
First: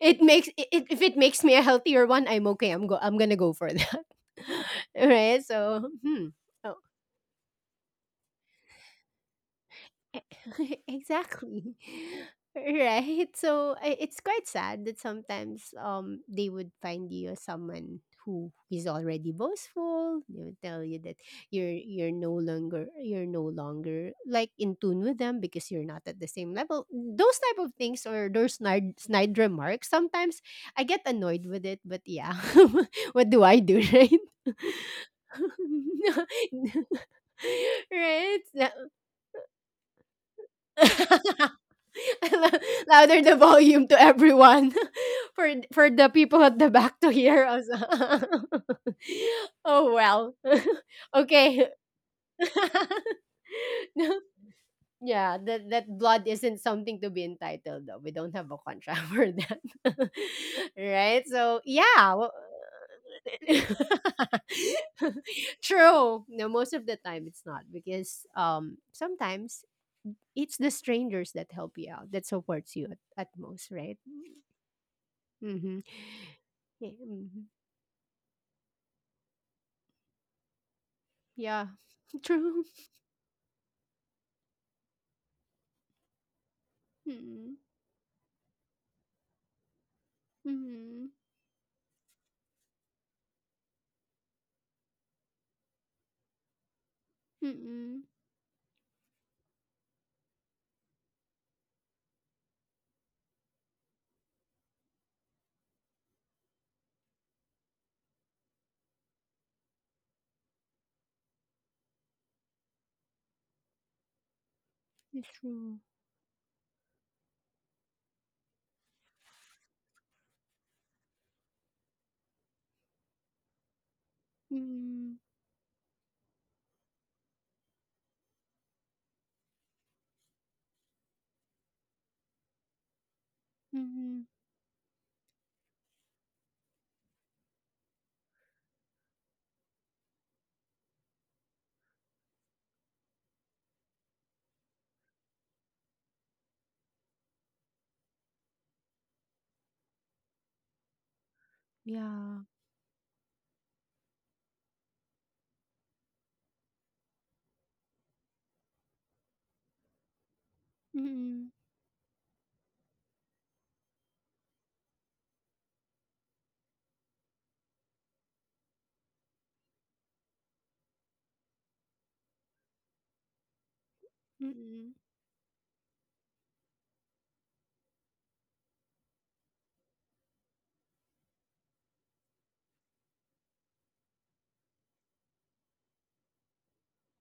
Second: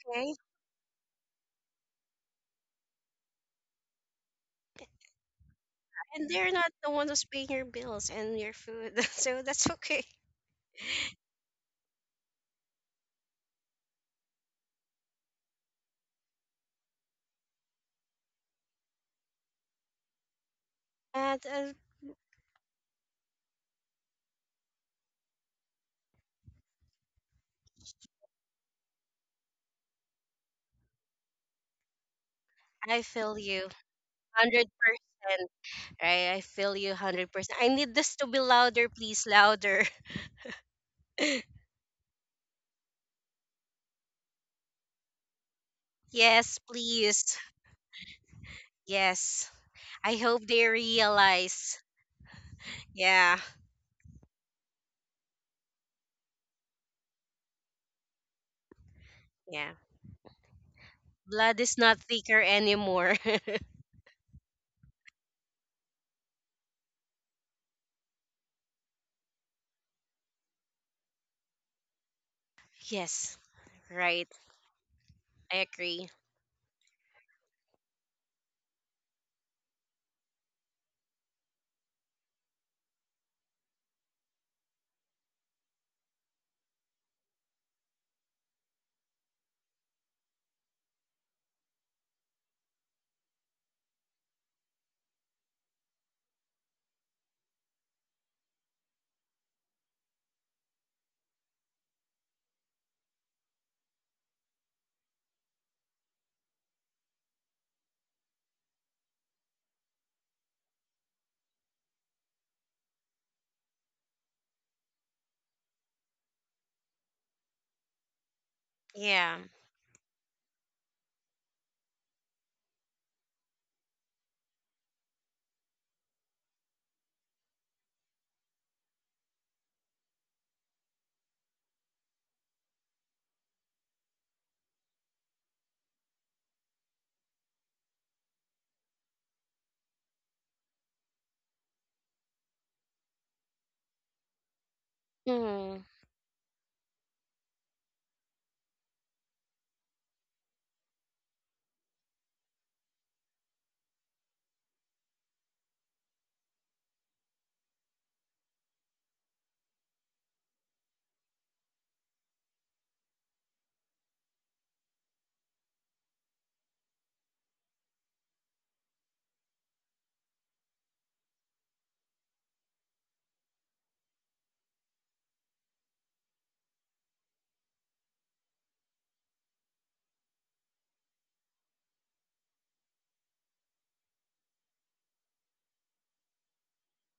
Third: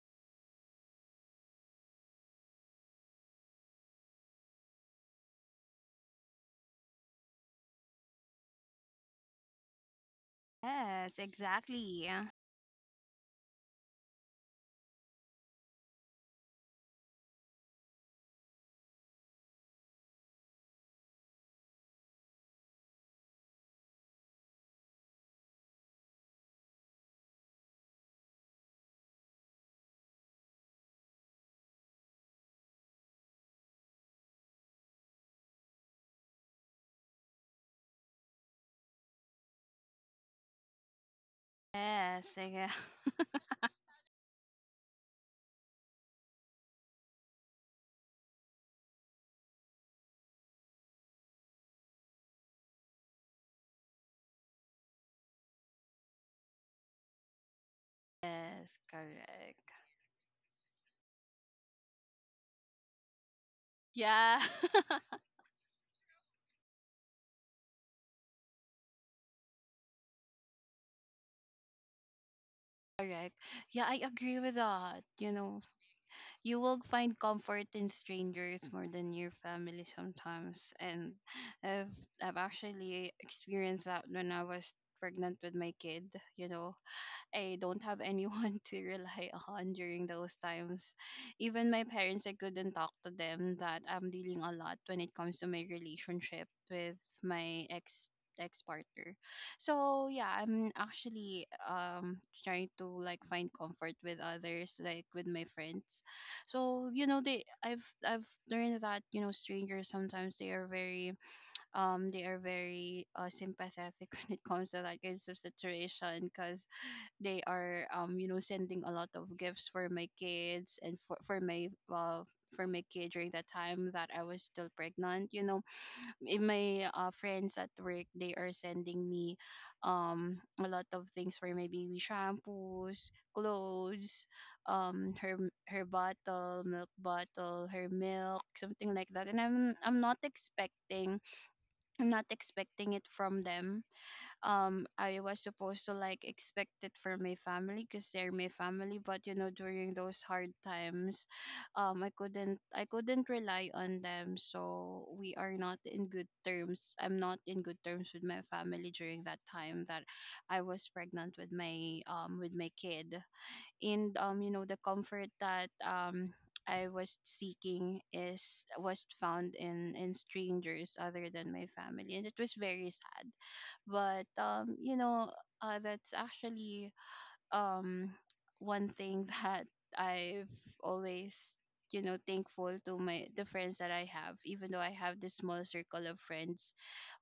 S1: it makes it, it- If it makes me a healthier one, I'm okay. I'm gonna go for that. <laughs> Right, so, hmm.
S3: And they're not
S1: Oh,
S3: the one who's paying your bills and your food. <laughs> So that's okay.
S1: <laughs>
S2: Yes,
S1: exactly. <laughs>
S2: exactly.
S1: Right. So it's quite sad that sometimes, they would find you as someone who is already boastful. They would tell you that
S3: And,
S1: you're you're no longer you're no longer like in tune with them, because you're not at the same level. Those type of things, or those snide remarks. Sometimes I get annoyed with it, but yeah, <laughs>
S3: I
S1: what do
S3: feel
S1: I
S3: you
S1: do, right?
S3: 100%.
S1: <laughs>
S3: Right? I feel you
S1: <laughs>
S3: 100%. I need this to
S1: Right?
S3: be
S1: Yeah.
S3: louder, please. Louder. <laughs>
S1: <laughs>
S2: Yes. Yeah.
S1: <laughs> Louder the
S2: <laughs>
S1: volume to everyone, <laughs> for the people at
S3: Yes,
S1: the back to
S3: please.
S1: hear us. <laughs>
S3: Yes.
S1: Oh
S3: I
S1: well.
S3: hope they
S1: <laughs> Okay.
S3: realize.
S1: <laughs>
S3: Yeah.
S1: No, yeah, that blood isn't something to be entitled, though. We don't have a
S2: Yes,
S1: contract <laughs> for that.
S2: correct.
S3: Yeah.
S1: <laughs> Right?
S3: Blood
S1: So,
S3: is not
S1: yeah.
S3: thicker anymore. <laughs>
S1: <laughs>
S2: Yeah. <laughs>
S1: True. No, most of the time it's not, because sometimes it's the strangers that help you out, that supports you at
S2: Correct.
S3: Yes.
S1: most,
S2: Yeah,
S1: right?
S2: I
S3: Right.
S2: agree with that. You
S3: I
S2: know,
S1: Mhm.
S3: agree.
S2: you will
S1: Yeah,
S2: find
S1: mhm.
S2: comfort in strangers more than your family sometimes. And
S1: Yeah,
S2: I've,
S1: <laughs>
S2: I've
S1: true.
S2: actually experienced that when I was pregnant with my kid. You know,
S1: Mm,
S2: I don't have anyone <laughs> to rely on during those times.
S1: mhm,
S2: Even my parents, I couldn't talk to them that I'm dealing a lot when it comes to my relationship with my
S1: mm.
S2: ex, ex partner. So yeah, I'm actually trying to like find comfort with others, like with my friends. So you know, they I've learned that, you know, strangers sometimes, they are very sympathetic <laughs> when it comes to that
S1: It's
S2: kinds of
S1: true.
S2: situation, because they are, you know, sending a lot of
S3: Yeah.
S2: gifts for my kids and for my kid during that time that I was still
S1: Mm,
S2: pregnant. You know, in my friends at work, they are sending me a lot of things for my baby, shampoos, clothes,
S1: mhm.
S2: her, her bottle, milk bottle, her milk, something like that. And I'm not expecting, I'm not expecting it from them. I was
S3: Mm.
S2: supposed to like expect it for my family, because they're my family. But you know, during those hard times,
S1: Yeah.
S2: I couldn't rely on them. So we are not in good terms, I'm not in good terms with my family during that time that I was pregnant
S1: Mm,
S2: with my kid. And you know, the comfort that I was seeking is was found in strangers other than my family, and it was very sad. But
S1: mm,
S2: you know, that's actually um one thing <laughs> that I've always, you know, thankful to my, the friends that I have, even though I have this small circle of friends.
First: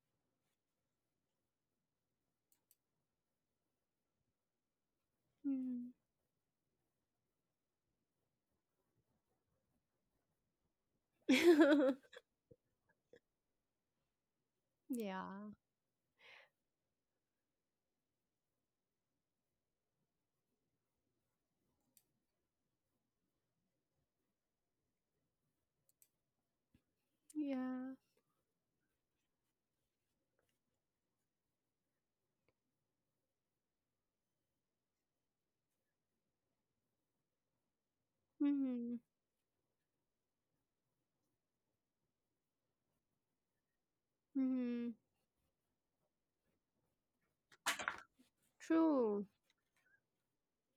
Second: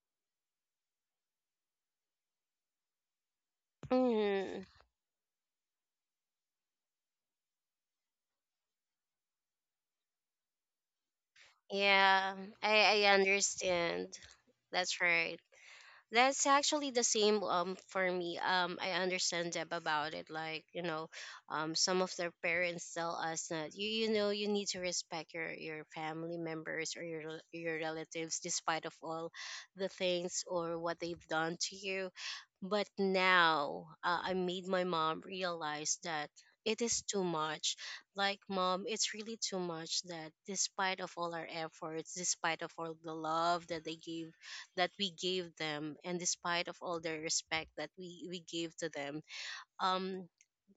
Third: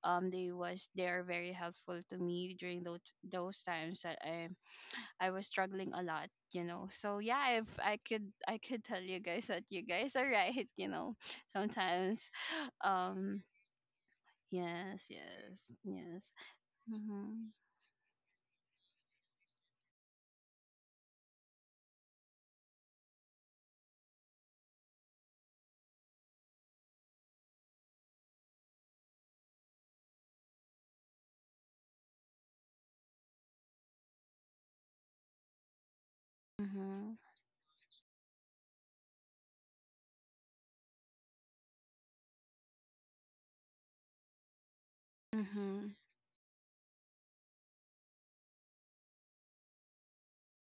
S2: They are very helpful to me during those times that
S3: Mm.
S2: I was struggling
S1: mm.
S2: a lot, you know. So yeah, if I could, I could tell you guys that you guys are right. <laughs> You know,
S1: <laughs>
S2: sometimes,
S3: Yeah. I
S2: um,
S3: understand. That's
S2: yes,
S1: Yeah,
S3: right.
S2: yes, yes.
S3: That's actually the
S2: Mm-hmm.
S3: same for me. I understand Deb about it. Like, you know, some of their parents tell us that you know you need to respect your family members, or your your
S1: yeah.
S3: relatives, despite of all the things or what they've done to you. But now, I made my mom realize that it is
S2: Mm-hmm.
S3: too much. Like, mom,
S1: Mhm,
S3: it's really too much that despite of all our efforts, despite of all the love that they gave that
S1: mhm.
S3: we gave
S2: Mm-hmm.
S3: them, and despite of all the respect that we gave to them,
S1: True.
S3: um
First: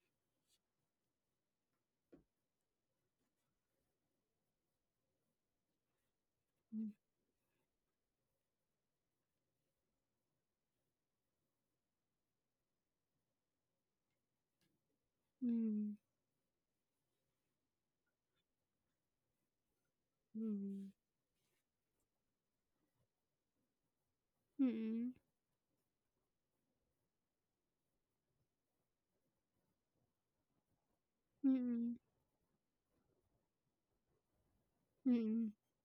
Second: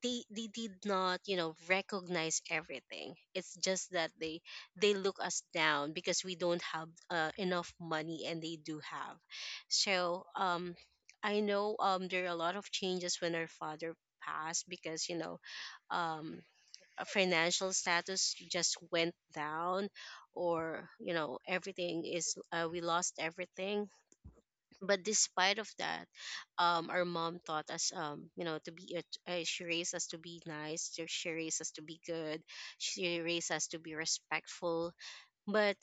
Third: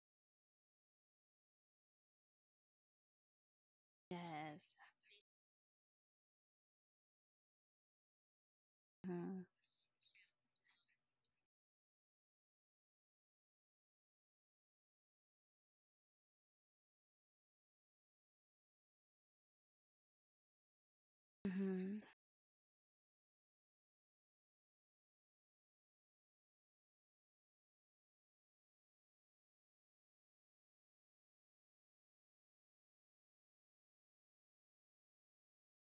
S3: they did not, you know, recognize everything. It's just that
S2: Yes.
S3: they look us down because we don't have,
S1: Mm,
S3: enough money, and they do have.
S2: Mm-hmm.
S3: So I know, there are a lot of changes when our father passed, because you know, um financial status just went down,
S1: mm,
S3: or you know
S2: Mm-hmm.
S3: everything is, we lost everything. But
S1: mm,
S3: despite of that, our mom taught us, you know, to be, she raised us to be nice, she raised us to
S1: mm,
S3: be good, she raised us to be respectful.
S1: mm,
S3: But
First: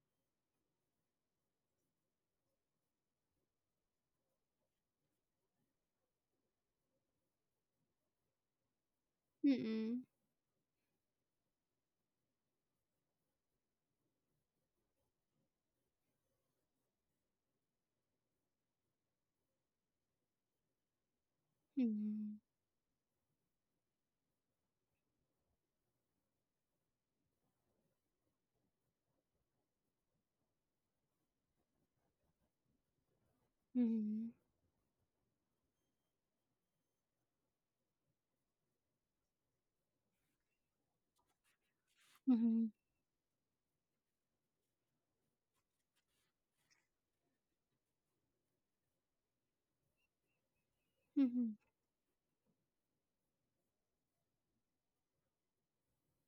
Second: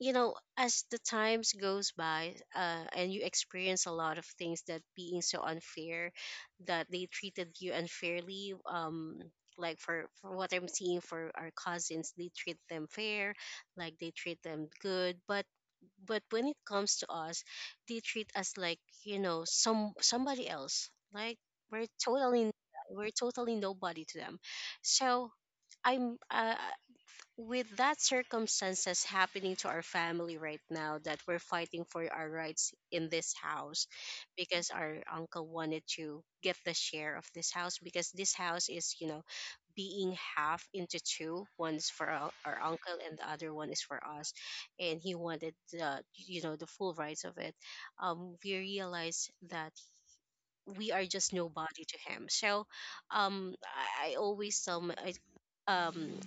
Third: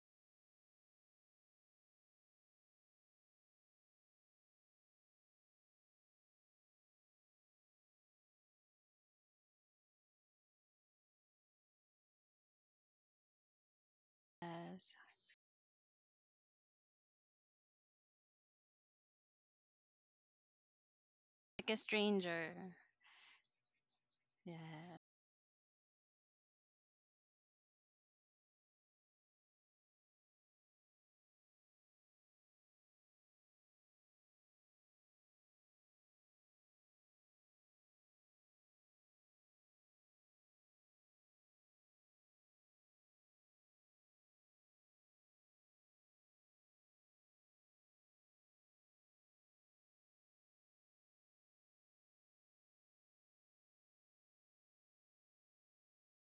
S3: you know as the times goes by, and you experience a lot of things that being so unfair, that they treated you unfairly. Like,
S1: mm,
S3: for what I'm seeing, for our cousins they treat them fair, like they treat them
S2: Yes.
S3: good. But when it comes to us, they treat us like, you know, somebody else. Like,
S2: Like a
S3: we're
S1: mm,
S3: totally
S2: stranger.
S3: we're totally nobody to them.
S2: Yeah.
S3: So I'm, with that circumstances happening to our family right now, that we're fighting for our rights in this house,
S1: mm,
S3: because our uncle wanted to get the share of this house, because this house is, you know, being half into two. One's for
S1: mhm,
S3: our
S1: mhm,
S3: uncle, and the other one is for us, and he wanted the, you know, the full rights of it. We realized that we are just
S1: mhm,
S3: nobody to him. So um I always tell my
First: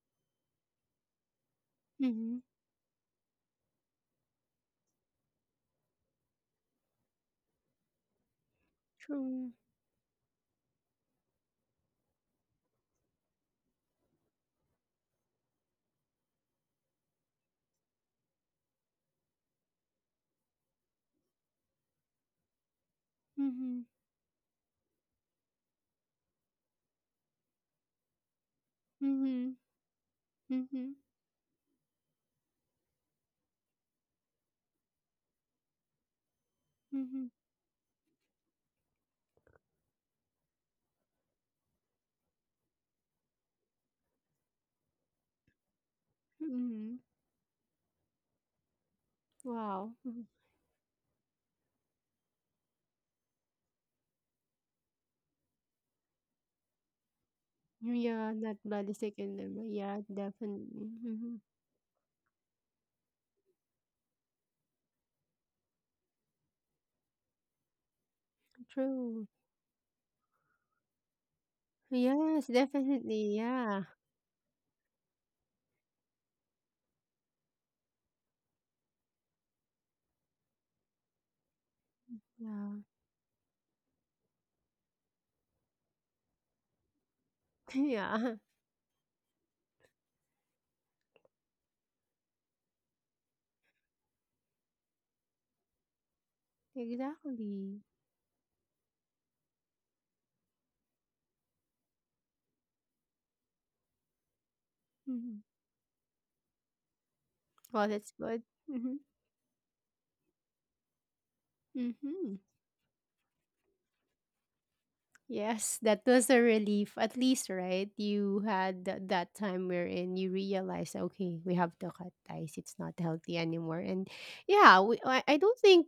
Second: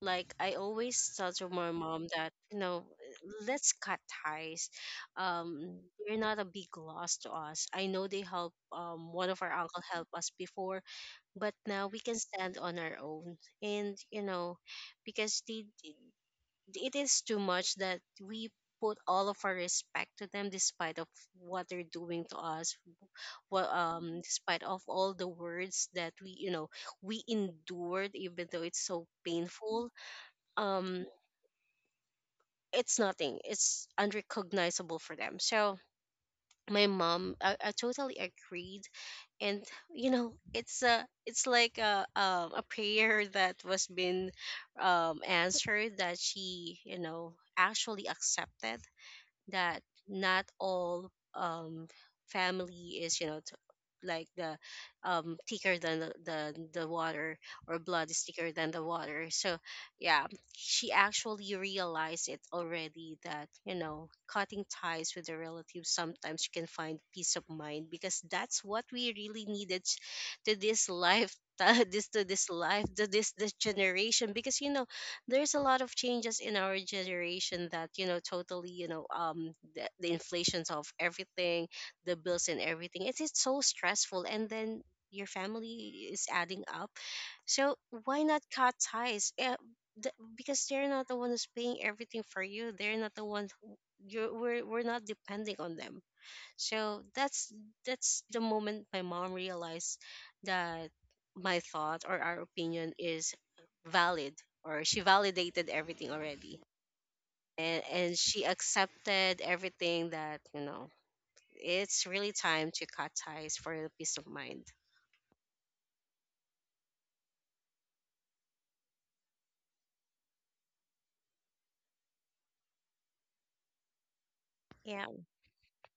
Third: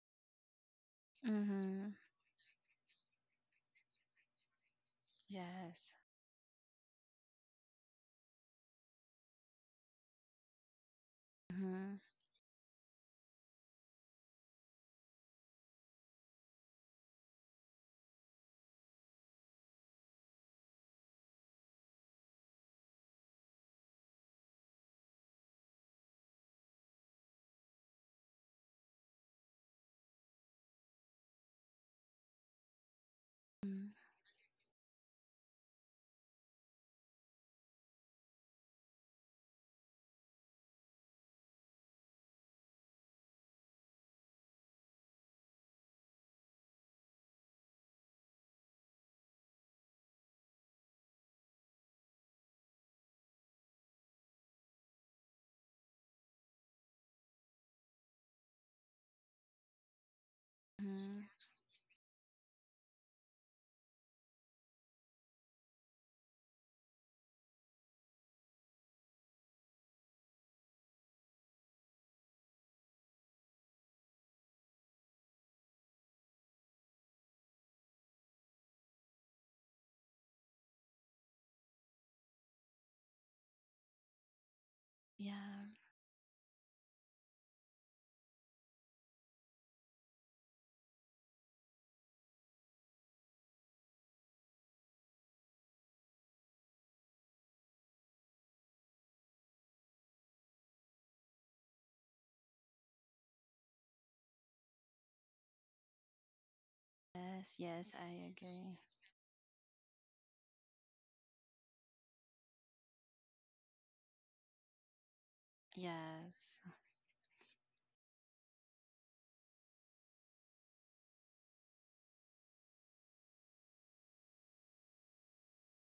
S3: like I always tell to my
S2: Mm-hmm.
S3: mom that,
S1: mhm.
S3: you know, let's cut ties. Um,
S2: Yes.
S3: they're not a big loss to us. I know they help. One of our
S1: True.
S3: uncle helped us before, but now
S2: Mm-hmm.
S3: we can stand on our own. And you know, because the it is too much that we put all of our respect to them despite of what they're doing to us, what
S1: Mhm,
S3: despite of all the words that we you know we endured even though it's so
S1: mhm,
S3: painful.
S1: mhm,
S3: um it's nothing, it's unrecognizable for them. So my
S1: mhm,
S3: mom, I totally agreed, and you know, it's like a, a prayer that was been, answered, that she,
S1: mhm.
S3: you know, actually accepted that
S1: Wow. Mhm.
S3: not all, family is, you know, like the, thicker than the water, or blood is
S1: Yeah,
S3: thicker
S1: not
S3: than the
S1: bloody
S3: water.
S1: second
S3: So
S1: number. Yeah,
S3: yeah,
S1: definitely.
S3: she
S2: Mm-hmm.
S1: Hmm.
S3: actually realized it already that, you know, cutting ties with the relatives, sometimes you can find peace of mind, because that's what we
S1: True.
S3: really needed. To this life, <laughs> this to
S1: Yes,
S3: this life, to
S1: definitely.
S3: this
S1: Yeah.
S3: generation, because you know there's a lot of changes in our generation that, you know, totally, you know, the inflations of everything, the bills and
S1: Yeah.
S3: everything, it's so stressful. And then your
S2: Yeah.
S3: family is adding up.
S1: <laughs>
S3: So why
S1: Yeah.
S3: not cut ties? The- because they're not the one who's paying everything for you, they're not the one we're not depending on them. So
S1: Exactly.
S3: that's the moment my mom realized that my thought or our opinion is valid, or she
S1: Hmm.
S3: validated everything already.
S2: Yes.
S3: And
S1: Well,
S2: Yes.
S1: that's
S2: I
S3: and
S1: good.
S3: she
S2: agree.
S1: Mm-hmm.
S3: accepted everything, that, you know, it's
S1: Mm-hmm.
S3: really time to cut ties for the peace of mind.
S1: Yes, that was a
S2: Yes.
S1: relief. At least, right? You had that time wherein you realized, okay, we have to cut ties. It's not healthy anymore. And yeah,
S3: Yeah.
S1: I don't think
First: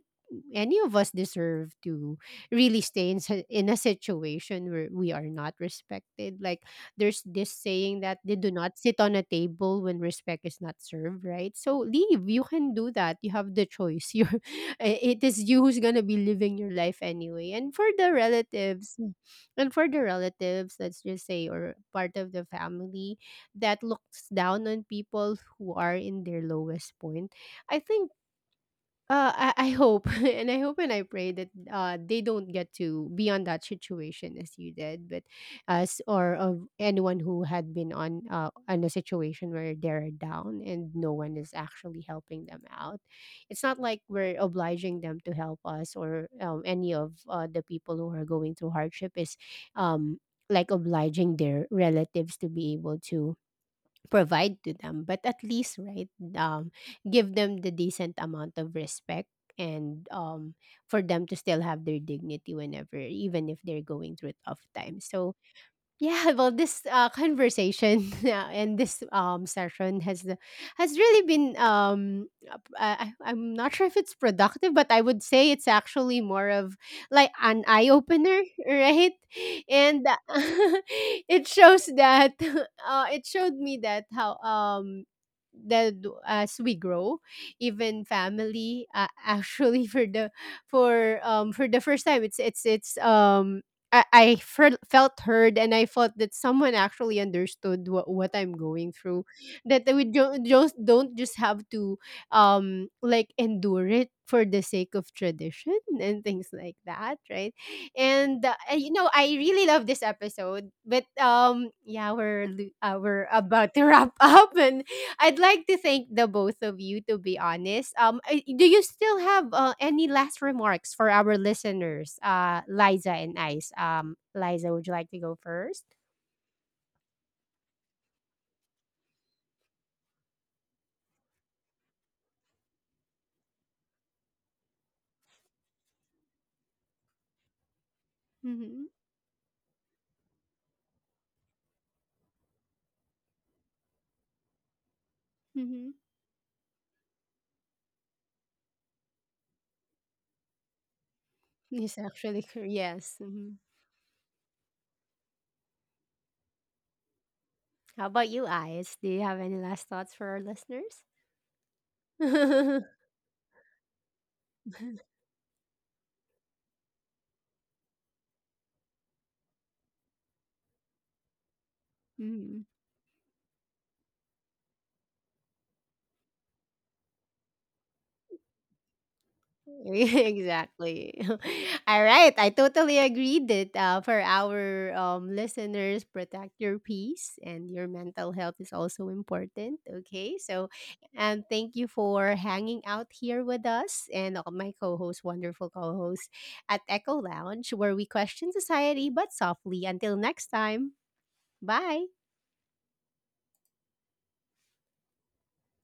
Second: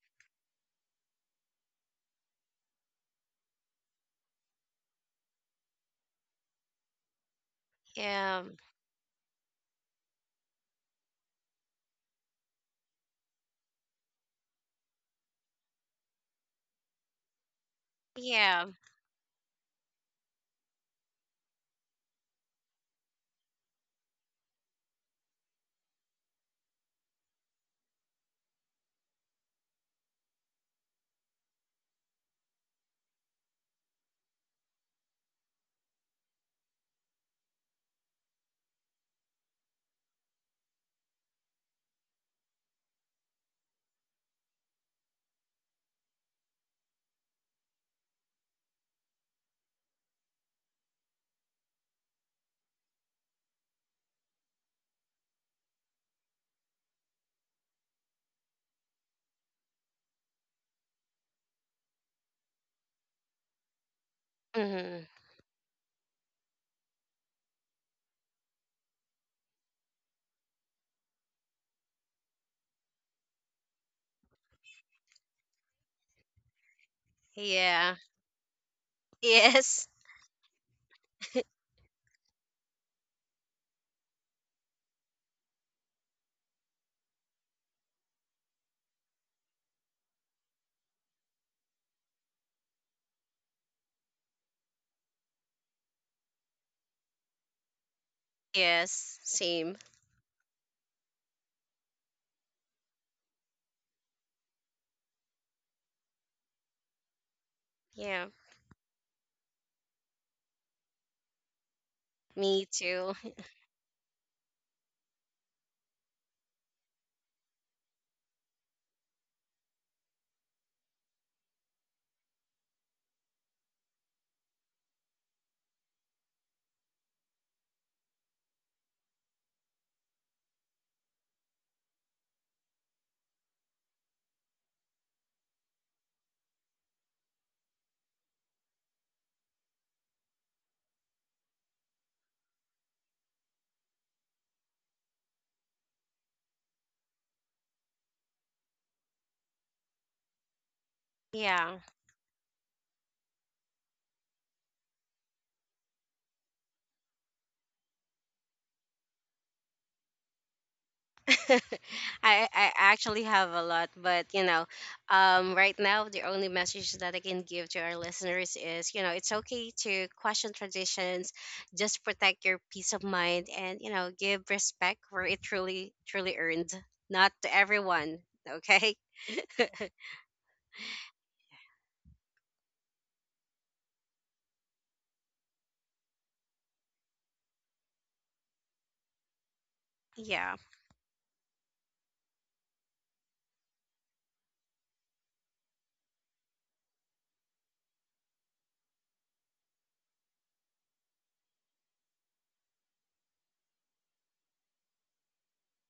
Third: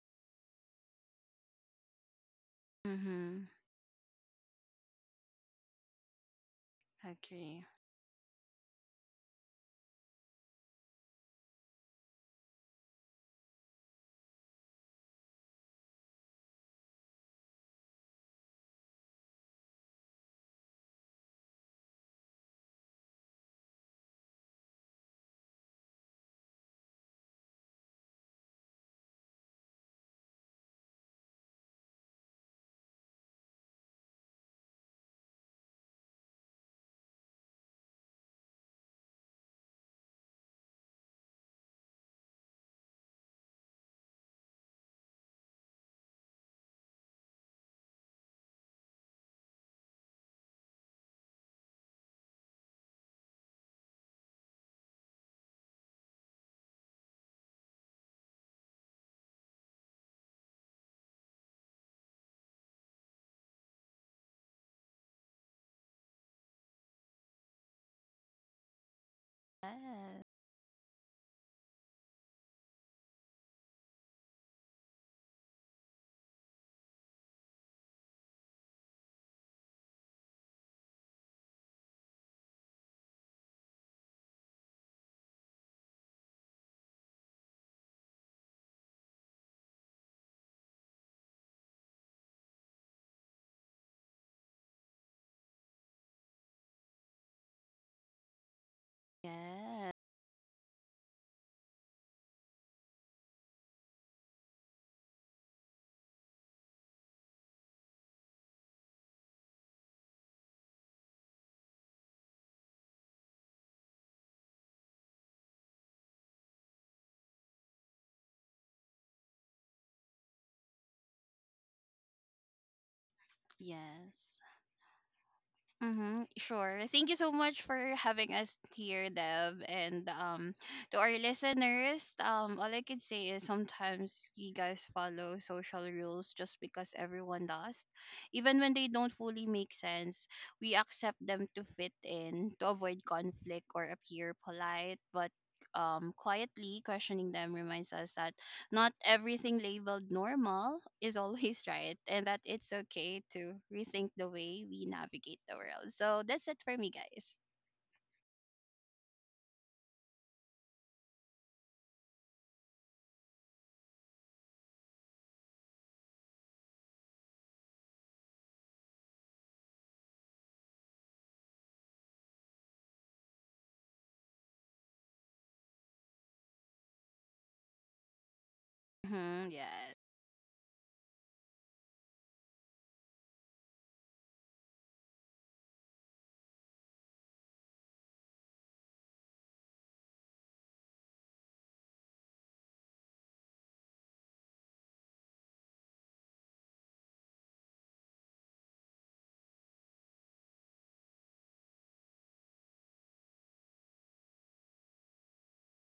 S1: any of us deserve to really stay
S2: Mm-hmm.
S1: in a situation where we are not respected. Like, there's this
S2: Agree.
S1: saying that they
S3: Yeah.
S1: do not sit on a table when respect is not served, right? So leave. You can do that. You have the choice. <laughs> It is you who's going to be living your life anyway. And for the
S3: Yeah.
S1: relatives, let's just say, or part of the family that looks down on people who are in their lowest point, I think, I hope <laughs> and I pray that they don't get to be on that situation as you did, but us, or of anyone who had been on a situation where they're down and no one is actually helping them out. It's not like we're obliging them to help us, or any of, the people who are going through hardship is um like obliging their relatives to be able to provide to them, but at least, right, um give them the decent amount of respect, and for them to still have their dignity whenever, even if they're going through tough times,
S3: Hmm.
S1: so yeah, well, this conversation <laughs> yeah, and this, session
S2: Yes.
S1: has really been I'm not sure if it's productive, but I would say it's actually more of like an eye
S3: Yeah.
S1: opener, <laughs> right?
S3: Yes.
S1: And <laughs> it
S3: <laughs>
S1: shows that <laughs> it showed me that how that, as we grow, even family, <laughs> actually for the first time, it's I fel- felt heard, and I felt that someone actually understood what I'm going through.
S3: Yes. Same.
S1: That
S2: Yes.
S1: we don't just have to like endure it for the sake of tradition and things like that, right?
S3: Yeah.
S1: And I really love this episode, but yeah, we're
S3: Me too.
S1: we're about to wrap <laughs> up, and I'd like to thank the both of you, to be honest. Do you still have any last remarks for our listeners, Liza and Ice?
S2: Yes.
S1: Liza, would you like to go first?
S2: Mm-hmm, sure. Thank you so much for having us here, Deb. And to our listeners, all I can say is sometimes you guys follow social rules just because everyone does. Even when they
S1: Mm-hmm.
S2: don't fully make sense, we accept them to fit in, to avoid conflict or appear polite. But
S1: Mm-hmm.
S2: quietly questioning them reminds us that not everything labeled normal is
S3: <laughs>
S2: always <laughs>
S3: Yeah.
S2: right,
S1: Yes,
S2: and that
S1: actually,
S2: it's okay
S1: yes.
S2: to
S1: Hmm.
S2: rethink the way we navigate the world. So that's it for me, guys.
S1: How about you, Ice? Do you have any last thoughts for our listeners?
S3: <laughs> I
S1: <laughs>
S3: actually have a lot, but you know, right now the only message that I can give to our listeners is, you know, it's okay to question traditions, just protect your
S1: Mhm.
S3: peace of mind, and you know, give respect where it truly earned, not to everyone. Okay,
S2: Hmm,
S1: <laughs>
S2: yes.
S1: Exactly. <laughs> All right, I totally agree that, for our, listeners, protect your peace and your mental health is also important.
S3: <laughs>
S1: Okay,
S3: yeah.
S1: so and thank you for hanging out here with us and all my wonderful co-host at Echo Lounge, where we question society but softly. Until next time, bye.